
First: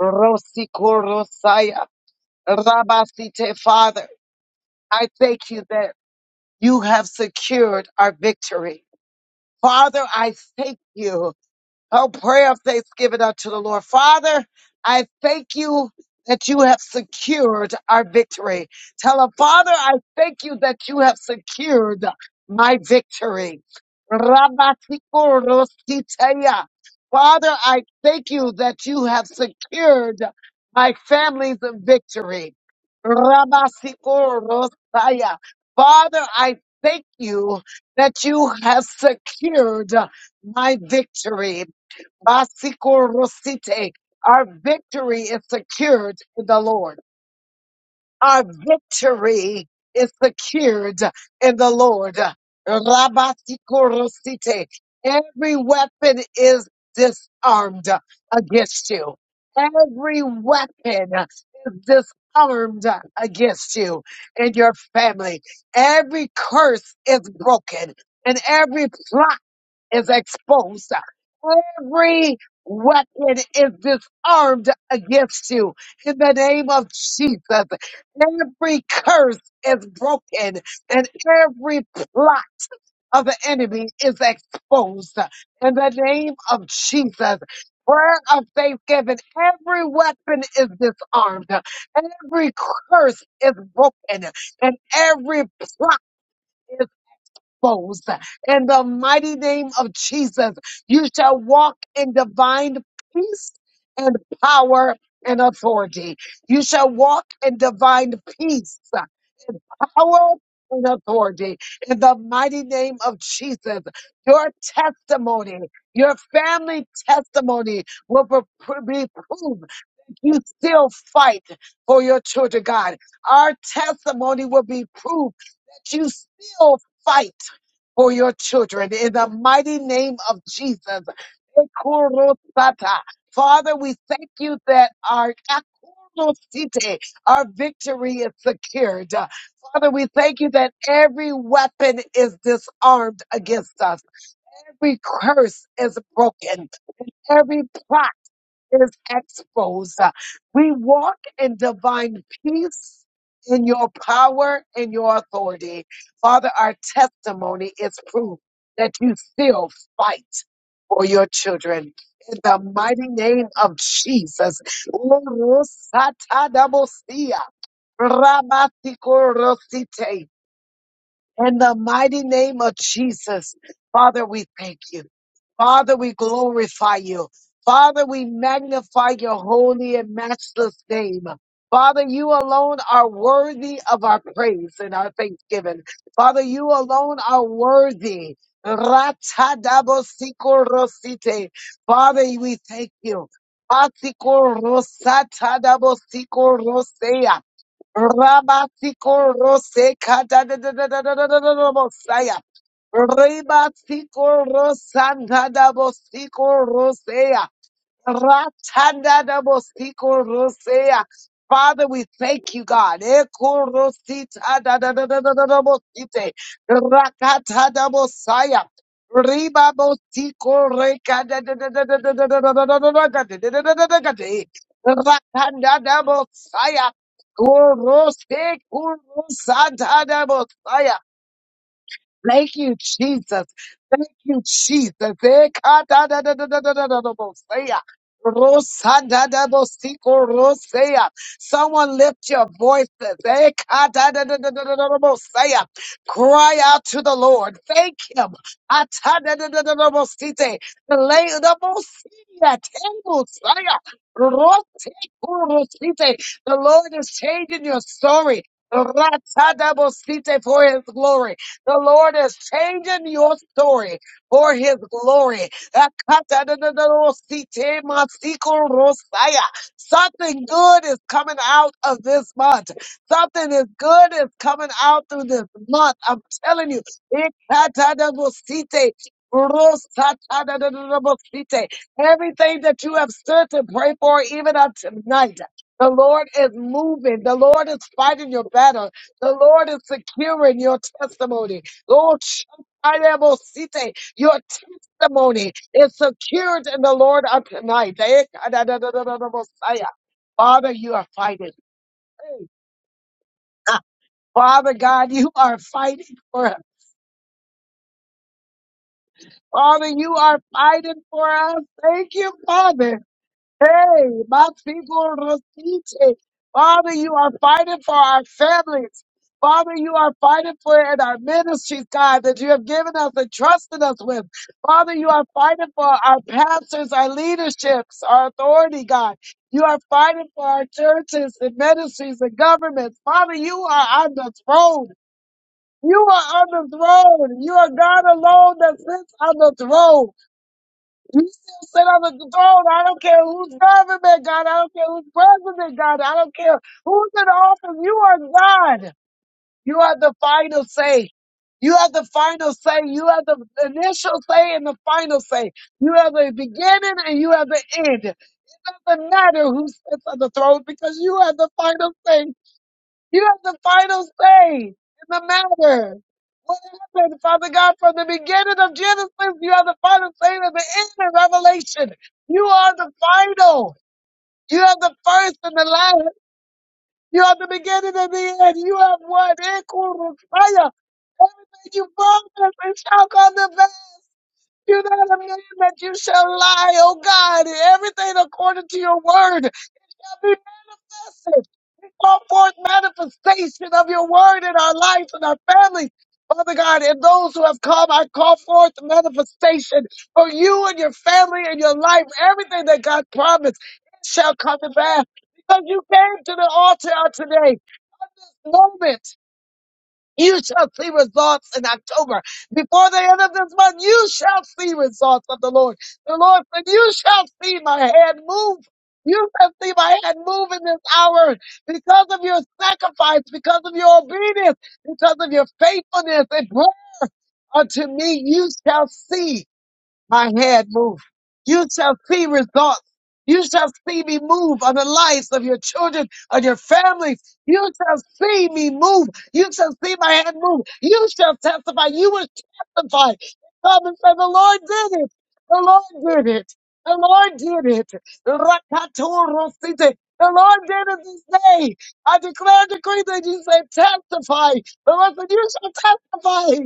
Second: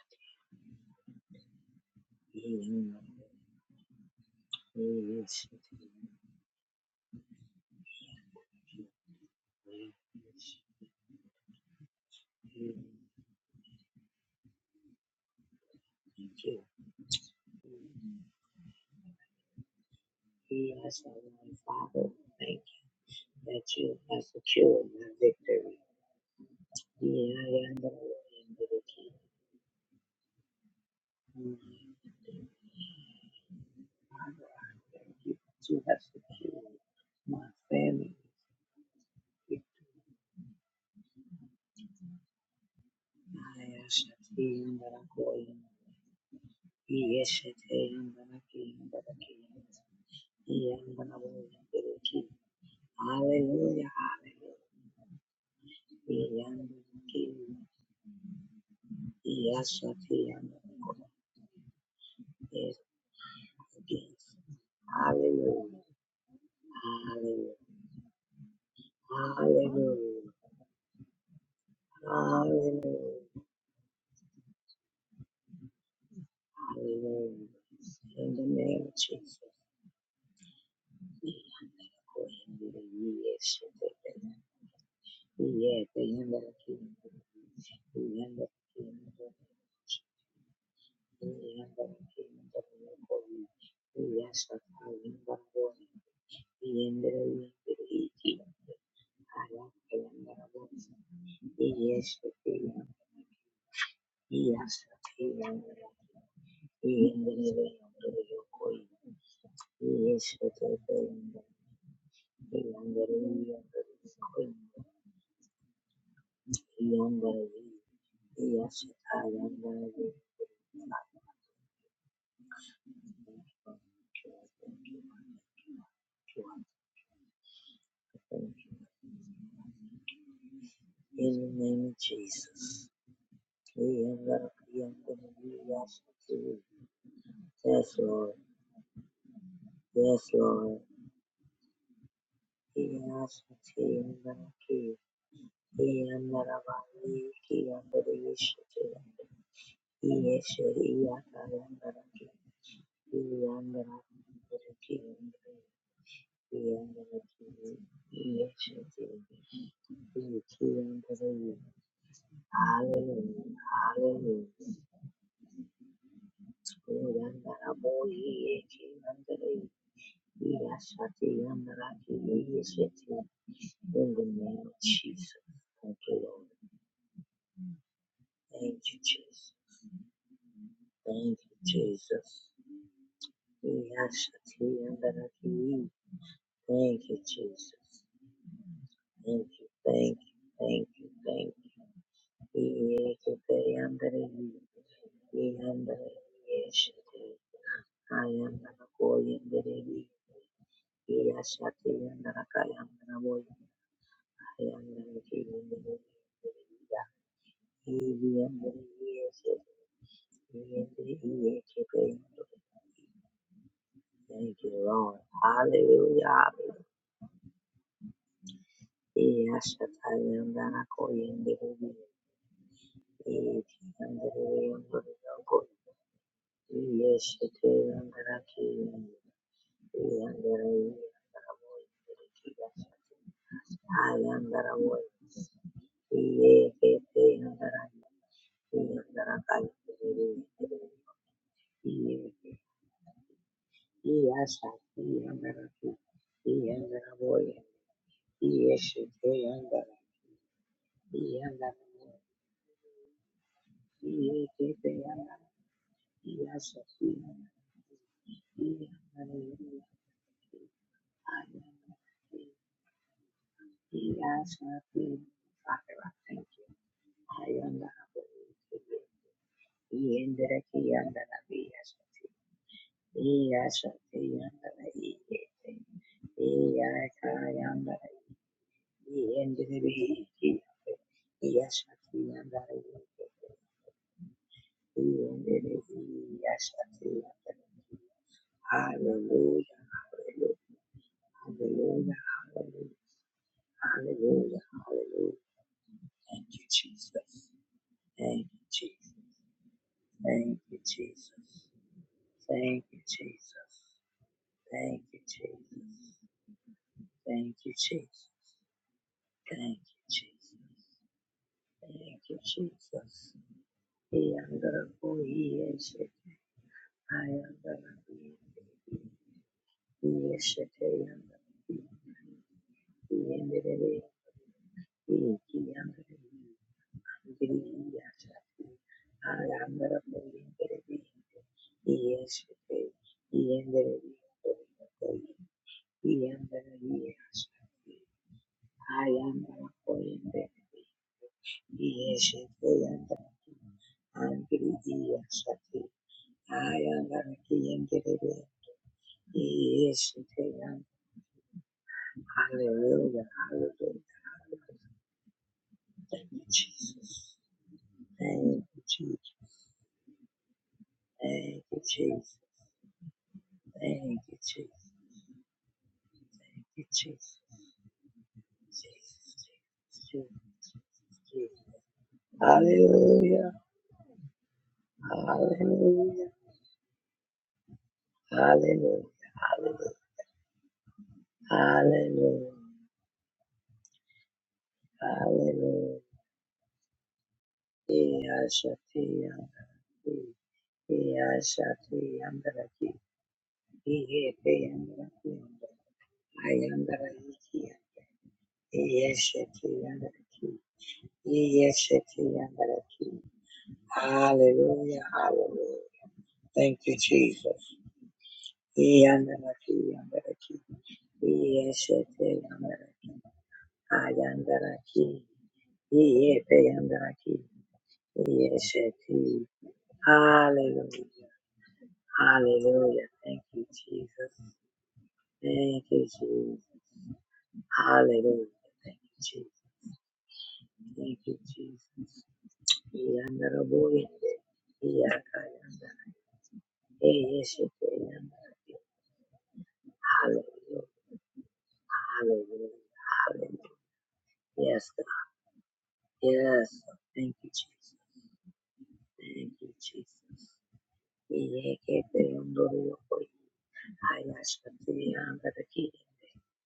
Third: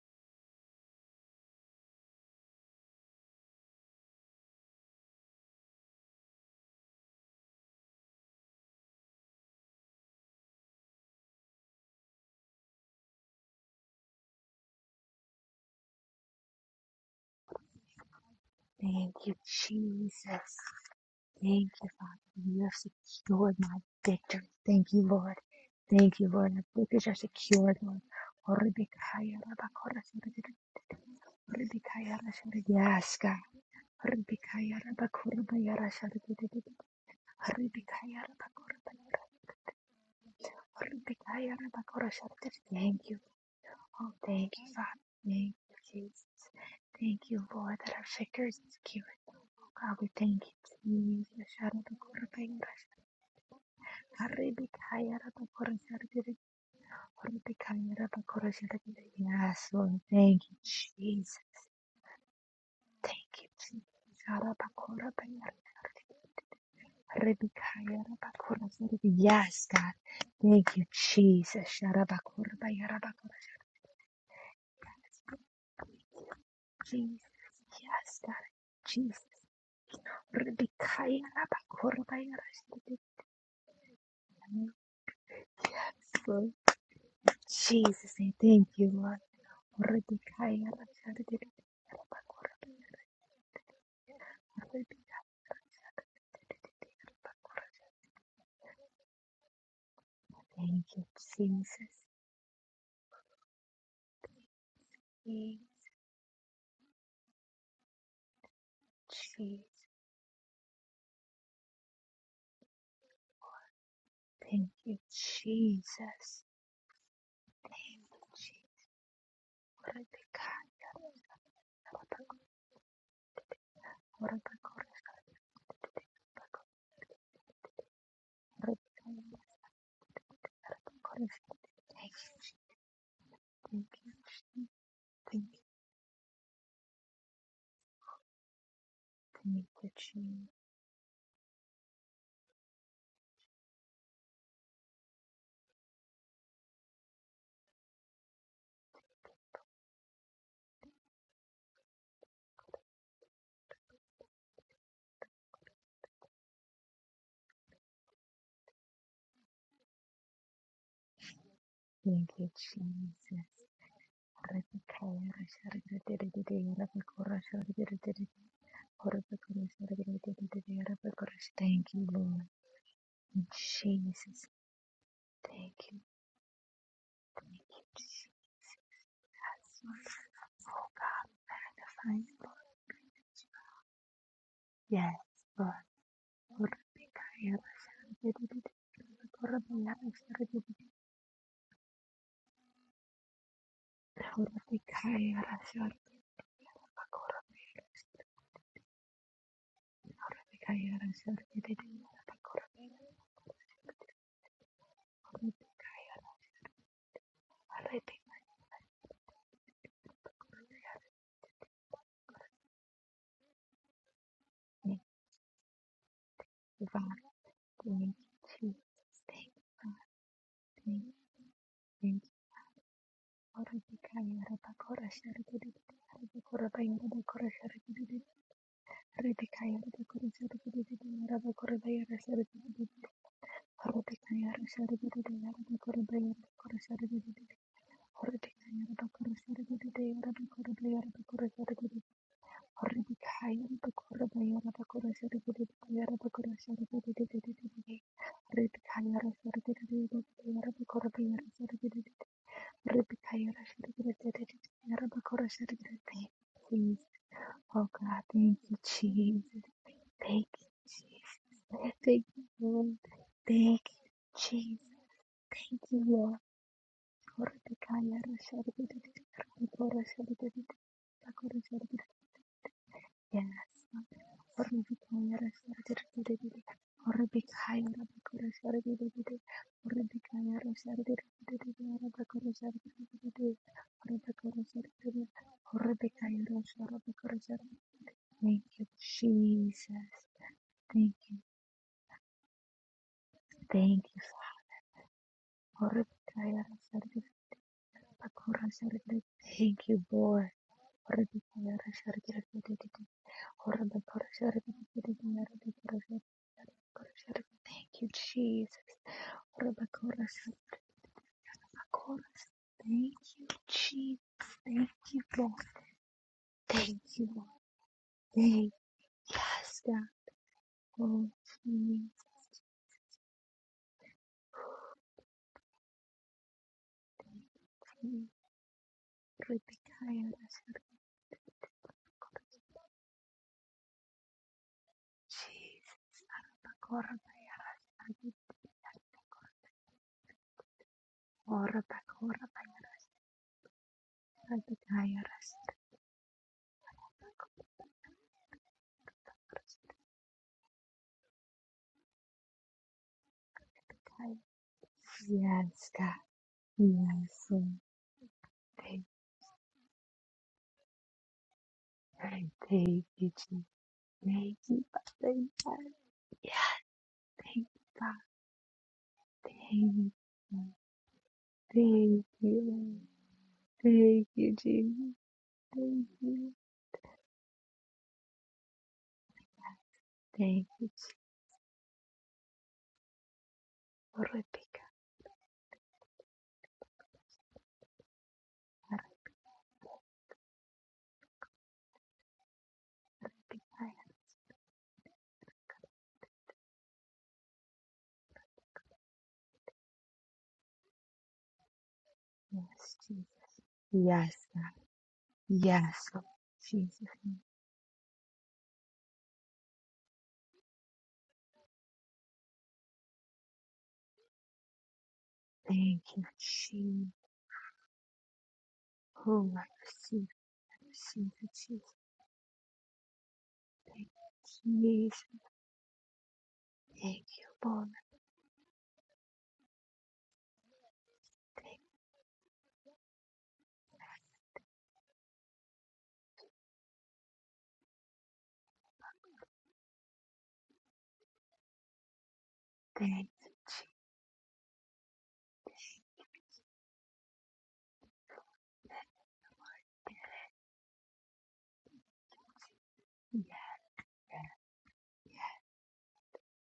Speaker 1: Rosikorosaya, Rabasite, Father, I thank you that you have secured our victory. Father, I thank you. Oh, prayer of thanksgiving unto the Lord. Father, I thank you that you have secured our victory. Tell
Speaker 2: Thank
Speaker 1: him,
Speaker 2: you,
Speaker 1: Father, I thank
Speaker 2: Jesus.
Speaker 1: you that you have
Speaker 2: Thank you,
Speaker 1: secured
Speaker 3: Father,
Speaker 2: Father.
Speaker 3: thank
Speaker 2: You have
Speaker 1: my
Speaker 3: you
Speaker 2: secured
Speaker 1: victory.
Speaker 3: that
Speaker 2: my
Speaker 3: you have
Speaker 2: victory.
Speaker 3: secured
Speaker 2: Thank you,
Speaker 3: my
Speaker 2: Lord.
Speaker 3: victory.
Speaker 2: Thank you, Lord. My
Speaker 1: Rabatikoroskiteya.
Speaker 2: victories are
Speaker 3: Yeah, I
Speaker 1: Father,
Speaker 2: secured,
Speaker 3: am
Speaker 1: I
Speaker 2: Lord.
Speaker 1: thank you
Speaker 3: the
Speaker 1: that you have secured my family's
Speaker 3: King.
Speaker 1: victory.
Speaker 2: Yes, God.
Speaker 3: Father, I thank you
Speaker 1: Rabasikorosaya.
Speaker 3: have
Speaker 1: Father,
Speaker 3: secured
Speaker 1: I thank
Speaker 3: my
Speaker 1: you
Speaker 3: family.
Speaker 1: that you have secured my victory. Basiko
Speaker 2: Thank
Speaker 1: Rosite.
Speaker 3: Yes,
Speaker 2: Oh,
Speaker 3: I'm
Speaker 1: Our
Speaker 2: thank you,
Speaker 3: going
Speaker 2: Father.
Speaker 3: to
Speaker 1: victory is
Speaker 2: Thank you,
Speaker 1: secured
Speaker 2: Jesus.
Speaker 1: in the Lord.
Speaker 2: Thank you, Lord, that our
Speaker 1: Our
Speaker 2: victory is given.
Speaker 1: victory
Speaker 2: God, we
Speaker 1: is
Speaker 2: thank you,
Speaker 3: Yes,
Speaker 1: secured
Speaker 3: I'm going to
Speaker 2: Jesus.
Speaker 1: in the Lord.
Speaker 3: be.
Speaker 1: Rabasiko
Speaker 3: Hallelujah.
Speaker 1: Rosite. Every weapon is
Speaker 3: Hallelujah.
Speaker 1: disarmed against you.
Speaker 2: Yes,
Speaker 3: Yes,
Speaker 2: Lord,
Speaker 1: Every
Speaker 3: Hallelujah.
Speaker 2: thank you,
Speaker 1: weapon
Speaker 2: Jesus.
Speaker 1: is disarmed
Speaker 2: Thank you,
Speaker 1: against
Speaker 2: Jesus.
Speaker 1: you and your family.
Speaker 3: Hallelujah.
Speaker 1: Every curse is broken and every plot
Speaker 2: Yes,
Speaker 3: Hallelujah.
Speaker 2: God.
Speaker 1: is
Speaker 2: Thank you,
Speaker 1: exposed.
Speaker 2: Jesus.
Speaker 1: Every
Speaker 3: Hallelujah.
Speaker 1: weapon is disarmed against you in the name of
Speaker 2: Jesus,
Speaker 3: Hallelujah.
Speaker 1: Jesus.
Speaker 2: yes,
Speaker 3: In the
Speaker 2: God,
Speaker 1: Every
Speaker 3: name of
Speaker 2: Jesus.
Speaker 3: Jesus.
Speaker 1: curse is broken and
Speaker 2: Rebekaya
Speaker 3: Yes.
Speaker 1: every plot of the enemy is exposed in
Speaker 3: Yes.
Speaker 1: the
Speaker 3: The end
Speaker 1: name
Speaker 3: of
Speaker 2: Lord
Speaker 3: the
Speaker 1: of
Speaker 3: kingdom.
Speaker 1: Jesus.
Speaker 2: Jesus,
Speaker 1: Prayer
Speaker 3: The
Speaker 2: I
Speaker 3: end
Speaker 1: of
Speaker 3: of
Speaker 2: thank you,
Speaker 1: thanksgiving.
Speaker 2: Lord.
Speaker 1: Every weapon is
Speaker 3: the
Speaker 1: disarmed.
Speaker 3: end of the kingdom.
Speaker 1: Every curse is broken
Speaker 3: Yes.
Speaker 1: and
Speaker 3: The end of
Speaker 1: every
Speaker 3: the kingdom.
Speaker 1: plot
Speaker 3: The
Speaker 1: foes.
Speaker 3: end
Speaker 1: In the mighty name
Speaker 3: of
Speaker 1: of
Speaker 3: the kingdom.
Speaker 1: Jesus,
Speaker 2: Thank you,
Speaker 1: you shall
Speaker 3: In
Speaker 1: walk
Speaker 2: Jesus.
Speaker 1: in divine peace and power and
Speaker 2: Thank
Speaker 1: authority. You shall walk in divine peace and
Speaker 2: Jesus.
Speaker 1: power and authority. In the mighty name of Jesus, your
Speaker 2: Thank you,
Speaker 1: testimony, your
Speaker 2: Jesus.
Speaker 1: family testimony
Speaker 2: Thank you,
Speaker 1: will
Speaker 2: Jesus.
Speaker 1: be proved you still fight for your children, God. Our testimony will be proof that you still fight for your
Speaker 2: Thank
Speaker 1: children in
Speaker 2: you,
Speaker 1: the mighty name of
Speaker 2: thank
Speaker 1: Jesus.
Speaker 2: you, thank you,
Speaker 3: the name of Jesus,
Speaker 1: Ekurosata. Father,
Speaker 2: Thank
Speaker 1: we
Speaker 3: we
Speaker 2: you,
Speaker 3: am
Speaker 1: thank
Speaker 2: Jesus.
Speaker 3: gonna
Speaker 1: you
Speaker 3: be
Speaker 1: that
Speaker 3: on the
Speaker 1: our
Speaker 2: Thank you,
Speaker 3: yes to
Speaker 1: akurosite, our
Speaker 3: Yes,
Speaker 1: victory is
Speaker 3: Lord.
Speaker 1: secured.
Speaker 2: Lord.
Speaker 1: Father, we
Speaker 3: Yes,
Speaker 1: thank
Speaker 2: Jesus.
Speaker 1: you that
Speaker 3: Lord.
Speaker 1: every weapon is disarmed
Speaker 3: Yes,
Speaker 1: against
Speaker 3: He
Speaker 1: us.
Speaker 3: am gonna be. on the key,
Speaker 1: Every curse is
Speaker 3: He am gonna
Speaker 1: broken.
Speaker 3: be.
Speaker 1: Every
Speaker 3: He am gonna
Speaker 1: plot is
Speaker 3: be.
Speaker 1: exposed. Uh, We
Speaker 3: Iyesheri
Speaker 1: walk in
Speaker 3: iyakayandara
Speaker 1: divine peace. In your
Speaker 3: iyandara
Speaker 1: power and your authority. Father, our
Speaker 3: iyesheri
Speaker 1: testimony is proof that you
Speaker 3: iyakiyandara
Speaker 1: still fight for your children.
Speaker 2: Thank
Speaker 1: In
Speaker 2: you,
Speaker 1: the
Speaker 2: thank
Speaker 1: mighty name
Speaker 3: hallelujah
Speaker 1: of Jesus.
Speaker 3: hallelujah
Speaker 1: Urusatadabosia,
Speaker 3: iyandara boyi iyandara
Speaker 1: rabatikorosikea.
Speaker 3: iyashati
Speaker 1: In the
Speaker 3: yandara
Speaker 1: mighty name of
Speaker 3: iyesheri
Speaker 1: Jesus,
Speaker 3: in the
Speaker 1: Father, we
Speaker 3: name of
Speaker 1: thank you.
Speaker 3: Jesus
Speaker 1: Father,
Speaker 3: thank
Speaker 1: we
Speaker 3: you Lord
Speaker 1: glorify you.
Speaker 2: you,
Speaker 1: Father, we
Speaker 2: Jesus.
Speaker 3: thank you
Speaker 1: magnify your
Speaker 3: Jesus
Speaker 1: holy and matchless
Speaker 2: Oh
Speaker 1: name.
Speaker 2: God,
Speaker 3: thank you
Speaker 1: Father,
Speaker 2: magnify
Speaker 3: Jesus
Speaker 1: you
Speaker 2: you, Lord.
Speaker 1: alone are worthy of our praise and our
Speaker 2: Yes,
Speaker 1: thanksgiving. Father, you
Speaker 3: thank
Speaker 1: alone
Speaker 3: you
Speaker 1: are
Speaker 3: Jesus
Speaker 1: worthy.
Speaker 3: thank you thank you
Speaker 2: Lord.
Speaker 3: thank you thank
Speaker 1: Ratadabosikirosite.
Speaker 3: you
Speaker 1: Father, we
Speaker 3: Thank
Speaker 1: thank you.
Speaker 2: Thank
Speaker 1: Asikorosatadabosikirosea.
Speaker 3: you, Lord. Hallelujah. Yes, I am gonna call you in the room. Yes,
Speaker 1: Kurosik,
Speaker 3: I am
Speaker 1: urusatadabosaya.
Speaker 3: gonna call
Speaker 1: Thank
Speaker 3: you.
Speaker 1: you, Jesus. Thank you,
Speaker 3: Ayandara
Speaker 1: Jesus.
Speaker 3: wo iye kete
Speaker 2: you.
Speaker 1: Ekadadadadadadadadabosea.
Speaker 3: yandara iye yandara kai kiri
Speaker 1: Rosadadabosiko rosea. Someone
Speaker 3: iye
Speaker 1: lift your voices.
Speaker 3: iye asa iye yandara
Speaker 1: Ekadadadadadadadabosea. Cry
Speaker 3: iye
Speaker 1: out to
Speaker 3: yandara
Speaker 1: the
Speaker 3: wo
Speaker 1: Lord. Thank Him.
Speaker 3: iye shete yandara
Speaker 1: Atadadadadadabosite. Lay
Speaker 3: iye
Speaker 1: the
Speaker 3: yandara
Speaker 1: bosea, tembosea.
Speaker 3: iye kete yandara
Speaker 1: Rotekorosite.
Speaker 3: iye
Speaker 1: The
Speaker 3: asa
Speaker 1: Lord
Speaker 2: Please,
Speaker 1: is
Speaker 3: iye
Speaker 1: changing your
Speaker 2: oh God,
Speaker 1: story.
Speaker 2: thank you,
Speaker 3: iye yandara
Speaker 2: Jesus.
Speaker 3: iye
Speaker 1: Ratadabosite
Speaker 2: Thank
Speaker 1: For
Speaker 2: you,
Speaker 1: his glory.
Speaker 2: Jesus.
Speaker 1: The Lord
Speaker 2: Thank
Speaker 1: is
Speaker 2: you, Lord.
Speaker 1: changing your
Speaker 2: Thank you,
Speaker 1: story
Speaker 3: iye
Speaker 1: for
Speaker 3: asa
Speaker 1: his
Speaker 2: Jesus.
Speaker 3: iye
Speaker 1: glory.
Speaker 2: Thank you,
Speaker 3: yandara
Speaker 2: Lord. Yes.
Speaker 3: ayandara
Speaker 2: Horribicaia Rasharded,
Speaker 3: iye
Speaker 2: Horribicaia
Speaker 1: Something
Speaker 3: yandara ki
Speaker 1: good is coming
Speaker 3: yandara
Speaker 2: Rabacora
Speaker 1: out
Speaker 3: iye
Speaker 1: of this month. Something
Speaker 3: iye
Speaker 1: is
Speaker 3: asa
Speaker 1: good is
Speaker 3: iye
Speaker 1: coming
Speaker 3: yandara
Speaker 1: out
Speaker 3: iye
Speaker 1: through this
Speaker 3: kete
Speaker 1: month. I'm telling
Speaker 3: iye
Speaker 1: you.
Speaker 3: asa yandara
Speaker 2: Sharded,
Speaker 3: Hallelujah,
Speaker 1: Everything that you have stood to pray for, even on tonight, the Lord is moving. The
Speaker 3: hallelujah,
Speaker 1: Lord is fighting your
Speaker 2: Thank
Speaker 1: battles.
Speaker 2: you,
Speaker 1: The Lord is
Speaker 2: Jesus.
Speaker 1: securing your
Speaker 2: Thank you,
Speaker 1: testimony.
Speaker 3: hallelujah,
Speaker 1: Lord, Shantarabosite,
Speaker 2: thank you,
Speaker 1: your
Speaker 3: hallelujah, hallelujah.
Speaker 1: testimony is
Speaker 2: Horribicaia
Speaker 1: secured in the Lord of tonight. Eh,
Speaker 3: Thank you, Jesus.
Speaker 1: kadadadadadadabosaya.
Speaker 2: Thank you, Lord.
Speaker 3: Thank
Speaker 1: Father,
Speaker 3: you, Jesus.
Speaker 1: you are fighting.
Speaker 2: ಹೊರಡಿಕೆಯರ
Speaker 1: Eh,
Speaker 3: Thank you, Jesus.
Speaker 1: ah, Father
Speaker 3: Thank you,
Speaker 1: God, you are fighting for us.
Speaker 3: Thank you,
Speaker 2: Thank you,
Speaker 3: Jesus.
Speaker 2: Jesus.
Speaker 3: Thank you.
Speaker 1: Father, you
Speaker 2: Horabakora
Speaker 1: are fighting for us. Thank
Speaker 3: Thank
Speaker 1: you,
Speaker 3: you,
Speaker 1: Father.
Speaker 3: Jesus.
Speaker 2: Thank you,
Speaker 1: Hey,
Speaker 3: He
Speaker 1: my
Speaker 2: Jesus.
Speaker 3: and the
Speaker 2: Thank
Speaker 1: people
Speaker 3: boy,
Speaker 2: you,
Speaker 3: he
Speaker 2: Lord.
Speaker 1: receive
Speaker 3: is it.
Speaker 1: it. Father,
Speaker 2: Thank
Speaker 1: you
Speaker 3: I
Speaker 2: you,
Speaker 1: are
Speaker 3: am,
Speaker 2: Lord.
Speaker 1: fighting for our
Speaker 2: Thank
Speaker 1: families.
Speaker 2: yes,
Speaker 1: Father, you
Speaker 3: he
Speaker 2: God.
Speaker 1: are fighting
Speaker 3: is it.
Speaker 1: for
Speaker 3: He
Speaker 1: it in our
Speaker 3: and
Speaker 2: Oh,
Speaker 3: the
Speaker 1: ministries, God,
Speaker 2: Jesus.
Speaker 1: that you have given us
Speaker 3: he
Speaker 1: and
Speaker 3: and the
Speaker 1: trusted us with. Father, you
Speaker 3: he
Speaker 1: are
Speaker 3: and
Speaker 1: fighting for our pastors, our leaderships,
Speaker 3: Hallelujah.
Speaker 1: our authority, God. You are
Speaker 3: Alambra
Speaker 1: fighting
Speaker 2: Rebekaya
Speaker 1: for our
Speaker 3: yendere
Speaker 2: Shark.
Speaker 1: churches and ministries and
Speaker 3: yeshwe
Speaker 1: governments. Father, you are
Speaker 3: yendere
Speaker 1: on the throne.
Speaker 3: yokoye
Speaker 1: You
Speaker 2: Jesus.
Speaker 1: are on
Speaker 3: yendere
Speaker 1: the
Speaker 3: ye
Speaker 2: Horabakora
Speaker 1: throne. You are
Speaker 2: Bayara
Speaker 1: God
Speaker 2: Sharkirate.
Speaker 1: alone that sits on the
Speaker 3: ayambara
Speaker 1: throne.
Speaker 3: koye
Speaker 1: You still sit on the
Speaker 2: Horabakora
Speaker 1: throne.
Speaker 3: yeshwe
Speaker 1: I don't care who's government, God. I
Speaker 3: yandiri
Speaker 1: don't care who's
Speaker 3: yasha
Speaker 1: president, God. I don't care who's in
Speaker 3: ayambara
Speaker 1: office. You
Speaker 3: kiyendere
Speaker 1: are God. You have the final
Speaker 3: yeshwe
Speaker 1: say. You have the final say. You
Speaker 3: hallelujah
Speaker 1: have the initial
Speaker 3: hallelujah
Speaker 1: say and the final say.
Speaker 2: Yes,
Speaker 1: You have
Speaker 2: God.
Speaker 3: thank
Speaker 1: the
Speaker 3: you
Speaker 1: beginning
Speaker 3: jesus
Speaker 1: and you
Speaker 2: Yes.
Speaker 1: have the
Speaker 2: Lord.
Speaker 1: end. It
Speaker 3: thank you
Speaker 2: Thank, you.
Speaker 1: doesn't
Speaker 3: jesus
Speaker 1: matter who sits on the throne because you have the
Speaker 3: thank you
Speaker 1: final say.
Speaker 3: jesus
Speaker 2: thank
Speaker 1: You
Speaker 2: you,
Speaker 1: have the
Speaker 2: Jesus.
Speaker 1: final
Speaker 3: thank you
Speaker 2: Thank
Speaker 1: say
Speaker 3: jesus
Speaker 1: in
Speaker 2: you,
Speaker 1: the
Speaker 2: Father. God.
Speaker 1: matter.
Speaker 2: Yeah.
Speaker 1: What
Speaker 3: thank you
Speaker 1: happened,
Speaker 3: jesus
Speaker 1: Father
Speaker 2: Thank you,
Speaker 1: God, from the
Speaker 2: Father.
Speaker 1: beginning of Genesis, you have the
Speaker 2: Thank you.
Speaker 1: final
Speaker 3: Jesus,
Speaker 1: say and the end of
Speaker 3: Jesus.
Speaker 1: Revelation.
Speaker 2: Thank
Speaker 1: You
Speaker 2: you.
Speaker 1: are the
Speaker 2: Lord.
Speaker 3: hallelujah
Speaker 1: final.
Speaker 2: Thank you,
Speaker 1: You have the
Speaker 2: Jesus.
Speaker 1: first and the
Speaker 2: Thank
Speaker 1: last.
Speaker 3: hallelujah
Speaker 2: you.
Speaker 1: You are the beginning and the end. You have
Speaker 3: Hallelujah.
Speaker 1: what?
Speaker 3: Hallelujah.
Speaker 1: Everything
Speaker 2: Thank you, Jesus.
Speaker 1: you
Speaker 3: Hallelujah.
Speaker 1: promised, it shall come to pass.
Speaker 2: Rebecca.
Speaker 1: You're not a man that you
Speaker 3: Hallelujah.
Speaker 1: shall lie, oh God. Everything according to your
Speaker 3: Iyashati
Speaker 2: Rebecca.
Speaker 1: word, it
Speaker 3: yandere.
Speaker 1: shall be manifested. We
Speaker 3: Iyashati
Speaker 1: call forth
Speaker 3: yandere.
Speaker 1: manifestation of your word in
Speaker 3: Iyepe
Speaker 1: our lives
Speaker 3: yandere.
Speaker 1: and our families. Father God, and
Speaker 3: Ayandere.
Speaker 1: those who have come, I call forth
Speaker 3: Iyeshati
Speaker 1: manifestation
Speaker 3: yandere
Speaker 1: for
Speaker 3: ki.
Speaker 1: you and your family and your life.
Speaker 3: Iyeshati
Speaker 1: Everything
Speaker 3: yandere
Speaker 1: that
Speaker 2: Yes,
Speaker 1: God
Speaker 3: ki.
Speaker 2: Jesus.
Speaker 1: promised it shall
Speaker 2: Yes,
Speaker 1: come to
Speaker 2: God.
Speaker 3: Hallelujah.
Speaker 1: pass because you
Speaker 3: Hallelujah.
Speaker 2: Yes,
Speaker 1: came
Speaker 2: Lord.
Speaker 1: to the
Speaker 3: Thank
Speaker 1: altar
Speaker 3: you,
Speaker 2: Jesus.
Speaker 1: on
Speaker 2: name.
Speaker 3: Jesus.
Speaker 1: today, on this moment.
Speaker 3: Iyandere ki yandere
Speaker 1: You
Speaker 3: ki.
Speaker 1: shall see results in October.
Speaker 3: Iyeshati yandere.
Speaker 1: Before the end of this month, you shall see
Speaker 3: Ayandere ki.
Speaker 1: results of the Lord.
Speaker 2: Thank
Speaker 1: The
Speaker 2: you,
Speaker 1: Lord
Speaker 3: Iyepe
Speaker 1: said, You
Speaker 3: yandere
Speaker 2: Jesus.
Speaker 1: shall
Speaker 3: ki.
Speaker 1: see my hand move. You
Speaker 3: Iyeshati.
Speaker 2: Oh,
Speaker 1: shall
Speaker 2: I
Speaker 1: see my hand
Speaker 2: receive,
Speaker 1: move in this
Speaker 3: Hallelujah.
Speaker 2: receive,
Speaker 1: hour
Speaker 2: Jesus.
Speaker 1: because of your
Speaker 3: Hallelujah.
Speaker 1: sacrifice,
Speaker 3: Thank
Speaker 1: because
Speaker 3: you,
Speaker 1: of your
Speaker 2: Thank
Speaker 3: Jesus.
Speaker 1: obedience,
Speaker 2: you,
Speaker 1: because
Speaker 2: Jesus.
Speaker 1: of your
Speaker 3: Thank you,
Speaker 1: faithfulness. And
Speaker 3: Jesus.
Speaker 2: Thank you, Lord.
Speaker 1: unto me, you
Speaker 3: Hallelujah,
Speaker 1: shall see
Speaker 3: Jesus.
Speaker 1: my head move.
Speaker 3: Thank you,
Speaker 1: You
Speaker 3: Jesus.
Speaker 1: shall see results. You shall
Speaker 3: Yandaraboye.
Speaker 1: see me move on the lives of your
Speaker 3: Yakaya.
Speaker 1: children, on your families.
Speaker 3: Hey, yes, you
Speaker 1: You shall
Speaker 3: can.
Speaker 1: see me move. You shall see my hand move.
Speaker 3: Hallelujah.
Speaker 1: You shall testify. You will
Speaker 3: Hallelujah.
Speaker 1: testify.
Speaker 2: Thank you,
Speaker 3: Hallelujah.
Speaker 1: Come and say, the Lord
Speaker 3: Yes,
Speaker 1: did it.
Speaker 3: God.
Speaker 1: The
Speaker 2: Jesus.
Speaker 1: Lord did it.
Speaker 3: Yes.
Speaker 1: The
Speaker 3: Thank you.
Speaker 1: Lord did it.
Speaker 3: Thank you.
Speaker 1: Rakatorosite. The Lord did it this day. I
Speaker 3: Yekete
Speaker 1: declare and decree that
Speaker 3: yondoroyokoye.
Speaker 1: you say
Speaker 2: Yeah,
Speaker 3: Hayashite
Speaker 1: testify. The Lord said,
Speaker 2: yeah,
Speaker 1: you shall
Speaker 3: yandarakire.
Speaker 1: testify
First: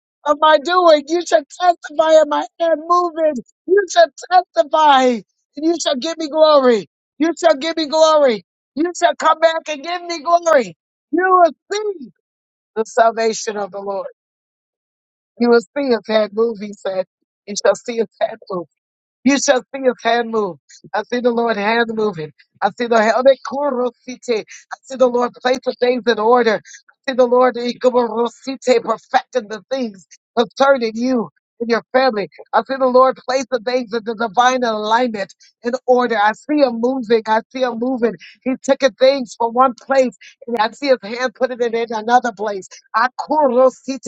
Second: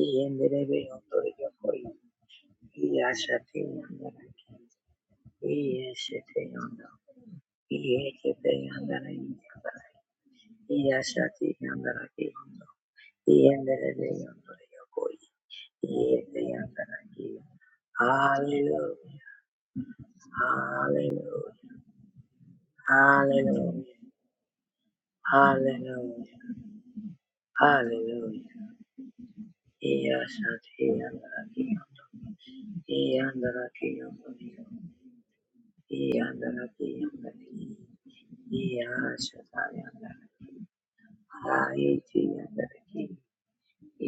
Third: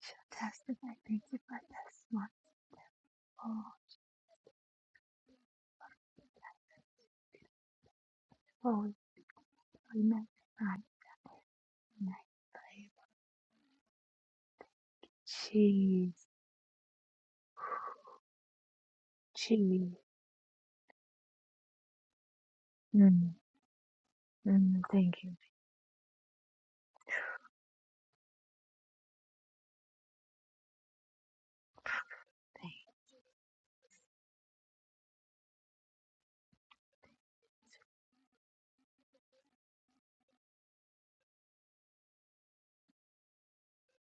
Speaker 2: She'll
Speaker 1: of my
Speaker 3: Yenderebe
Speaker 2: testify.
Speaker 1: doing.
Speaker 2: Thank
Speaker 1: You
Speaker 2: you
Speaker 1: shall
Speaker 2: for
Speaker 3: yondoroyokoye.
Speaker 2: this
Speaker 1: testify of my hand moving.
Speaker 3: Yashate
Speaker 2: wonderful,
Speaker 1: You shall
Speaker 3: yandara.
Speaker 1: testify and you shall give me
Speaker 3: Yeshete
Speaker 1: glory.
Speaker 3: yondoro.
Speaker 1: You shall give me glory.
Speaker 3: Yekete
Speaker 1: You
Speaker 2: holy,
Speaker 1: shall come
Speaker 3: yandara.
Speaker 1: back and give
Speaker 2: holy,
Speaker 1: me glory.
Speaker 2: magnified
Speaker 1: You
Speaker 3: Yashati
Speaker 1: will see
Speaker 3: yandaraki
Speaker 2: night.
Speaker 3: yondo.
Speaker 1: the
Speaker 2: Praise
Speaker 1: salvation of the
Speaker 3: Yenderebe
Speaker 1: Lord.
Speaker 3: yondore yokoi.
Speaker 1: You will see his
Speaker 2: Cheese,
Speaker 1: hand
Speaker 3: Yete
Speaker 1: move, he said.
Speaker 3: yandaraki
Speaker 1: You
Speaker 3: yondo.
Speaker 1: shall see his hand move.
Speaker 3: Hallelujah.
Speaker 1: You shall see
Speaker 2: cheese.
Speaker 1: his hand move. I see the
Speaker 3: Hallelujah.
Speaker 1: Lord hand moving. I see the hand.
Speaker 2: Mm,
Speaker 3: Hallelujah.
Speaker 1: I
Speaker 2: mm,
Speaker 1: see the
Speaker 2: thank
Speaker 1: Lord
Speaker 2: you,
Speaker 1: place the things in
Speaker 3: Hallelujah.
Speaker 1: order. I see the Lord
Speaker 3: Hallelujah.
Speaker 1: perfecting the things
Speaker 3: Yashati
Speaker 1: concerning you
Speaker 3: yandaraki
Speaker 1: and your
Speaker 3: yondo.
Speaker 1: family. I
Speaker 2: thank
Speaker 1: see the Lord place the
Speaker 3: Yandaraki
Speaker 1: things in the
Speaker 3: yondo.
Speaker 1: divine alignment in order. I see him
Speaker 3: Yandaraki
Speaker 1: moving. I see
Speaker 3: yandaraki.
Speaker 1: him moving. He's taking things from one
Speaker 3: Yashataya.
Speaker 1: place and I see his hand putting it in
Speaker 3: Hayati
Speaker 1: another place.
Speaker 3: yandaraki.
Speaker 1: The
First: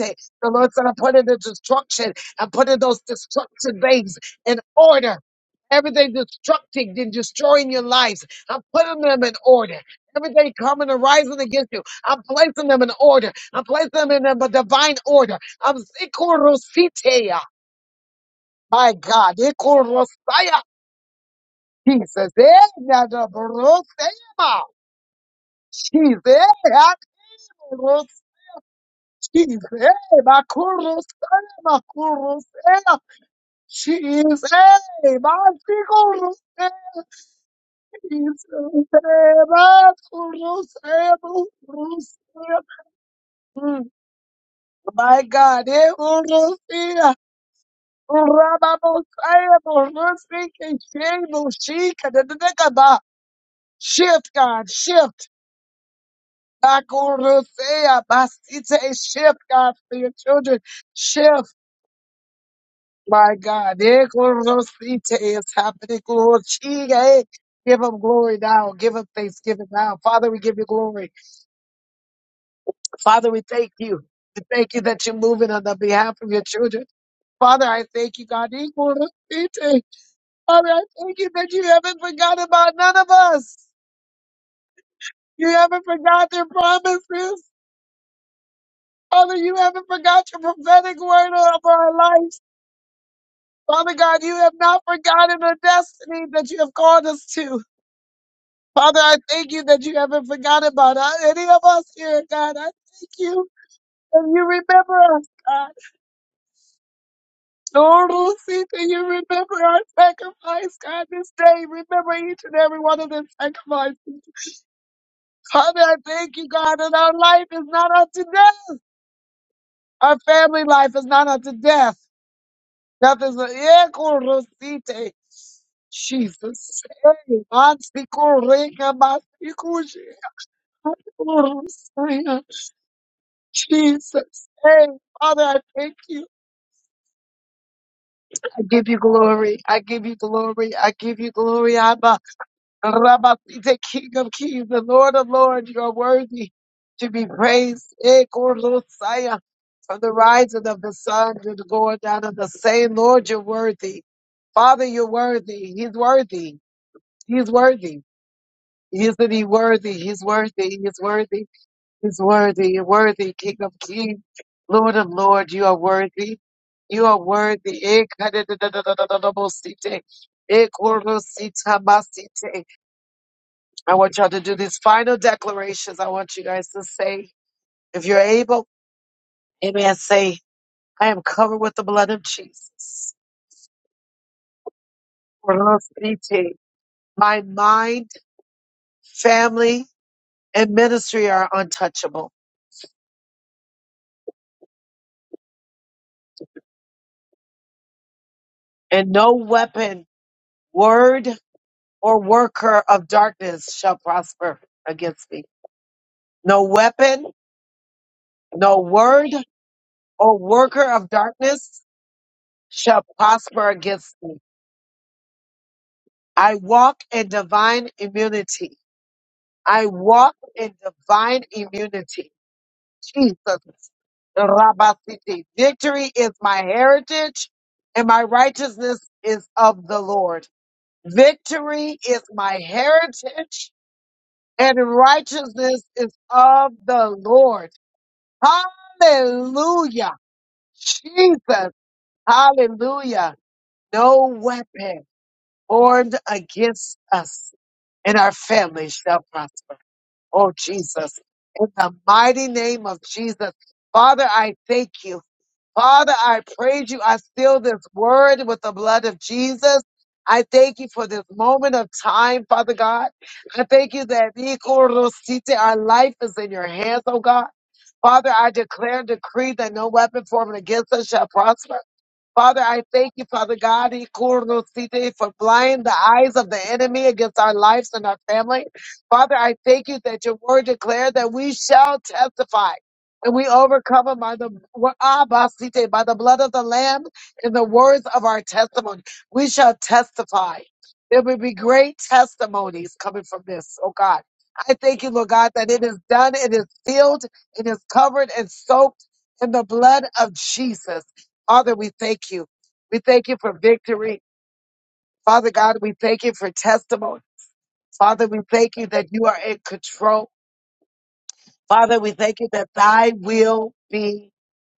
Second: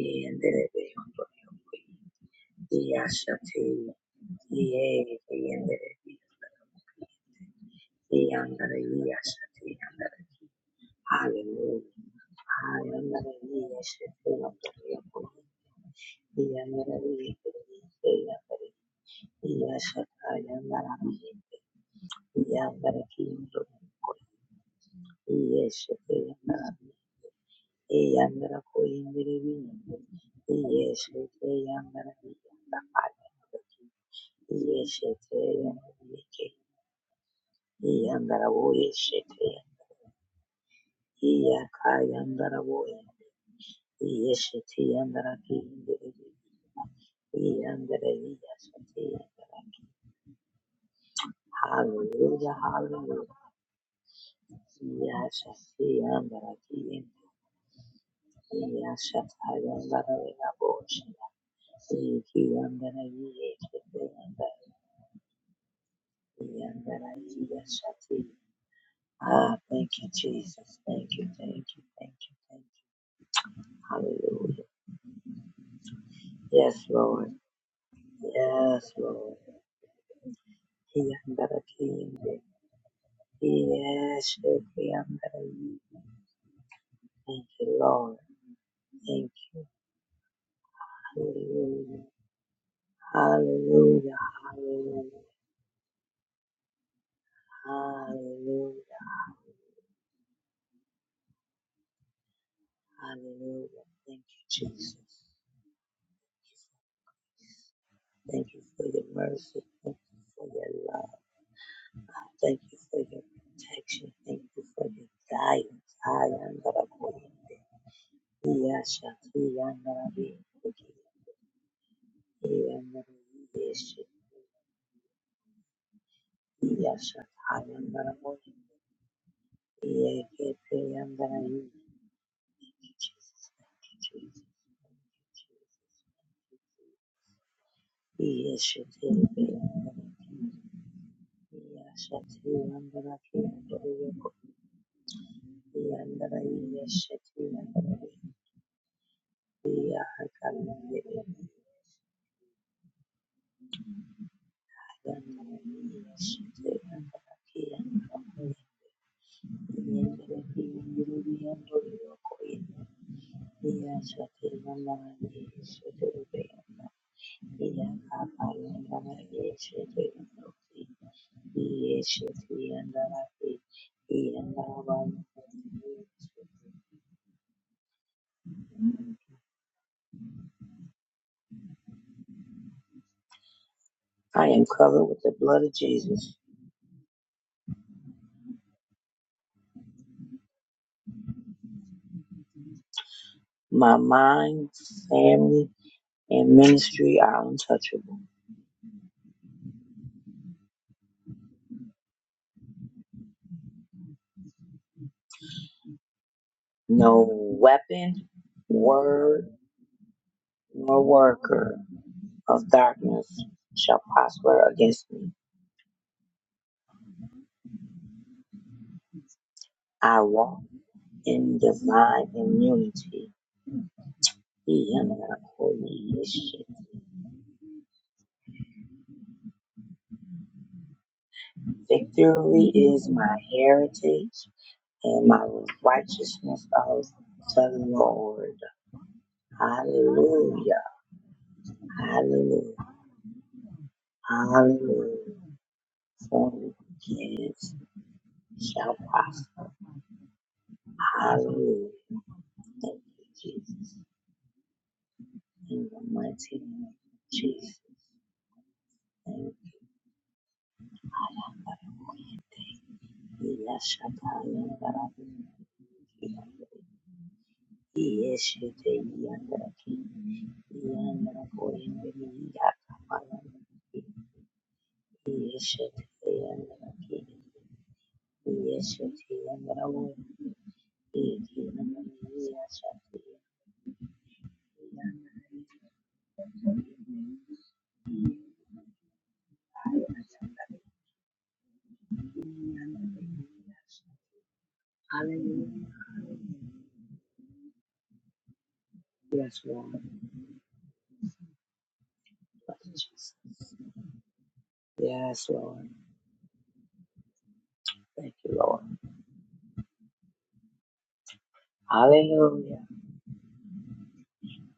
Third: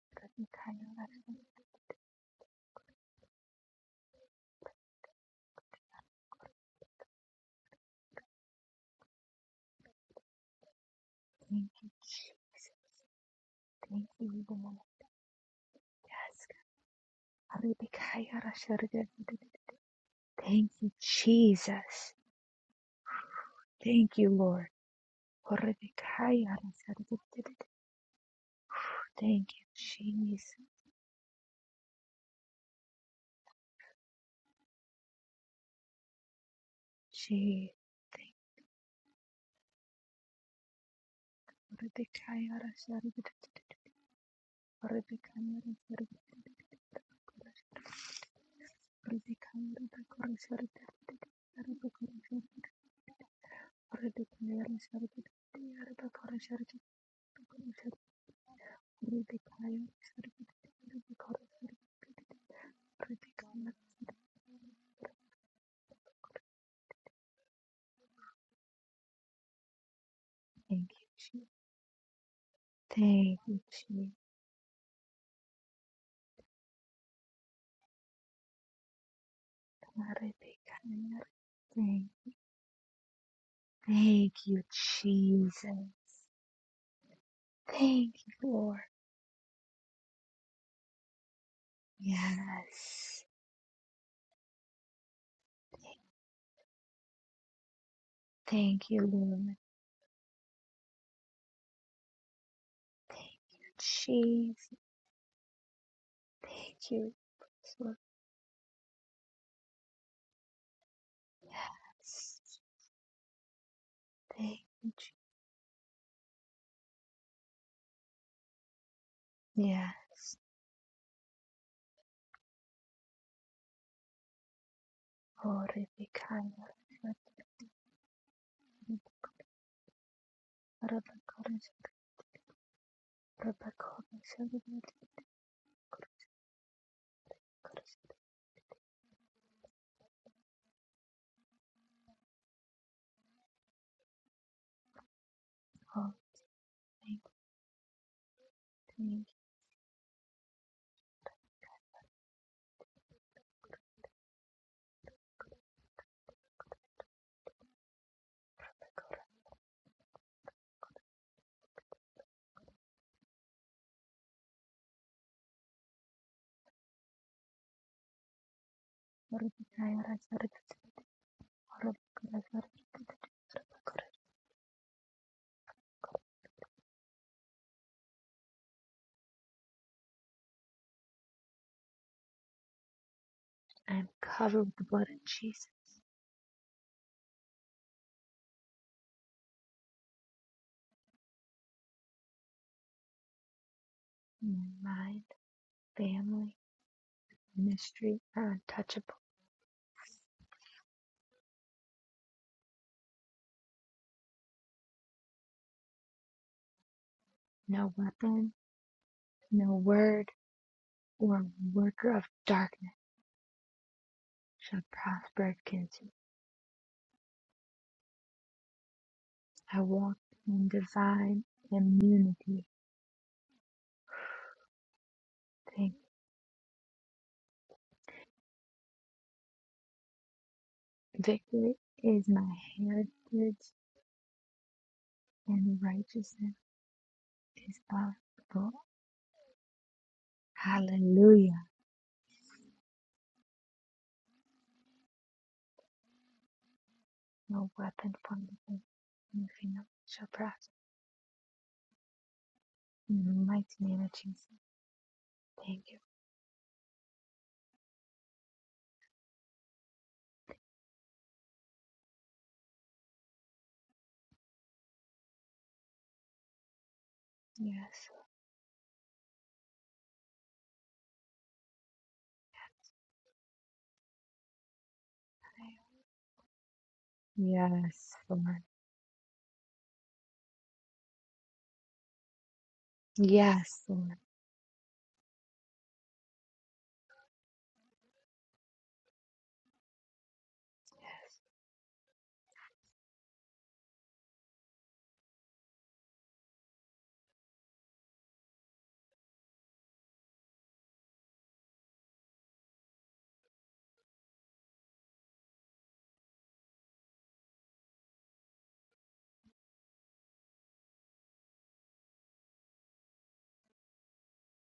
Speaker 2: you. Thank you,
Speaker 1: Lord said, I
Speaker 3: yondo.
Speaker 1: put it in
Speaker 2: Kayarasha.
Speaker 1: destruction. I put in those
Speaker 3: Yashati.
Speaker 1: destruction things in order.
Speaker 3: Yete yandaraki.
Speaker 1: Everything destructing and destroying your lives, I'm putting them
Speaker 3: Yes.
Speaker 1: in order. Everything coming and rising against
Speaker 2: Thank
Speaker 1: you,
Speaker 2: you,
Speaker 3: Hallelujah.
Speaker 1: I'm placing
Speaker 2: Jesus.
Speaker 1: them in order. I'm placing
Speaker 2: Thank
Speaker 3: Hallelujah.
Speaker 1: them in a
Speaker 2: you, Lord.
Speaker 1: divine order. I'm
Speaker 2: Yes,
Speaker 1: Zikorositeya.
Speaker 3: Hallelujah.
Speaker 2: Aribikaya
Speaker 1: My
Speaker 2: Rasharga.
Speaker 1: God, Ikorosaya.
Speaker 2: Thank you, Jesus.
Speaker 1: Jesus, eh,
Speaker 2: Thank you,
Speaker 1: Nadabrosema.
Speaker 2: Lord.
Speaker 3: iyesheke
Speaker 1: Jesus,
Speaker 2: Aribikaya
Speaker 3: yambara
Speaker 1: eh,
Speaker 2: Rasharga.
Speaker 1: Kuros,
Speaker 3: iyambara kuimbiri
Speaker 2: Thank
Speaker 1: Jesus,
Speaker 2: you,
Speaker 3: bindi
Speaker 1: eh,
Speaker 2: Jesus.
Speaker 1: Makurosaya,
Speaker 3: iyesheke yambara
Speaker 1: Makurosaya.
Speaker 3: nakati
Speaker 1: Jesus, eh,
Speaker 3: iyesheke
Speaker 1: Masikoros,
Speaker 2: Jesus.
Speaker 3: iyambara woyesheke iyaka
Speaker 2: Rebecca
Speaker 3: yambara
Speaker 2: Yara
Speaker 3: woye
Speaker 2: Sharif
Speaker 3: iyesheke
Speaker 1: My
Speaker 3: yambara
Speaker 2: Rebecca
Speaker 1: God,
Speaker 2: Yara
Speaker 1: eh,
Speaker 2: Sharif
Speaker 1: Urusia,
Speaker 3: Hallelujah,
Speaker 2: Rebecca
Speaker 1: Urababosaya,
Speaker 2: Yara Bakora Sharif
Speaker 1: Urusiki, Shebu,
Speaker 2: Yara
Speaker 1: Shika,
Speaker 2: Bakora
Speaker 1: da, da, da,
Speaker 2: Sharif
Speaker 1: da, ba.
Speaker 3: hallelujah.
Speaker 1: shift,
Speaker 2: Rebecca
Speaker 1: God,
Speaker 2: Yara Sharif
Speaker 1: shift.
Speaker 3: Yes, yes,
Speaker 2: Yara Bakora Sharif
Speaker 1: Back
Speaker 3: Thank
Speaker 2: Bakora
Speaker 1: Urusia,
Speaker 2: Sharif
Speaker 1: Basite, shift,
Speaker 2: Rebecca
Speaker 1: God,
Speaker 2: Yara
Speaker 1: for your
Speaker 2: Sharif
Speaker 1: children,
Speaker 2: Yara Bakora
Speaker 1: shift.
Speaker 2: Sharif
Speaker 1: My
Speaker 2: Rebecca Yara
Speaker 1: God, eh,
Speaker 2: Sharif
Speaker 1: Urusite, it's happening, Urusia, eh. Give him
Speaker 3: you,
Speaker 1: glory now. Give him
Speaker 3: Ah,
Speaker 1: thanksgiving
Speaker 3: thank
Speaker 1: now.
Speaker 3: you,
Speaker 1: Father, we give you
Speaker 3: Jesus.
Speaker 2: Thank
Speaker 1: glory.
Speaker 3: Thank
Speaker 2: you,
Speaker 3: you,
Speaker 2: Jesus.
Speaker 3: thank you, thank you, thank you.
Speaker 1: Father,
Speaker 2: Thank
Speaker 1: we
Speaker 2: you,
Speaker 1: thank you.
Speaker 2: Jesus.
Speaker 1: We
Speaker 3: Hallelujah.
Speaker 1: thank you that you're moving on the behalf of your
Speaker 3: Yes,
Speaker 1: children.
Speaker 3: Lord.
Speaker 1: Father, I thank you, God. Father,
Speaker 3: Yes,
Speaker 1: I
Speaker 3: Lord.
Speaker 2: Rebecca
Speaker 1: thank
Speaker 2: Yara
Speaker 1: you that you haven't
Speaker 2: Thank
Speaker 3: Yandaraki,
Speaker 1: forgotten about none of us.
Speaker 2: thank
Speaker 3: Yes,
Speaker 2: you,
Speaker 1: You
Speaker 2: Jesus.
Speaker 3: Yandaraki.
Speaker 1: haven't forgotten your promises.
Speaker 3: Thank you,
Speaker 2: Thank
Speaker 3: Lord.
Speaker 2: you, Lord.
Speaker 3: Thank
Speaker 1: Father, you
Speaker 3: you.
Speaker 1: haven't forgot your prophetic word over our
Speaker 3: Hallelujah.
Speaker 1: lives.
Speaker 2: Yes.
Speaker 1: Father
Speaker 3: Hallelujah.
Speaker 1: God, you have not
Speaker 3: Hallelujah.
Speaker 1: forgotten the destiny that you have called us to.
Speaker 3: Hallelujah.
Speaker 2: Thank
Speaker 1: Father,
Speaker 2: you,
Speaker 1: I thank
Speaker 2: Lord.
Speaker 1: you that you haven't forgotten about uh, any of us here, God. I thank
Speaker 2: Thank
Speaker 1: you
Speaker 2: you,
Speaker 3: Hallelujah. Thank
Speaker 1: that you
Speaker 3: you,
Speaker 2: Jesus.
Speaker 3: Jesus,
Speaker 1: remember us, God.
Speaker 2: Thank you, Lord.
Speaker 1: Lord, will see that
Speaker 3: for
Speaker 1: you
Speaker 3: your
Speaker 1: remember
Speaker 3: mercy,
Speaker 1: our
Speaker 3: for
Speaker 1: sacrifice,
Speaker 3: your
Speaker 1: God,
Speaker 3: love.
Speaker 1: this day. Remember
Speaker 3: God,
Speaker 1: each and
Speaker 3: thank you
Speaker 1: every
Speaker 3: for
Speaker 1: one of
Speaker 3: your
Speaker 1: the
Speaker 3: protection.
Speaker 1: sacrifices.
Speaker 3: Thank
Speaker 2: Thank
Speaker 3: you for
Speaker 2: you,
Speaker 3: your
Speaker 2: Jesus.
Speaker 1: Father,
Speaker 3: guidance.
Speaker 1: I
Speaker 3: I
Speaker 1: thank you,
Speaker 3: am
Speaker 1: God, that our
Speaker 3: Hallelujah.
Speaker 1: life is not unto death.
Speaker 3: Yes, yes, yes, yes,
Speaker 1: Our
Speaker 2: Yes.
Speaker 1: family life is not unto death.
Speaker 3: yes,
Speaker 1: Death is a yeah,
Speaker 3: yes,
Speaker 1: Corosite.
Speaker 2: Lord, if
Speaker 3: yes,
Speaker 1: Jesus.
Speaker 3: yes,
Speaker 1: Hey,
Speaker 3: hallelujah.
Speaker 1: Mansikoreka, Mansikuje,
Speaker 3: Yeah, get the end that I am need.
Speaker 1: Mansikorosaya.
Speaker 3: Jesus, thank you, Jesus.
Speaker 1: Jesus. Hey, Father, I thank you. I give you
Speaker 3: Yes, I
Speaker 1: glory. I give
Speaker 3: am
Speaker 1: you
Speaker 3: yes, yes,
Speaker 1: glory. I give you glory,
Speaker 3: yes.
Speaker 1: Abba. Rabasite, King of Kings, the Lord of Lords, you are
Speaker 2: Oh,
Speaker 1: worthy to
Speaker 2: thank
Speaker 1: be praised. Eh,
Speaker 2: you.
Speaker 1: From the rising of the sun to the going down of the same Lord, you're worthy. Father, you're worthy. He's worthy. He's worthy. Isn't he worthy? He's worthy. He's worthy. He's worthy. You're worthy, King of Kings, Lord of Lords, you are worthy. You are worthy. Eh, kadadadadadadadabosite. Eh, I want y'all to do these final declarations. I want you guys to say, if you're able, amen, say, I am covered with the blood of Jesus.
Speaker 2: I'm
Speaker 3: I am
Speaker 2: covered with the blood
Speaker 3: covered
Speaker 2: of
Speaker 3: with the blood
Speaker 2: Jesus.
Speaker 3: of Jesus.
Speaker 1: Velocity. My mind, family, and ministry are untouchable.
Speaker 3: My mind,
Speaker 2: My mind,
Speaker 3: family,
Speaker 2: family,
Speaker 3: and ministry are
Speaker 2: ministry
Speaker 3: untouchable.
Speaker 2: are
Speaker 1: And
Speaker 2: untouchable.
Speaker 1: no weapon, word, or worker of darkness shall prosper against me. No
Speaker 3: No
Speaker 1: weapon,
Speaker 2: No
Speaker 3: weapon,
Speaker 2: weapon,
Speaker 1: no word,
Speaker 3: word,
Speaker 2: no word,
Speaker 1: or worker
Speaker 3: nor
Speaker 1: of
Speaker 2: or
Speaker 3: worker
Speaker 1: darkness
Speaker 2: worker of
Speaker 3: of
Speaker 2: darkness.
Speaker 1: shall
Speaker 3: darkness
Speaker 1: prosper
Speaker 3: shall
Speaker 1: against me.
Speaker 3: prosper
Speaker 2: shall
Speaker 3: against me.
Speaker 2: prosper because
Speaker 1: I walk in divine immunity.
Speaker 2: I
Speaker 1: I
Speaker 2: walk
Speaker 3: I
Speaker 1: walk
Speaker 3: walk
Speaker 2: in
Speaker 1: in divine
Speaker 2: divine
Speaker 3: in divine
Speaker 1: immunity.
Speaker 2: immunity.
Speaker 3: immunity.
Speaker 1: Jesus. Rabasiti.
Speaker 2: Vic-
Speaker 1: Victory is my
Speaker 3: Victory
Speaker 1: heritage and my righteousness is of the Lord.
Speaker 2: Victory
Speaker 1: Victory is
Speaker 2: is my
Speaker 1: my
Speaker 3: is my
Speaker 2: heritage
Speaker 1: heritage
Speaker 3: heritage
Speaker 1: and
Speaker 3: and my
Speaker 2: and
Speaker 1: righteousness is
Speaker 2: righteousness
Speaker 3: righteousness
Speaker 1: of
Speaker 3: of
Speaker 1: the
Speaker 3: the
Speaker 1: Lord.
Speaker 2: is my
Speaker 3: Lord.
Speaker 2: foot.
Speaker 1: Hallelujah.
Speaker 3: Hallelujah.
Speaker 2: Hallelujah.
Speaker 1: Jesus.
Speaker 3: Hallelujah.
Speaker 1: Hallelujah. No weapon
Speaker 3: Hallelujah.
Speaker 1: formed against us
Speaker 3: Yes.
Speaker 2: No weapon
Speaker 1: and our
Speaker 2: formed against
Speaker 1: family
Speaker 3: shall
Speaker 1: shall
Speaker 3: prosper.
Speaker 2: me
Speaker 1: prosper.
Speaker 2: shall
Speaker 1: Oh,
Speaker 2: prosper.
Speaker 1: Jesus. In
Speaker 3: Hallelujah.
Speaker 1: the mighty name of
Speaker 3: Thank
Speaker 2: In the
Speaker 3: you,
Speaker 1: Jesus.
Speaker 2: mighty
Speaker 3: Jesus.
Speaker 2: name of
Speaker 1: Father,
Speaker 2: Jesus.
Speaker 1: I thank you.
Speaker 2: Thank
Speaker 3: In
Speaker 2: you.
Speaker 3: the
Speaker 1: Father,
Speaker 3: mighty
Speaker 1: I
Speaker 3: name
Speaker 1: praise
Speaker 3: of
Speaker 1: you. I seal
Speaker 3: Jesus.
Speaker 1: this word with the blood of
Speaker 3: Thank you.
Speaker 1: Jesus. I thank you for this moment of time, Father God. I thank
Speaker 3: Yes,
Speaker 1: you that
Speaker 3: Yashakaya Barabaki.
Speaker 1: Ikorosite, our life is in your hands, oh God.
Speaker 2: Yes, Lord.
Speaker 1: Father, I declare
Speaker 3: Yeshete
Speaker 1: and decree that no
Speaker 3: Yandaraki.
Speaker 1: weapon formed against us shall prosper.
Speaker 3: Yandarakori.
Speaker 1: Father, I thank you,
Speaker 3: Yakamala.
Speaker 1: Father God, Ikorunosite, for
Speaker 3: Yes,
Speaker 1: blind the eyes of the enemy
Speaker 3: Yandaraki.
Speaker 1: against our lives and
Speaker 2: Yes,
Speaker 1: our
Speaker 2: Lord.
Speaker 1: family.
Speaker 3: Yeshete Yandaraki. Yeshete
Speaker 1: Father, I thank you
Speaker 3: Yandaraki.
Speaker 1: that your word declared that we shall testify and we
Speaker 2: Yes,
Speaker 1: overcome
Speaker 2: Lord.
Speaker 1: them by the Ah, basite, by the blood of the Lamb and the words of our testimony. We shall testify. There will
Speaker 2: Yes.
Speaker 1: be great testimonies coming from this, oh God. I thank you, Lord God, that it is done, it
Speaker 3: Hallelujah.
Speaker 1: is sealed, it is covered and soaked in
Speaker 3: Yes,
Speaker 1: the
Speaker 3: Lord.
Speaker 1: blood of Jesus. Father, we thank you.
Speaker 3: Thank you,
Speaker 1: We thank
Speaker 3: Jesus.
Speaker 1: you for victory.
Speaker 3: Yes,
Speaker 1: Father God,
Speaker 3: Lord.
Speaker 1: we thank you for testimony. Father,
Speaker 3: Thank
Speaker 1: we
Speaker 3: you,
Speaker 1: thank
Speaker 3: Lord.
Speaker 1: you that you are in control. Father, we thank you that
Speaker 3: Hallelujah.
Speaker 1: thy will be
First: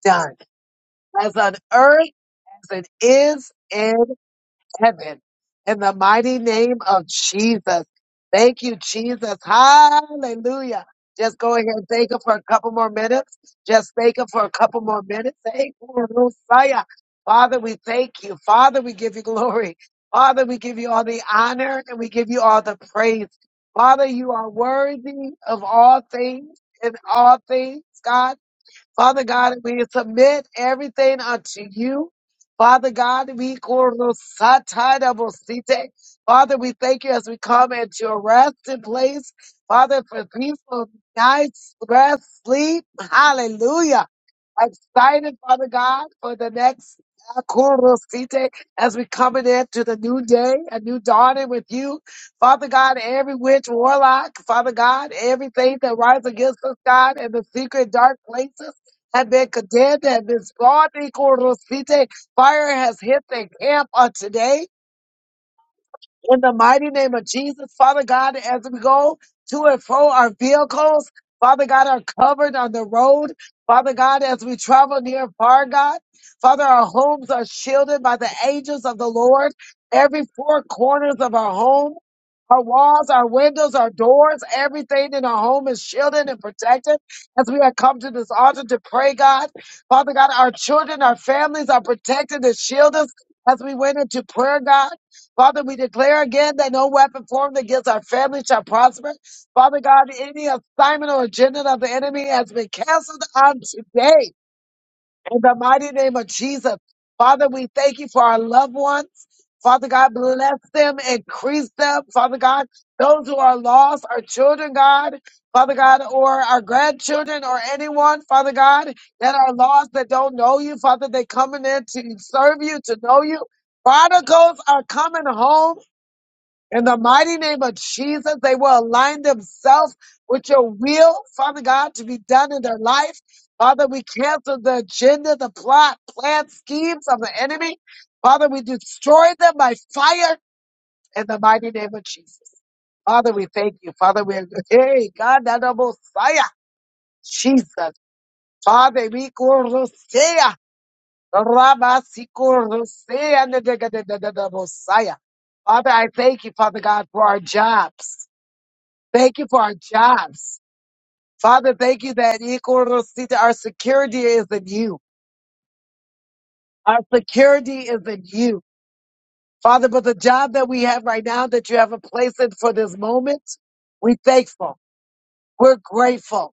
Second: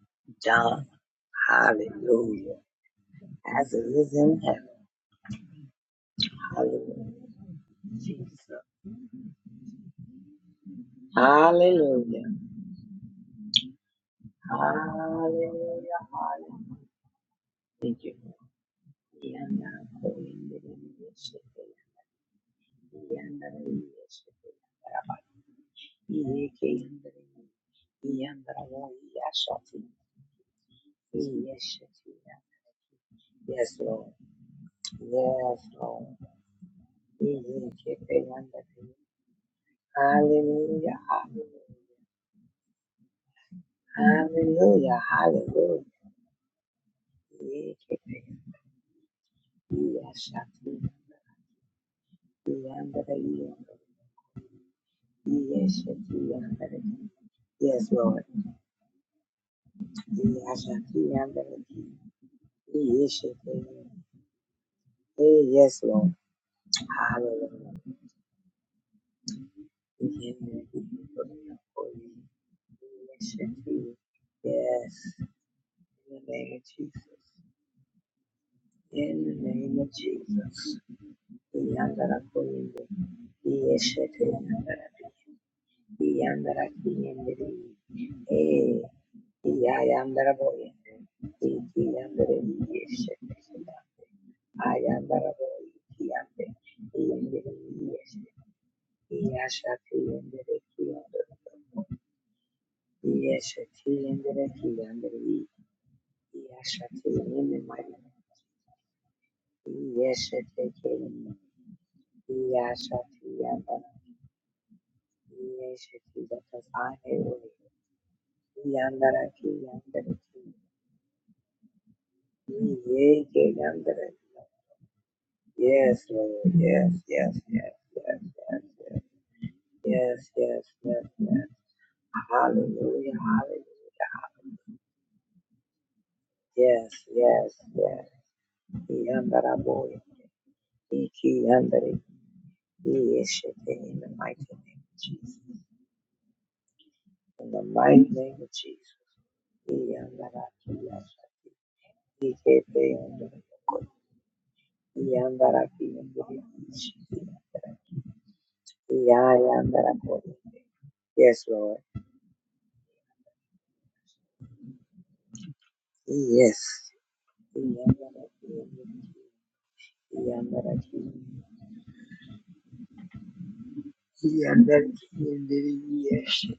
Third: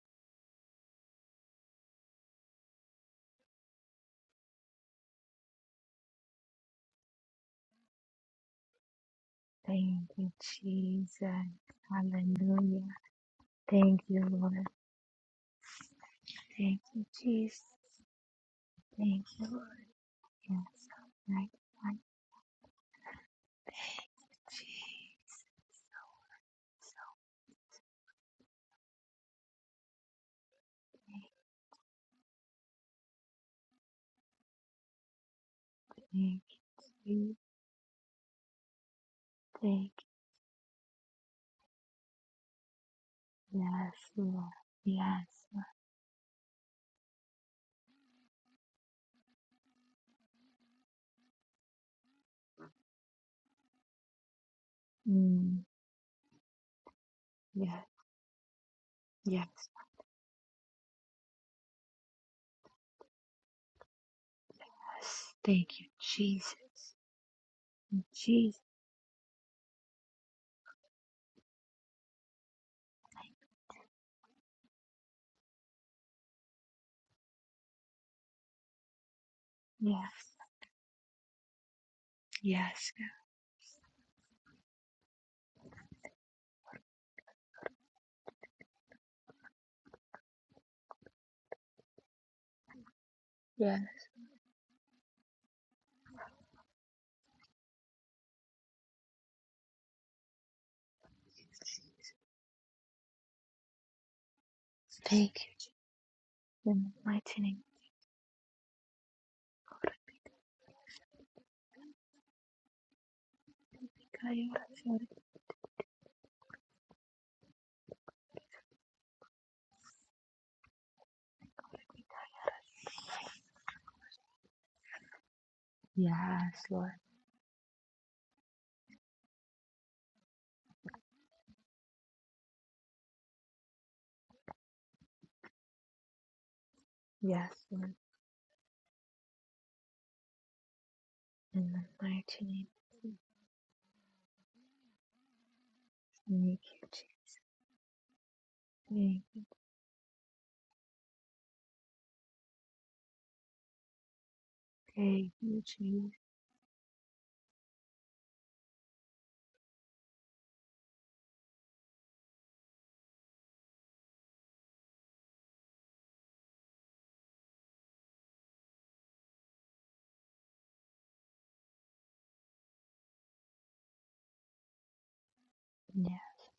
Speaker 1: done
Speaker 3: Done.
Speaker 1: as on earth
Speaker 3: Hallelujah.
Speaker 1: as it is
Speaker 3: As it
Speaker 1: in
Speaker 3: is in heaven.
Speaker 1: heaven. In the mighty name of
Speaker 3: Hallelujah.
Speaker 1: Jesus. Thank
Speaker 3: Jesus.
Speaker 1: you, Jesus.
Speaker 2: Thank you,
Speaker 1: Hallelujah. Just
Speaker 2: Jesus.
Speaker 1: go ahead and thank him
Speaker 3: Hallelujah.
Speaker 1: for a couple
Speaker 2: Hallelujah.
Speaker 1: more minutes. Just
Speaker 2: Thank
Speaker 1: thank
Speaker 2: you,
Speaker 1: him for a
Speaker 2: Lord.
Speaker 1: couple more minutes.
Speaker 3: Hallelujah.
Speaker 1: Thank you,
Speaker 3: Hallelujah.
Speaker 2: Thank
Speaker 1: Messiah.
Speaker 2: you,
Speaker 1: Father, we
Speaker 2: Jesus.
Speaker 3: Thank you.
Speaker 1: thank you. Father, we give you
Speaker 2: Thank you, Lord.
Speaker 3: Yanda,
Speaker 1: glory. Father, we
Speaker 2: Yes,
Speaker 3: koyende,
Speaker 1: give you all the
Speaker 2: right,
Speaker 3: yeshete,
Speaker 1: honor
Speaker 2: right.
Speaker 1: and we give you all the praise.
Speaker 3: yanda,
Speaker 1: Father,
Speaker 2: Thank
Speaker 3: yeshete,
Speaker 1: you are
Speaker 2: you,
Speaker 1: worthy
Speaker 3: rabaki,
Speaker 1: of all things
Speaker 3: yeke,
Speaker 1: and
Speaker 2: Jesus.
Speaker 1: all things,
Speaker 3: yanda,
Speaker 1: God.
Speaker 3: yanda,
Speaker 1: Father God,
Speaker 3: yashata,
Speaker 1: we submit everything
Speaker 2: Oh,
Speaker 1: unto you.
Speaker 3: yeshete.
Speaker 1: Father God, we
Speaker 3: Yes, Lord. Yes,
Speaker 1: korosatadabosite.
Speaker 3: Lord.
Speaker 2: thank
Speaker 1: Father, we thank you as
Speaker 2: you.
Speaker 1: we come into
Speaker 3: Yeke,
Speaker 1: your
Speaker 3: yanda,
Speaker 1: resting place.
Speaker 2: Thank
Speaker 1: Father, for peaceful
Speaker 3: Hallelujah. Hallelujah.
Speaker 1: nights, rest, sleep.
Speaker 2: you. Yes,
Speaker 1: Hallelujah
Speaker 2: Lord.
Speaker 3: Hallelujah.
Speaker 2: Yes.
Speaker 1: excited, Father
Speaker 3: Hallelujah.
Speaker 1: God, for the next uh, Kurosite as we coming into the new
Speaker 3: Yes,
Speaker 1: day,
Speaker 3: Shati.
Speaker 1: a new dawning with you. Father God,
Speaker 3: Yandere,
Speaker 1: every witch, warlock, Father God,
Speaker 2: Mm,
Speaker 3: yes,
Speaker 1: everything that
Speaker 3: Shati,
Speaker 1: rises against us,
Speaker 3: yandere.
Speaker 1: God, in the
Speaker 2: yes,
Speaker 3: Yes,
Speaker 1: secret dark
Speaker 3: Lord.
Speaker 1: places. Have
Speaker 2: yes,
Speaker 1: Abekadabra, and this
Speaker 3: Yes,
Speaker 1: God,
Speaker 3: Shati, yandere.
Speaker 1: Ekorosite, fire has
Speaker 3: Yes,
Speaker 1: hit the
Speaker 3: Shati.
Speaker 1: camp on today.
Speaker 2: yes.
Speaker 3: Hey,
Speaker 2: Thank
Speaker 3: Yes,
Speaker 2: you,
Speaker 3: Lord.
Speaker 1: In the
Speaker 2: Jesus.
Speaker 1: mighty name of Jesus,
Speaker 3: Hallelujah.
Speaker 1: Father God,
Speaker 2: Jesus.
Speaker 1: as we go to and fro our vehicles, Father God, are covered on the
Speaker 3: Yes,
Speaker 1: road. Father
Speaker 3: Shati.
Speaker 1: God, as we
Speaker 3: Yes.
Speaker 1: travel near and far, God, Father, our homes are shielded by the angels of the
Speaker 3: In the
Speaker 1: Lord.
Speaker 3: name of
Speaker 2: Yes,
Speaker 1: Every four
Speaker 3: Jesus.
Speaker 1: corners of our
Speaker 3: In the name of
Speaker 1: home,
Speaker 3: Jesus.
Speaker 1: our
Speaker 3: Yandere,
Speaker 2: yes,
Speaker 1: walls, our windows,
Speaker 3: Yes,
Speaker 1: our
Speaker 3: Shati,
Speaker 1: doors,
Speaker 3: yandere.
Speaker 1: everything in our home is shielded and
Speaker 3: Yandara
Speaker 1: protected.
Speaker 3: kiyendere.
Speaker 1: As we have come to this altar to
Speaker 3: Eh,
Speaker 1: pray, God,
Speaker 3: iya
Speaker 1: Father God,
Speaker 3: yandara
Speaker 1: our
Speaker 3: boy.
Speaker 1: children, our families are
Speaker 3: Iki yandere
Speaker 1: protected and shielded
Speaker 3: yeshe.
Speaker 1: as we
Speaker 2: yes.
Speaker 1: went into prayer, God.
Speaker 3: Ayandara
Speaker 1: Father,
Speaker 3: boy.
Speaker 1: we
Speaker 3: Iki
Speaker 1: declare
Speaker 3: yandere.
Speaker 1: again that no weapon
Speaker 3: Yendere
Speaker 1: formed against our
Speaker 3: yeshe.
Speaker 1: family shall prosper.
Speaker 3: Iyasha
Speaker 1: Father God, any
Speaker 3: kiyendere
Speaker 1: assignment or
Speaker 3: kiyandere.
Speaker 1: agenda of the enemy has been canceled on
Speaker 3: Yeshe
Speaker 1: today
Speaker 3: kiyendere kiyandere.
Speaker 2: Thank
Speaker 1: in the mighty name of
Speaker 2: you.
Speaker 1: Jesus.
Speaker 2: In
Speaker 3: Iyasha
Speaker 2: the mighty
Speaker 1: Father,
Speaker 2: name.
Speaker 3: kiyendere
Speaker 1: we
Speaker 3: maya.
Speaker 1: thank you for our loved ones. Father God,
Speaker 3: Yeshe
Speaker 1: bless them,
Speaker 3: kiyendere.
Speaker 1: increase them. Father God,
Speaker 3: Iyasha
Speaker 1: those who are
Speaker 3: kiyandere.
Speaker 1: lost, our
Speaker 2: of
Speaker 1: children,
Speaker 2: God.
Speaker 1: God, Father
Speaker 3: Yeshe
Speaker 1: God, or our grandchildren
Speaker 3: kiyendere.
Speaker 1: or anyone, Father God,
Speaker 3: Ayandara
Speaker 1: that are lost, that
Speaker 3: kiyandere.
Speaker 1: don't know you, Father, they coming in to serve you, to know you.
Speaker 3: Yeke yandere.
Speaker 1: Prodigals are coming home
Speaker 3: Yes, Lord.
Speaker 2: Yes,
Speaker 1: in
Speaker 3: Yes,
Speaker 2: Lord.
Speaker 1: the mighty
Speaker 3: yes,
Speaker 1: name
Speaker 3: yes,
Speaker 1: of
Speaker 3: yes,
Speaker 1: Jesus, they
Speaker 3: yes,
Speaker 1: will
Speaker 3: yes,
Speaker 1: align themselves
Speaker 3: yes,
Speaker 1: with
Speaker 3: yes,
Speaker 1: your
Speaker 3: yes.
Speaker 1: will,
Speaker 3: yes.
Speaker 1: Father God, to be done in their
Speaker 3: Hallelujah,
Speaker 1: life. Father,
Speaker 3: hallelujah.
Speaker 1: we cancel the agenda, the plot, plan,
Speaker 3: Yes,
Speaker 1: schemes of the
Speaker 2: Yes,
Speaker 3: yes,
Speaker 1: enemy.
Speaker 2: Lord.
Speaker 3: yes.
Speaker 1: Father, we destroy them by
Speaker 3: Yandaraboy.
Speaker 1: fire in the
Speaker 3: Iki
Speaker 2: In
Speaker 1: mighty
Speaker 2: the
Speaker 1: name
Speaker 3: yandere.
Speaker 1: of
Speaker 2: mighty
Speaker 1: Jesus.
Speaker 2: name. of Jesus.
Speaker 1: Father, we
Speaker 3: Yeshete
Speaker 1: thank you.
Speaker 3: in the
Speaker 1: Father, we
Speaker 3: mighty
Speaker 1: are
Speaker 3: name of
Speaker 1: hey
Speaker 3: Jesus.
Speaker 1: God, that Messiah,
Speaker 2: Thank you,
Speaker 3: In the
Speaker 1: Jesus.
Speaker 3: mighty name of Jesus.
Speaker 1: Father,
Speaker 2: Jesus.
Speaker 1: we corosea,
Speaker 3: Yandaraki yasa. Ikete yandere.
Speaker 1: Rabasikorosea, the Messiah.
Speaker 2: Thank you,
Speaker 1: Father,
Speaker 3: Yandaraki
Speaker 1: I
Speaker 2: Jesus.
Speaker 3: yandere.
Speaker 1: thank you, Father God, for
Speaker 3: Yeshete
Speaker 1: our
Speaker 3: yandere.
Speaker 1: jobs. Thank you for our
Speaker 3: Yayandaraboy.
Speaker 1: jobs.
Speaker 3: Yes,
Speaker 1: Father,
Speaker 3: Lord.
Speaker 1: thank you that Ikorosita, our security is in you.
Speaker 3: Yes.
Speaker 1: Our security is in
Speaker 3: Yandaraki
Speaker 1: you.
Speaker 3: yandere.
Speaker 1: Father, but the
Speaker 3: The
Speaker 1: job that we have right now that you have a place in for this moment, we're thankful.
Speaker 3: under
Speaker 1: We're
Speaker 2: Yes.
Speaker 3: Yes,
Speaker 1: grateful.
Speaker 3: it is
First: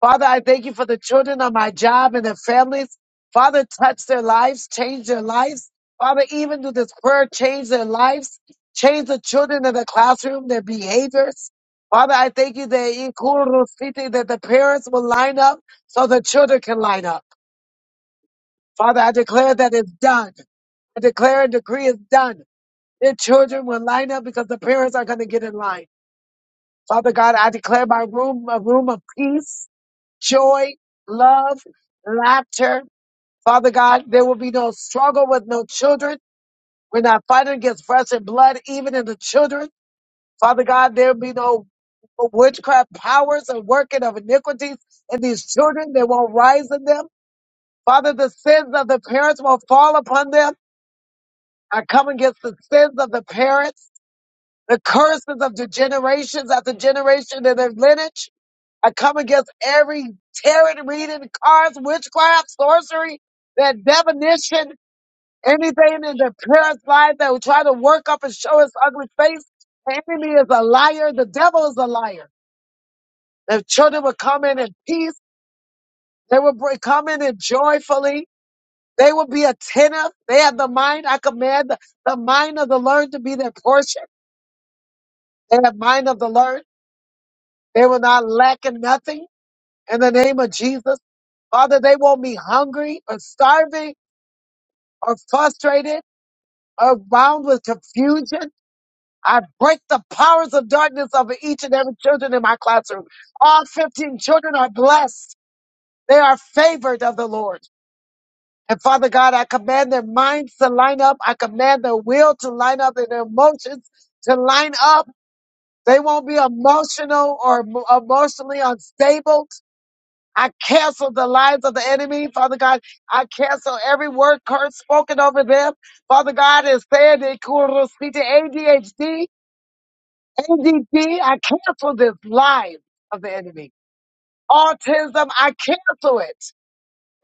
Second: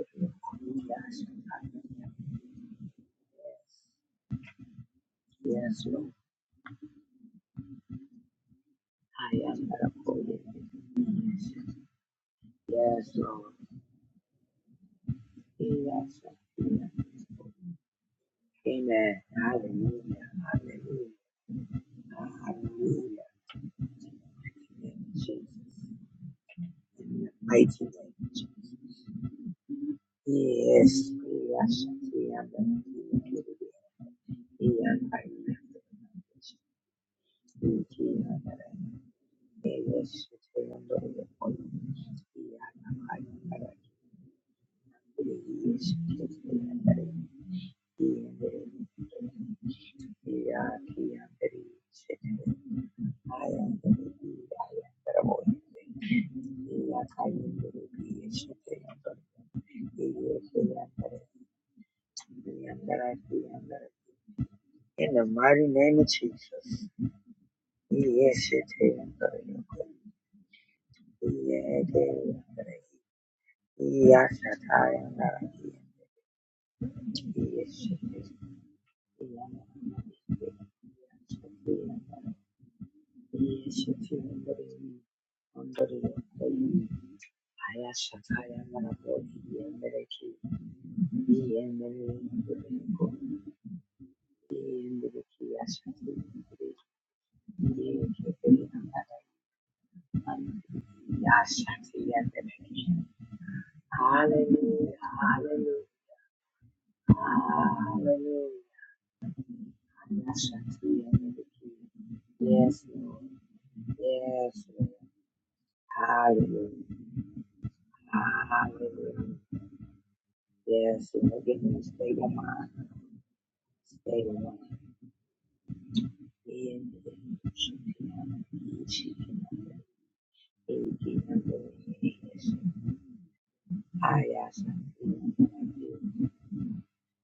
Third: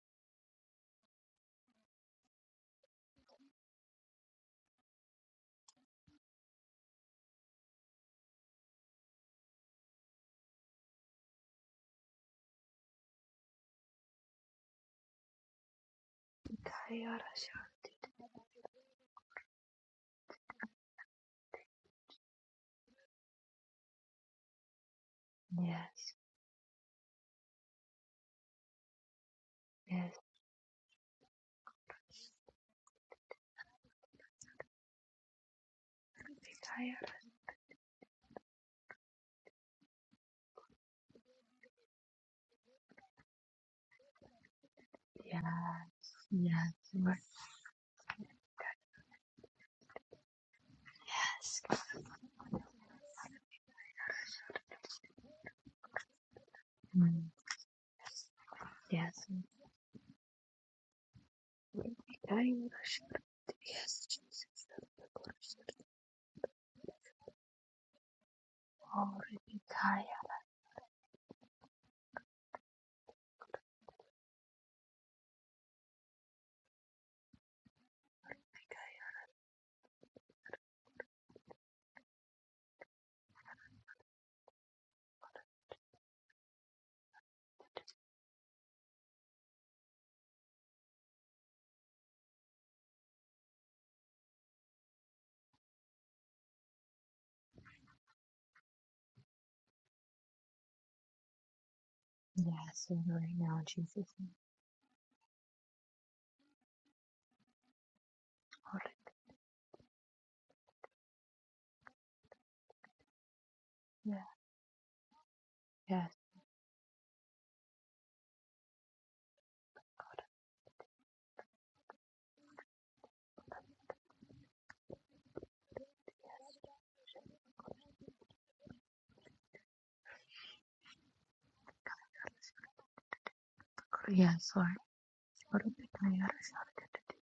Speaker 1: Father, I thank you for the
Speaker 3: yes,
Speaker 1: children on my job and their families. Father, touch their lives, change their lives.
Speaker 3: yes, Lord.
Speaker 1: Father, even through this prayer, change their lives, change the
Speaker 3: I am
Speaker 1: children in
Speaker 3: a
Speaker 1: the
Speaker 3: poet.
Speaker 1: classroom, their
Speaker 3: Yes,
Speaker 1: behaviors. Father, I thank you that in
Speaker 3: Lord.
Speaker 1: Kuru City, that the parents will line up so
Speaker 3: Yes,
Speaker 1: the
Speaker 3: Lord.
Speaker 1: children can line up.
Speaker 2: Kayara Shan.
Speaker 1: Father, I
Speaker 3: Amen.
Speaker 1: declare that it's
Speaker 3: Hallelujah.
Speaker 1: done. I
Speaker 3: Hallelujah.
Speaker 1: declare and decree is done. Their
Speaker 3: Hallelujah.
Speaker 1: children will line up because the parents are going to get in
Speaker 3: Jesus.
Speaker 1: line.
Speaker 2: Yes.
Speaker 3: In
Speaker 1: Father
Speaker 3: the
Speaker 1: God, I
Speaker 3: mighty
Speaker 1: declare my room a room of peace
Speaker 2: Yes.
Speaker 1: joy,
Speaker 3: Yes,
Speaker 1: love,
Speaker 3: yes, we are the
Speaker 1: laughter.
Speaker 3: we
Speaker 1: Father God, there will be
Speaker 3: are the
Speaker 1: no struggle with no children. We're
Speaker 2: Kayara.
Speaker 1: not fighting against
Speaker 3: yes,
Speaker 1: flesh and
Speaker 3: I
Speaker 1: blood,
Speaker 3: am.
Speaker 1: even in the children.
Speaker 3: Thank you.
Speaker 1: Father God, there will be no witchcraft powers and working of iniquities in these
Speaker 2: Yes.
Speaker 1: children. They won't rise
Speaker 2: Yes.
Speaker 1: in them.
Speaker 2: Lord.
Speaker 1: Father, the sins of the parents won't fall upon them.
Speaker 2: Yes.
Speaker 1: I come against the sins of the parents, the curses of the generations after
Speaker 2: Mm.
Speaker 1: generation in their lineage. I
Speaker 2: Yes.
Speaker 1: come against every tarot reading, cards, witchcraft,
Speaker 2: Kayara Shan.
Speaker 1: sorcery, that
Speaker 2: Yes, Jesus.
Speaker 1: divination,
Speaker 3: In the mighty
Speaker 1: anything
Speaker 3: name of
Speaker 1: in the
Speaker 3: Jesus.
Speaker 1: parents' life that will try to work up and
Speaker 3: Yes,
Speaker 1: show its ugly
Speaker 2: Glory
Speaker 1: face.
Speaker 2: be
Speaker 3: it
Speaker 1: The
Speaker 2: Kaya.
Speaker 1: enemy is a liar. The devil is a
Speaker 3: is.
Speaker 1: liar. The children will
Speaker 3: Yes,
Speaker 1: come in in
Speaker 3: I
Speaker 1: peace.
Speaker 3: am.
Speaker 1: They will br- come in in
Speaker 3: Hallelujah,
Speaker 1: joyfully. They will be attentive. They have the mind. I command the, the mind of the learned to be their portion. They have mind of the learned. They will not lack in nothing. in the name of Jesus. Father, they won't be hungry or starving or frustrated or bound with confusion. I break the powers of darkness over each and every children in my
Speaker 2: Yes, and
Speaker 1: classroom.
Speaker 2: right now,
Speaker 1: All
Speaker 2: Jesus.
Speaker 1: 15 children are blessed.
Speaker 3: hallelujah,
Speaker 1: They are favored of the Lord.
Speaker 3: hallelujah.
Speaker 1: And
Speaker 2: Glory.
Speaker 1: Father God, I command their minds to line up. I command their will to line
Speaker 3: Yes,
Speaker 1: up and their
Speaker 3: Lord.
Speaker 1: emotions
Speaker 2: Yeah.
Speaker 1: to
Speaker 3: Yes,
Speaker 1: line
Speaker 3: Lord.
Speaker 1: up. They
Speaker 2: Yes.
Speaker 1: won't be
Speaker 3: Hallelujah.
Speaker 1: emotional or emo- emotionally
Speaker 3: Hallelujah.
Speaker 1: unstable. I cancel
Speaker 3: Yes,
Speaker 1: the
Speaker 3: Lord, give
Speaker 1: lives of
Speaker 3: me a
Speaker 1: the enemy,
Speaker 3: stable
Speaker 1: Father
Speaker 3: mind.
Speaker 1: God. I cancel every
Speaker 3: Stable
Speaker 1: word curse
Speaker 3: mind.
Speaker 1: spoken over them. Father God is
Speaker 3: In
Speaker 1: saying they speak to
Speaker 3: Shikana,
Speaker 1: ADHD,
Speaker 3: Shikana,
Speaker 1: ADD. I
Speaker 3: Shikana,
Speaker 1: cancel this
Speaker 3: yes.
Speaker 1: lie of the enemy.
Speaker 3: I
Speaker 2: Yes,
Speaker 3: ask
Speaker 2: Lord.
Speaker 1: Autism,
Speaker 3: you,
Speaker 1: I
Speaker 2: Glory be
Speaker 1: cancel
Speaker 2: Kayara
Speaker 1: it
Speaker 2: Shan.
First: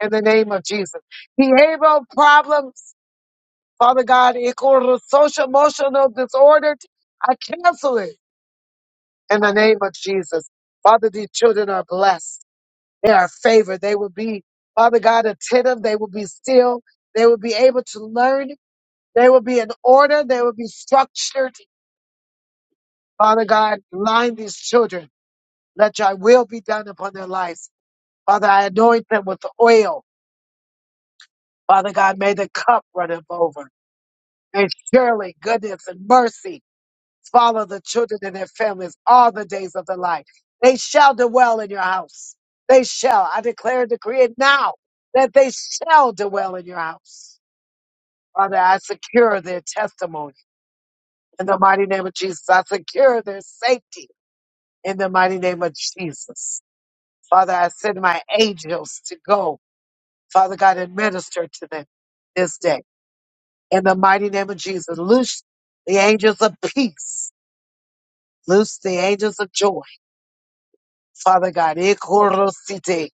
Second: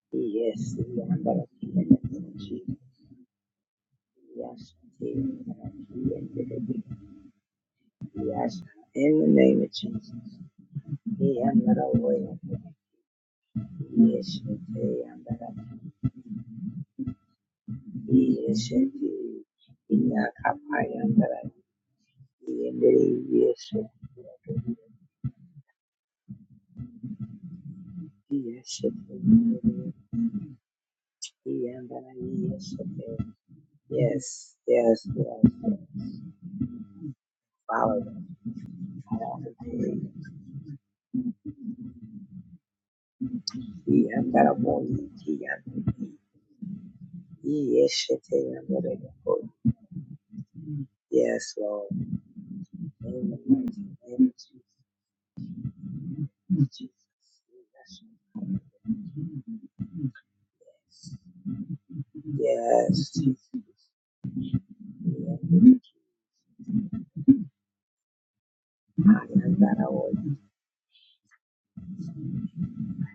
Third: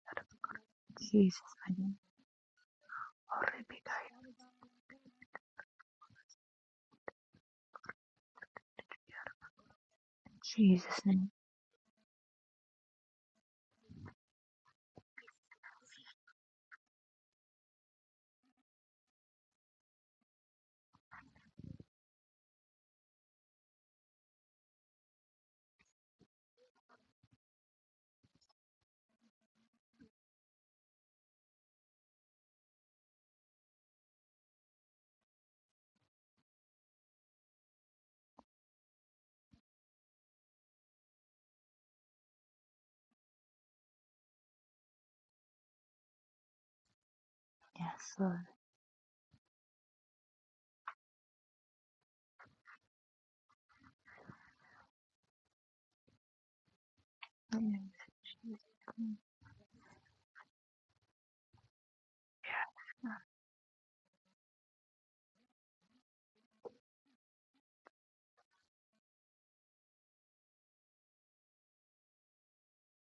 Speaker 1: in the name of
Speaker 3: yes, the
Speaker 1: Jesus.
Speaker 3: number
Speaker 2: Jesus,
Speaker 3: of
Speaker 2: I name.
Speaker 1: Behavioral
Speaker 3: Jesus.
Speaker 1: problems,
Speaker 2: Glory be
Speaker 1: Father God,
Speaker 3: Yes,
Speaker 1: equal
Speaker 3: the
Speaker 1: social
Speaker 3: number of
Speaker 1: emotional disorder.
Speaker 3: the
Speaker 1: I cancel it
Speaker 3: Yes, in the
Speaker 1: in the
Speaker 3: name of
Speaker 1: name of
Speaker 3: Jesus.
Speaker 1: Jesus.
Speaker 2: Jesus'
Speaker 1: Father, these
Speaker 2: name.
Speaker 3: He am
Speaker 1: children
Speaker 3: not
Speaker 1: are
Speaker 3: aware
Speaker 1: blessed.
Speaker 3: of it.
Speaker 1: They are favored. They will
Speaker 3: Yes,
Speaker 1: be,
Speaker 3: the
Speaker 1: Father God,
Speaker 3: number of
Speaker 1: attentive. They will be still. They will be able to learn.
Speaker 3: Jesus. Yes,
Speaker 1: They will be in
Speaker 3: the number
Speaker 1: order. They will be
Speaker 3: of Jesus.
Speaker 1: structured. Father God,
Speaker 3: Yeshe
Speaker 1: line these children. Let your will be done upon their lives. Father, I anoint them with the oil. Father God, may the
Speaker 3: Yeshe
Speaker 1: cup run them over.
Speaker 3: Yes,
Speaker 1: May
Speaker 3: yes,
Speaker 1: surely
Speaker 3: yes.
Speaker 1: goodness and mercy follow the
Speaker 3: Follow
Speaker 1: children
Speaker 3: them.
Speaker 1: and their families all
Speaker 3: Follow
Speaker 1: the
Speaker 3: them.
Speaker 1: days of their life. They shall dwell in your house. They shall. I declare and decree
Speaker 3: Yes,
Speaker 1: it now that they shall dwell in your house
Speaker 2: Yes, Lord.
Speaker 1: Father, I secure their testimony
Speaker 3: yes,
Speaker 1: in the mighty
Speaker 3: Lord.
Speaker 1: name of Jesus. I
Speaker 3: In
Speaker 1: secure
Speaker 3: the
Speaker 1: their
Speaker 3: mighty
Speaker 1: safety
Speaker 3: name of Jesus,
Speaker 1: in the mighty name of Jesus.
Speaker 3: Jesus.
Speaker 1: Father,
Speaker 2: Yes,
Speaker 1: I send my angels to go, Father God, and minister to them this day
Speaker 3: Yes, Jesus.
Speaker 1: in the mighty name of Jesus. Loose the angels of peace, loose the angels of joy, Father God. Ikorosite.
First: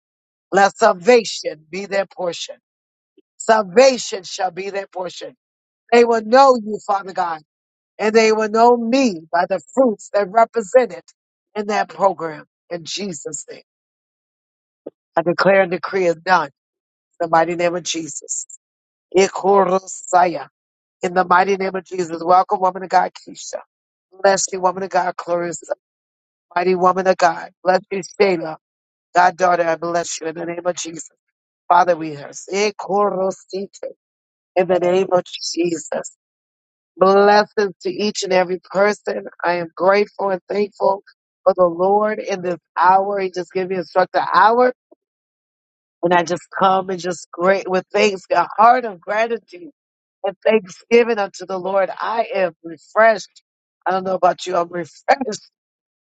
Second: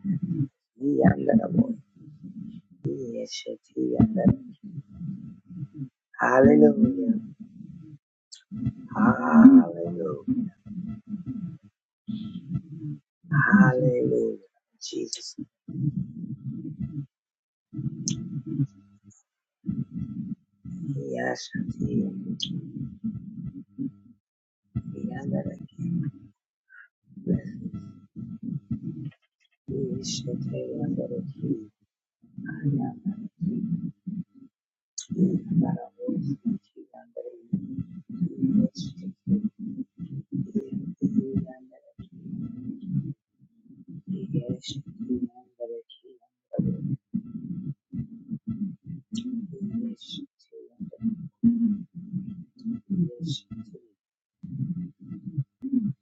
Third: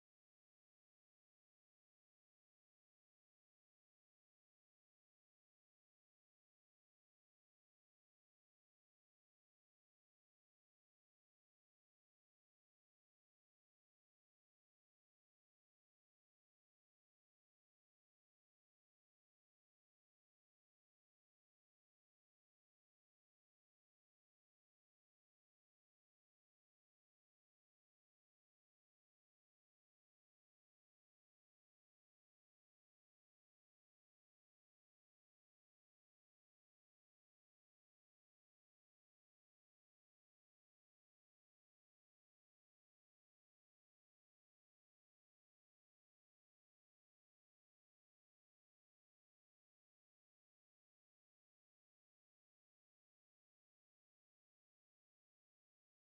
Speaker 1: Let salvation be their portion. Salvation
Speaker 3: Hallelujah.
Speaker 1: shall be their portion. They will know you, Father
Speaker 3: Hallelujah.
Speaker 1: God and they will know me by the fruits
Speaker 3: Hallelujah.
Speaker 1: that represented in that program. In Jesus' name,
Speaker 3: Hallelujah.
Speaker 1: I
Speaker 3: Jesus.
Speaker 1: declare and decree it done. In the mighty name of Jesus. Ikorosaya. In the mighty name of Jesus.
Speaker 3: Yashati.
Speaker 1: Welcome, woman of God, Keisha. Bless you, woman of God,
Speaker 3: Yandaraki.
Speaker 1: Clarissa. Mighty woman of God. Bless you, Shayla. God, daughter, I bless you in the
Speaker 3: Ishate
Speaker 1: name of Jesus.
Speaker 3: yandaraki.
Speaker 1: Father, we hear.
Speaker 3: Ayandaraki.
Speaker 1: Ikorosite. In the name
Speaker 3: Yandaraki.
Speaker 1: of Jesus.
Speaker 3: Yandaraki. Yandaraki. Yashati. Yandaraki.
Speaker 1: Blessings to each and every person. I am grateful and thankful for the Lord in this hour. He just gave me a struck the
Speaker 3: Yashati. Yandaraki.
Speaker 1: hour,
Speaker 3: Yashati.
Speaker 1: and I just come and just great with thanks, a heart of gratitude and thanksgiving unto the Lord. I am refreshed. I don't know about you. I'm refreshed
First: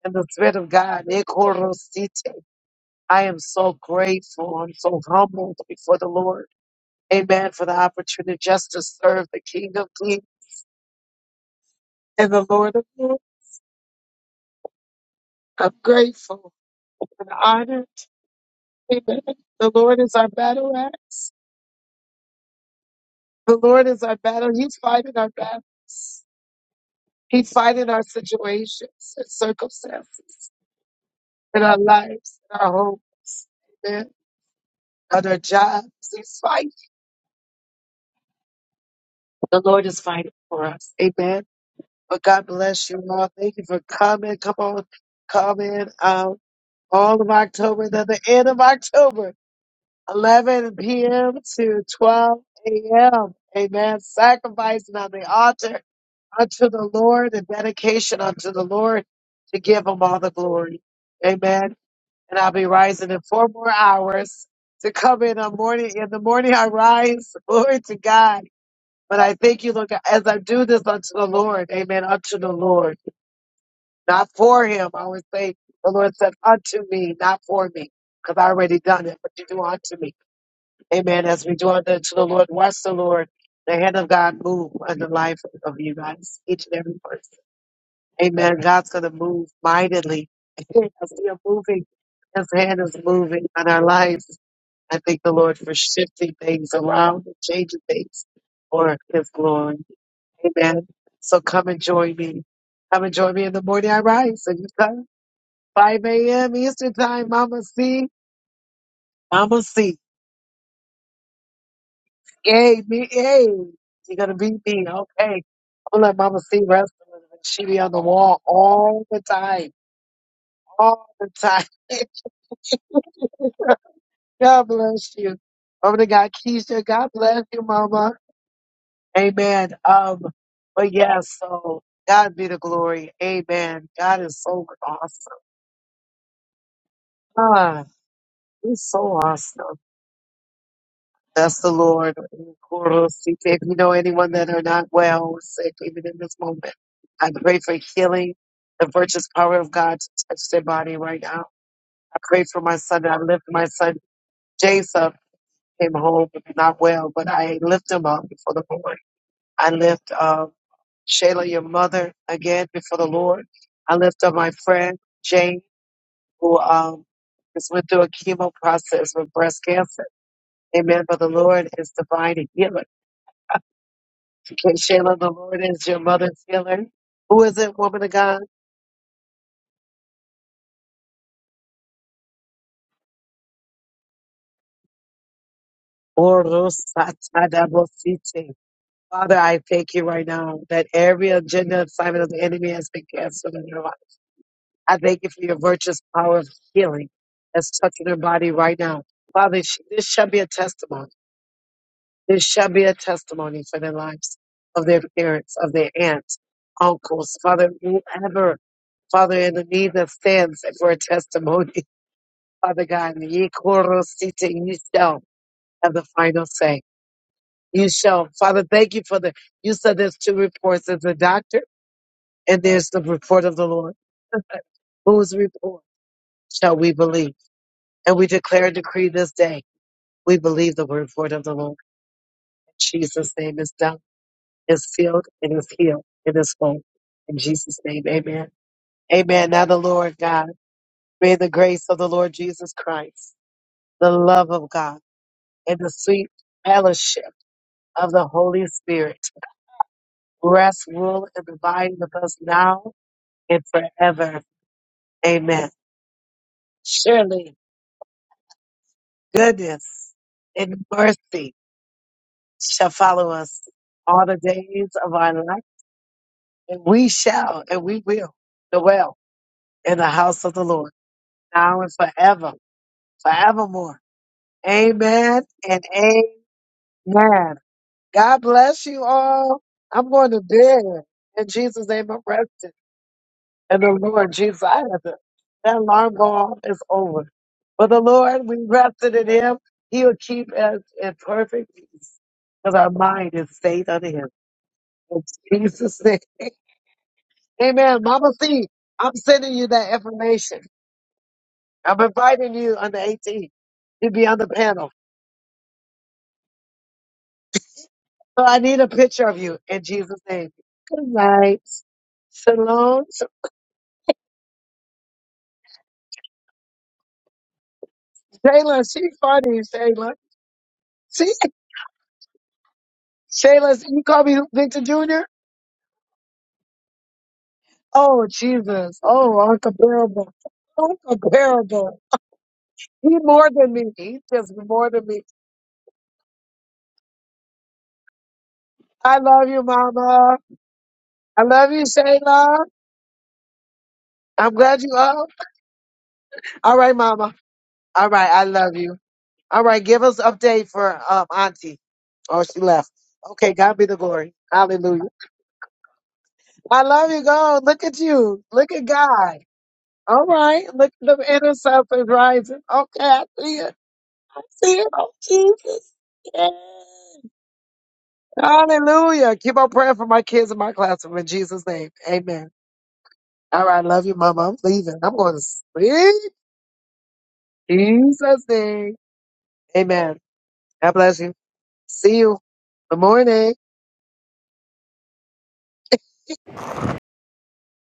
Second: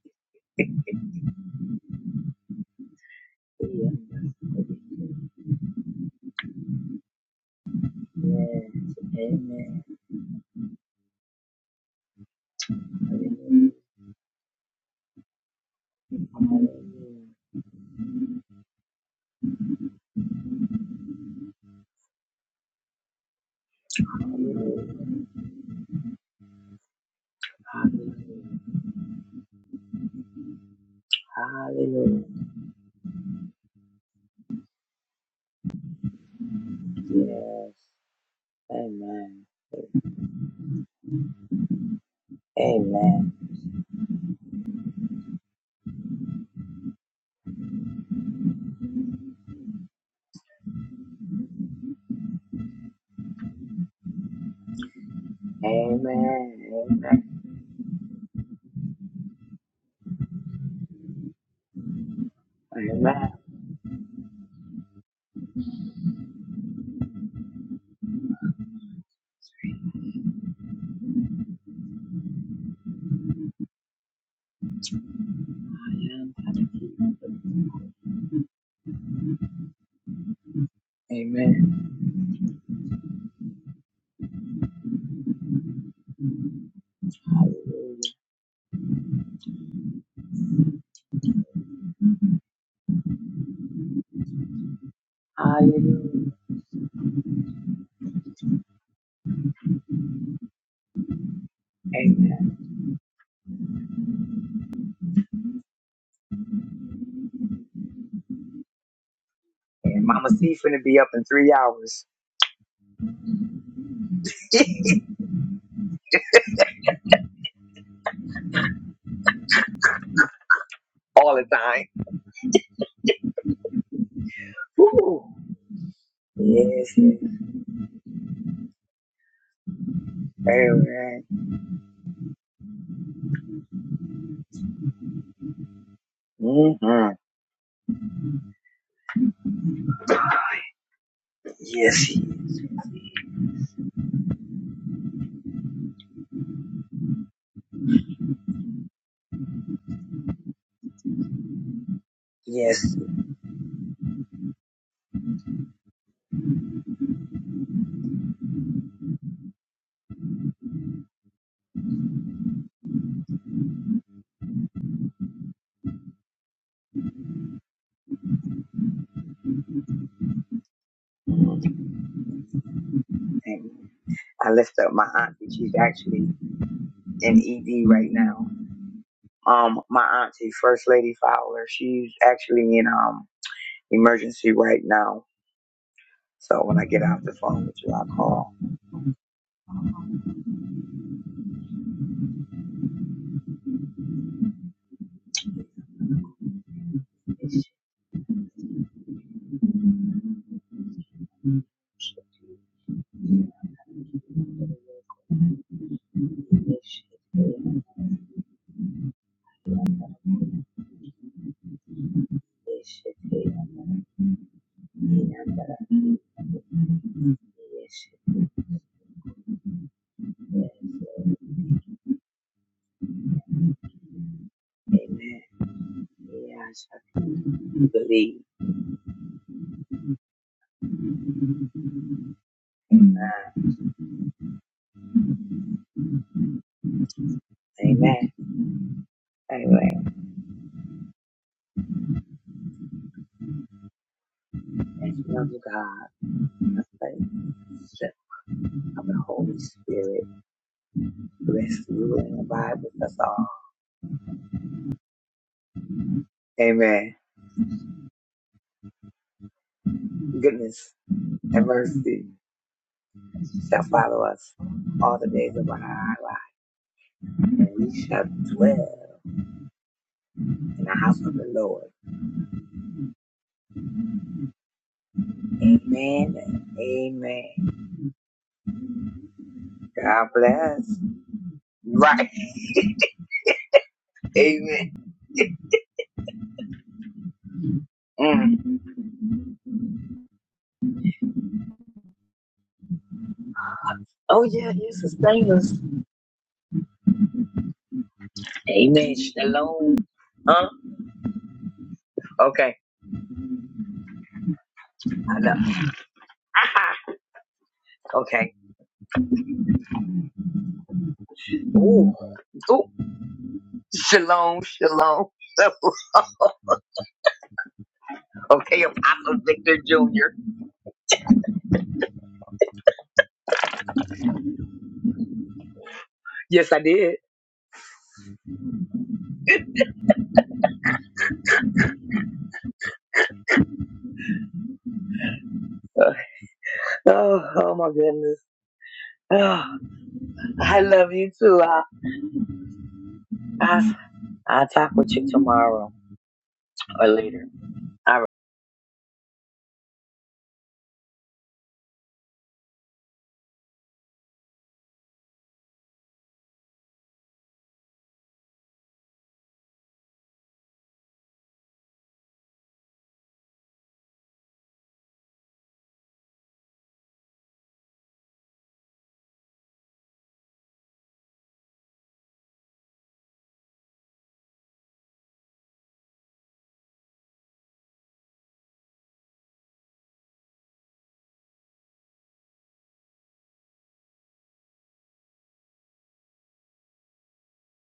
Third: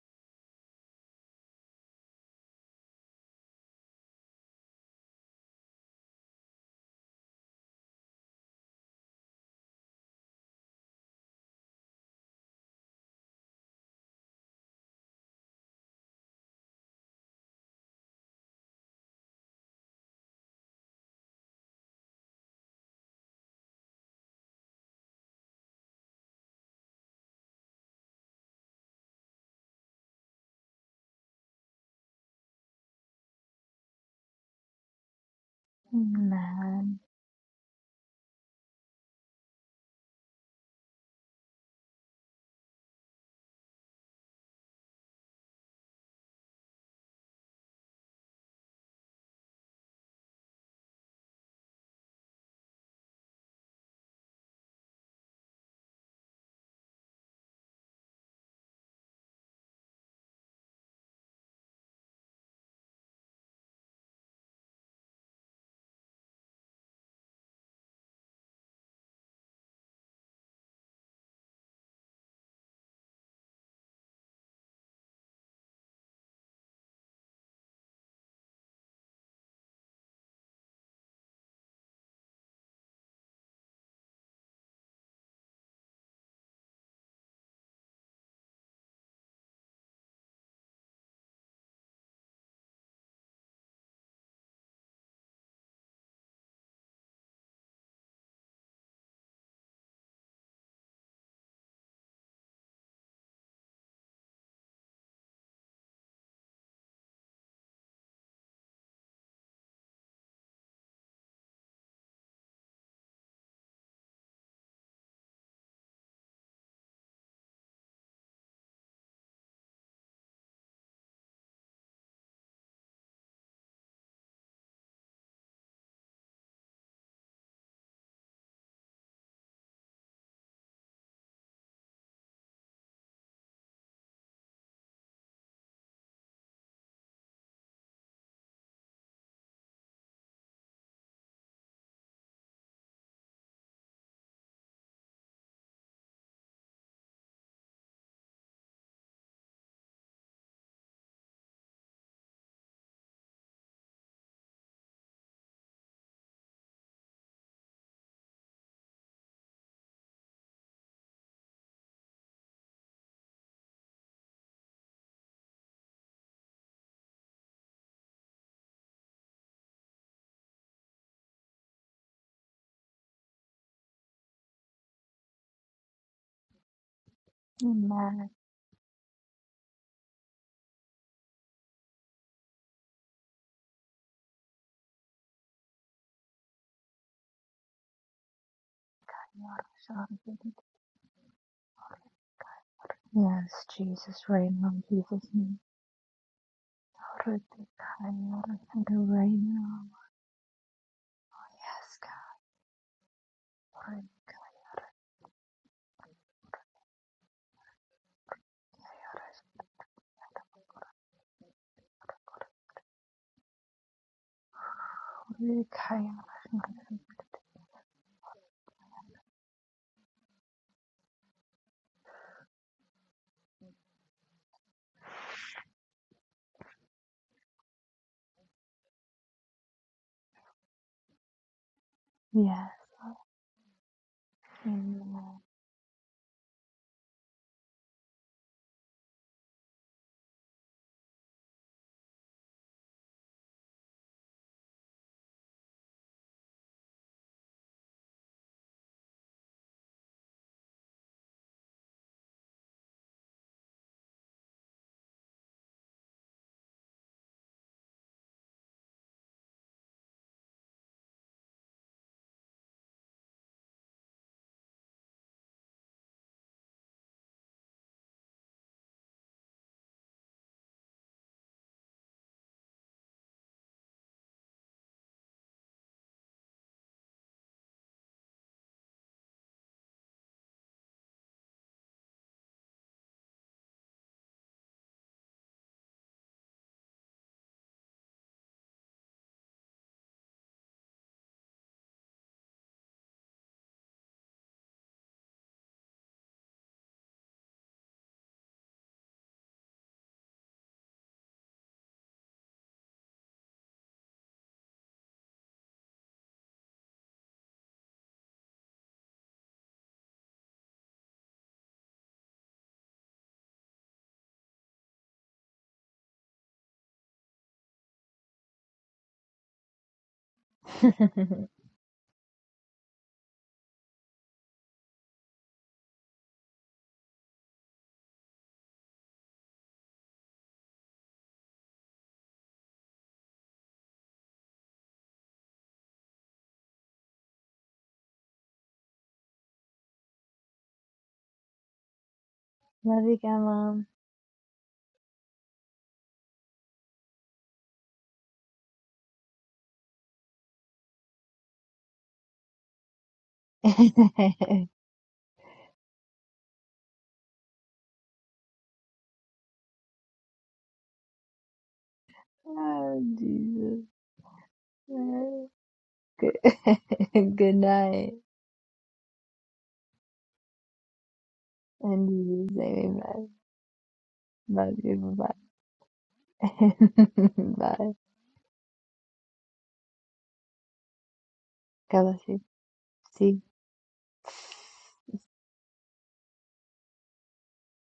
Speaker 1: in the Spirit of God. Ekorosite. I am so grateful. I'm so humbled before the Lord. Amen for the opportunity just to
Speaker 3: Yes.
Speaker 1: serve the King
Speaker 3: Amen.
Speaker 1: of Kings and the Lord of Lords.
Speaker 3: Hallelujah.
Speaker 1: I'm grateful.
Speaker 3: Hallelujah.
Speaker 1: and honor. Amen. The Lord is our battle axe. The Lord is our battle. He's fighting our battles. He's fighting our
Speaker 3: Hallelujah.
Speaker 1: situations and circumstances
Speaker 3: Hallelujah.
Speaker 1: in our lives, in our homes, amen, on our jobs. He's fighting.
Speaker 2: Amen.
Speaker 3: Yes. Amen.
Speaker 1: The Lord is fighting for us. Amen. But God bless you all.
Speaker 3: Amen.
Speaker 1: Thank you for coming. Come on, coming out all of October, then the end of October. 11 p.m. to 12 a.m. Amen. Sacrificing on the altar
Speaker 3: Amen.
Speaker 1: unto the
Speaker 3: Amen.
Speaker 1: Lord and dedication unto the Lord to give him all the glory. Amen. And I'll be
Speaker 3: Amen.
Speaker 1: rising in four more hours to come in on morning. In the morning I rise. Glory to God. But I thank you, look, as I do this unto the Lord. Amen. Unto the Lord. Not for him. I would say
Speaker 3: I
Speaker 1: the Lord
Speaker 3: am
Speaker 1: said
Speaker 3: going
Speaker 1: unto me, not for me. Because I already done it, but you do unto me. Amen. As we
Speaker 3: Amen.
Speaker 1: draw near to the Lord, watch the Lord, the hand of God move on the life of you guys, each and every person.
Speaker 3: Hallelujah.
Speaker 1: Amen. God's going to move mightily. As we are moving, His hand is moving on our lives. I thank the Lord for
Speaker 3: Hallelujah.
Speaker 1: shifting things around and changing things for His glory. Amen. So come and join me.
Speaker 3: Amen.
Speaker 1: Come and join me in the morning I rise. And you come 5 a.m. Eastern Time, Mama C. Mama C.
Speaker 3: And Mama C finna be up in three hours
Speaker 1: Yay, me, yay. You're gonna beat me. Okay. I'm gonna let Mama C wrestle. She be on the wall all the time. All the
Speaker 3: all the
Speaker 1: time.
Speaker 3: time.
Speaker 1: God bless
Speaker 3: Woo.
Speaker 1: you. Over to God Keisha.
Speaker 3: Yes.
Speaker 1: God
Speaker 3: yes.
Speaker 1: bless you, Mama. Amen. Um, but yeah,
Speaker 3: Amen.
Speaker 1: so God be the glory. Amen. God is so awesome.
Speaker 3: Mm-hmm.
Speaker 1: Ah, he's so awesome. That's the
Speaker 3: Yes,
Speaker 1: Lord.
Speaker 3: he
Speaker 1: If you know anyone that are not well or sick, even in this moment, I pray for healing, the virtuous power of God to touch their body right now. I pray for my
Speaker 3: Yes.
Speaker 1: son. I lift my son, Jason, came home not well, but I lift him up before the Lord. I lift um, Shayla, your mother, again before the Lord. I lift up my friend, Jane, who um, just went through a chemo process with breast cancer. Amen. But the Lord
Speaker 3: Mhm.
Speaker 1: is divine and healer.
Speaker 3: Amen. I lift
Speaker 1: And
Speaker 3: up my
Speaker 1: Shayla, the
Speaker 3: auntie.
Speaker 1: Lord
Speaker 3: She's
Speaker 1: is your
Speaker 3: actually
Speaker 1: mother's healer.
Speaker 3: in
Speaker 1: Who is it,
Speaker 3: ED
Speaker 1: woman of
Speaker 3: right
Speaker 2: Amen.
Speaker 1: God?
Speaker 3: now. Um, my auntie, First Lady Fowler, she's actually in um emergency right now. So when I get off the phone with you, I'll
Speaker 1: Orosatadabosite.
Speaker 3: call.
Speaker 1: Father, I thank you right now that every agenda assignment of the enemy has been canceled
Speaker 2: Yes,
Speaker 1: in her life.
Speaker 2: Jesus, right now, in
Speaker 1: I thank
Speaker 2: Jesus'
Speaker 1: you for your
Speaker 2: name.
Speaker 1: virtuous power of healing
Speaker 2: Right
Speaker 1: that's touching her
Speaker 2: now.
Speaker 1: body right now. Father, sh- this shall be a testimony.
Speaker 2: Yes, God.
Speaker 1: This shall be a testimony for the lives of their parents, of their aunts, uncles, Father, whoever, Father, in the need that stands for a testimony. Father God, and ye korosite, you shall have the final say. You shall. Father, thank you for the, you said there's two reports. There's the doctor and there's the report of the Lord. Whose
Speaker 3: Amen.
Speaker 1: report shall
Speaker 3: Yes,
Speaker 1: we believe? And we
Speaker 3: believe.
Speaker 1: declare and decree this day, we believe the report of the Lord.
Speaker 2: Yes.
Speaker 1: In Jesus'
Speaker 3: Uh,
Speaker 1: name is done, is sealed,
Speaker 2: Amen.
Speaker 1: and is healed, and is whole. In Jesus' name,
Speaker 3: amen.
Speaker 1: amen. Amen. Now the
Speaker 3: Anyway,
Speaker 1: Lord God, may the grace of the Lord Jesus Christ, the love of God,
Speaker 3: thank you, love of God.
Speaker 1: and the
Speaker 3: I
Speaker 1: sweet
Speaker 3: thank
Speaker 1: fellowship
Speaker 3: you
Speaker 1: of the Holy Spirit.
Speaker 3: the Holy Spirit.
Speaker 1: Rest, rule, and
Speaker 3: Bless
Speaker 1: abide with
Speaker 3: you
Speaker 1: us
Speaker 3: and abide
Speaker 1: now
Speaker 3: with us all.
Speaker 1: and forever. Amen.
Speaker 3: Amen.
Speaker 1: Surely goodness and
Speaker 3: goodness
Speaker 1: mercy
Speaker 3: and mercy
Speaker 1: shall follow us
Speaker 3: shall follow
Speaker 1: all the
Speaker 3: us
Speaker 1: days of
Speaker 3: all the
Speaker 1: our
Speaker 3: days
Speaker 1: life,
Speaker 3: of our life,
Speaker 1: and we shall
Speaker 3: and
Speaker 1: and
Speaker 3: we
Speaker 1: we
Speaker 3: shall
Speaker 1: will
Speaker 3: dwell
Speaker 1: dwell in the house of the
Speaker 3: in
Speaker 1: Lord
Speaker 3: the house of the
Speaker 1: now
Speaker 3: Lord.
Speaker 1: and forever, forevermore. Amen and
Speaker 3: Amen and
Speaker 1: amen.
Speaker 3: amen.
Speaker 1: God bless you all. I'm
Speaker 3: God
Speaker 1: going to bed.
Speaker 3: bless.
Speaker 1: In Jesus' name, I'm
Speaker 3: Right.
Speaker 1: resting. And the Lord Jesus, I
Speaker 3: Amen.
Speaker 1: had to, that alarm go off, it's over. But the Lord, we
Speaker 3: Mm.
Speaker 1: rested in Him. He'll keep us in perfect peace because our mind is stayed on Him.
Speaker 3: Oh, yeah, you
Speaker 1: In
Speaker 3: sustain us.
Speaker 1: Jesus' name. Amen. Mama C, I'm
Speaker 3: Amen.
Speaker 1: sending you that
Speaker 3: Shalom.
Speaker 1: information.
Speaker 3: Huh?
Speaker 1: I'm inviting you
Speaker 3: Okay.
Speaker 1: on the 18th to be on the panel.
Speaker 3: I know.
Speaker 1: So
Speaker 3: Okay.
Speaker 1: I need a picture of you in Jesus' name. Good night.
Speaker 3: Ooh. Ooh.
Speaker 1: Shalom.
Speaker 3: Shalom. Shalom. Okay,
Speaker 1: Shayla, she's
Speaker 3: Apostle
Speaker 1: funny,
Speaker 3: Victor
Speaker 1: Shayla.
Speaker 3: Jr.
Speaker 1: She, Shayla, you call me Victor Jr.?
Speaker 3: Yes, I did.
Speaker 1: Oh, Jesus. Oh, uncomparable. Uncomparable. He more than me. He just more than me.
Speaker 3: Uh, Oh, oh my goodness.
Speaker 1: I love you,
Speaker 3: Oh,
Speaker 1: Mama.
Speaker 3: I love you
Speaker 1: I
Speaker 3: too.
Speaker 1: love you,
Speaker 3: I'll,
Speaker 1: Shayla.
Speaker 2: Love you, God, Mom.
Speaker 3: I'll,
Speaker 1: I'm
Speaker 3: I'll
Speaker 1: glad
Speaker 3: talk
Speaker 1: you
Speaker 3: with
Speaker 1: up.
Speaker 3: you tomorrow
Speaker 1: All right,
Speaker 3: or
Speaker 1: Mama.
Speaker 3: later.
Speaker 1: All
Speaker 3: All right.
Speaker 1: right, I love you. All right, give us update for um Auntie. Oh, she left. Okay, God be the glory. Hallelujah. I love you, God. Look at you. Look at God. All right. Look at the intercessors rising. Okay,
Speaker 2: oh,
Speaker 1: I see it.
Speaker 2: Jesus.
Speaker 1: I see it. Oh, Jesus.
Speaker 2: Good,
Speaker 1: Yeah.
Speaker 2: good night.
Speaker 1: Hallelujah. Keep on praying for my kids in my classroom in Jesus' name.
Speaker 2: And
Speaker 1: Amen.
Speaker 2: Jesus, name, amen.
Speaker 1: All right. Love you, Mama. I'm
Speaker 2: Love you.
Speaker 1: leaving. I'm going to sleep.
Speaker 2: Bye. Bye.
Speaker 1: Jesus' name. Amen. God bless you.
Speaker 2: God
Speaker 1: See
Speaker 2: bless
Speaker 1: you.
Speaker 2: you.
Speaker 1: Good
Speaker 2: See
Speaker 1: morning.
Speaker 2: you.